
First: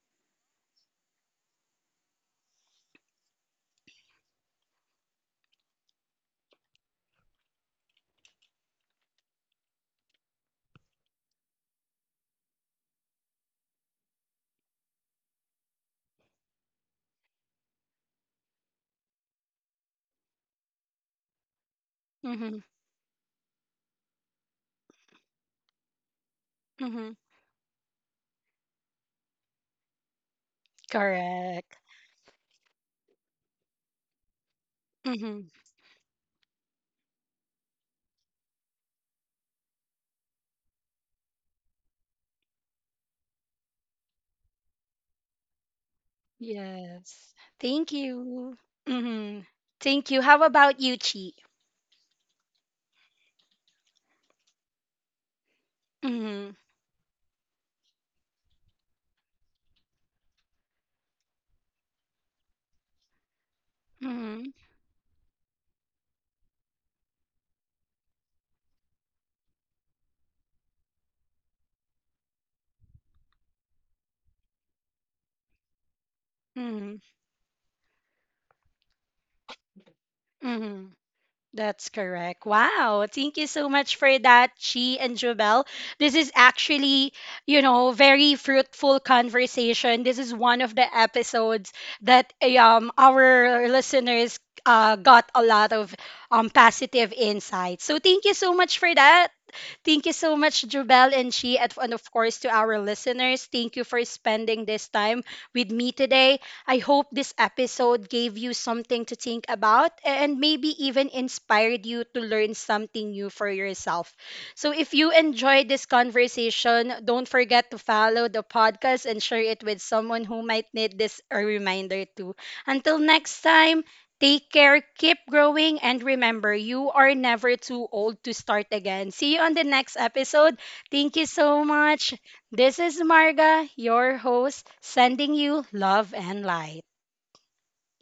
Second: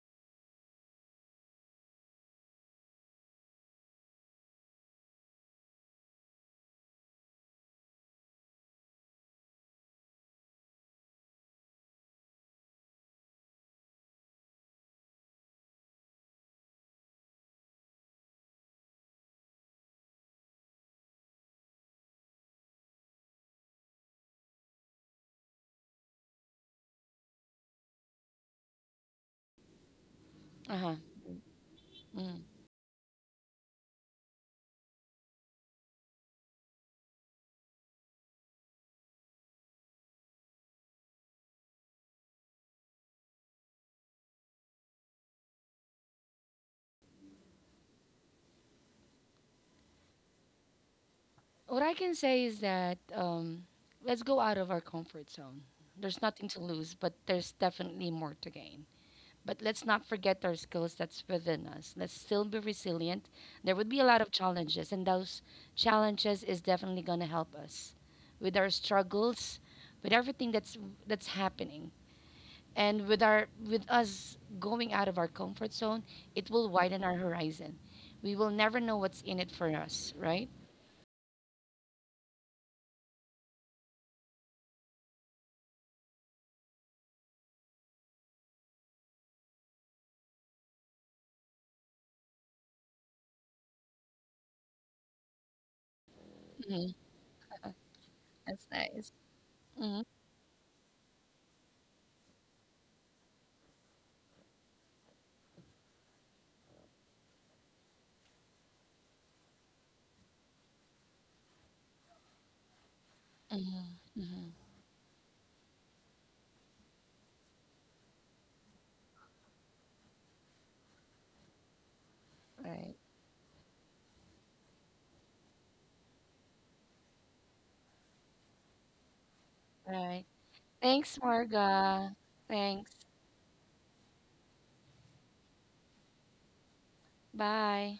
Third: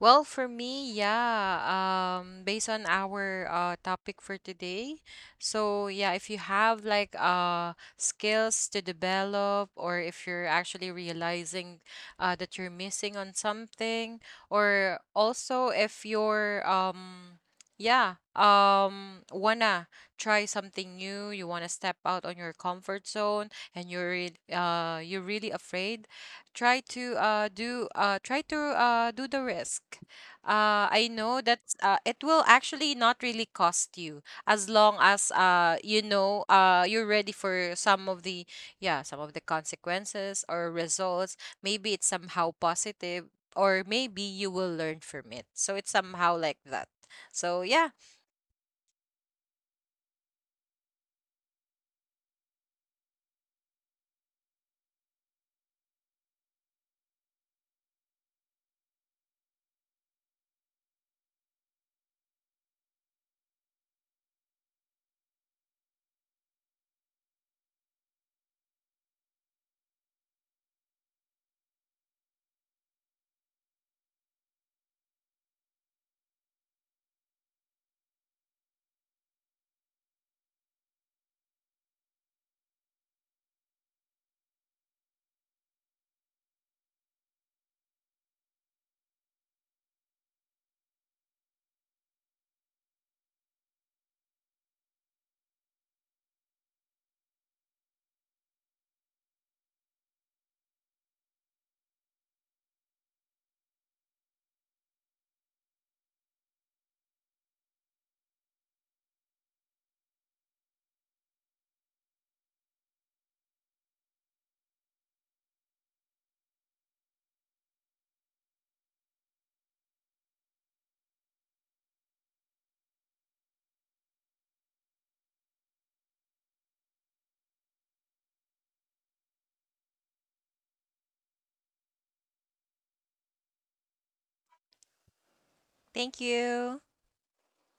C: Well, for me, yeah, based on our topic for today. So, yeah, if you have like skills to develop, or if you're actually realizing that you're missing on something, or also if you're yeah, wanna try something new, you wanna step out on
A: Mm-hmm.
C: your comfort zone, and you're really afraid, try
A: Mm-hmm.
C: to do try to do the risk.
B: Uh huh.
C: I know
A: Correct.
C: that it
B: Mm.
C: will actually not really cost you, as long
A: Mm-hmm.
C: as you know, you're ready for some of the, yeah, some of the consequences or results. Maybe it's somehow positive, or maybe you will learn from it, so it's somehow like that.
A: Yes.
C: So
A: Thank
C: yeah,
A: you. Mm-hmm. Thank you. How about you, Chi?
B: What I can say is that let's go out of our comfort zone. There's nothing
A: Mm-hmm.
B: to lose, but there's definitely more to gain. But let's not forget our skills that's within us. Let's still be resilient. There would be a lot of challenges, and those challenges is definitely gonna help us with our struggles, with everything that's happening and with our with us going out of our comfort zone, it will
A: Mm-hmm.
B: widen our horizon. We will never know what's in it for us, right?
A: Mm-hmm. That's correct. Wow. Thank you so much for that, Chi and Jubel. This is actually, you know, very fruitful conversation. This is one of the episodes that, our listeners, got a lot of,
B: Mhm.
A: positive insights. So thank you so
B: That's
A: much for
B: nice.
A: that.
B: Mm-hmm,
A: Thank you so much, Jubel and Chi, and of course to our listeners. Thank you for spending this time with me today. I hope this episode gave you something to think about, and maybe even inspired you to learn something new for
B: mm-hmm,
A: yourself.
B: mm-hmm.
A: So if you enjoyed this conversation, don't forget to follow the podcast and share it with someone who might need this a reminder too. Until
B: Right.
A: next time, take care, keep growing, and remember, you are never too old to start again. See you on the next
B: All right.
A: episode. Thank
B: Thanks,
A: you so much.
B: Marga.
A: This
B: Thanks.
A: is Marga, your host, sending you love and
C: thank
A: light.
C: you.
B: Bye.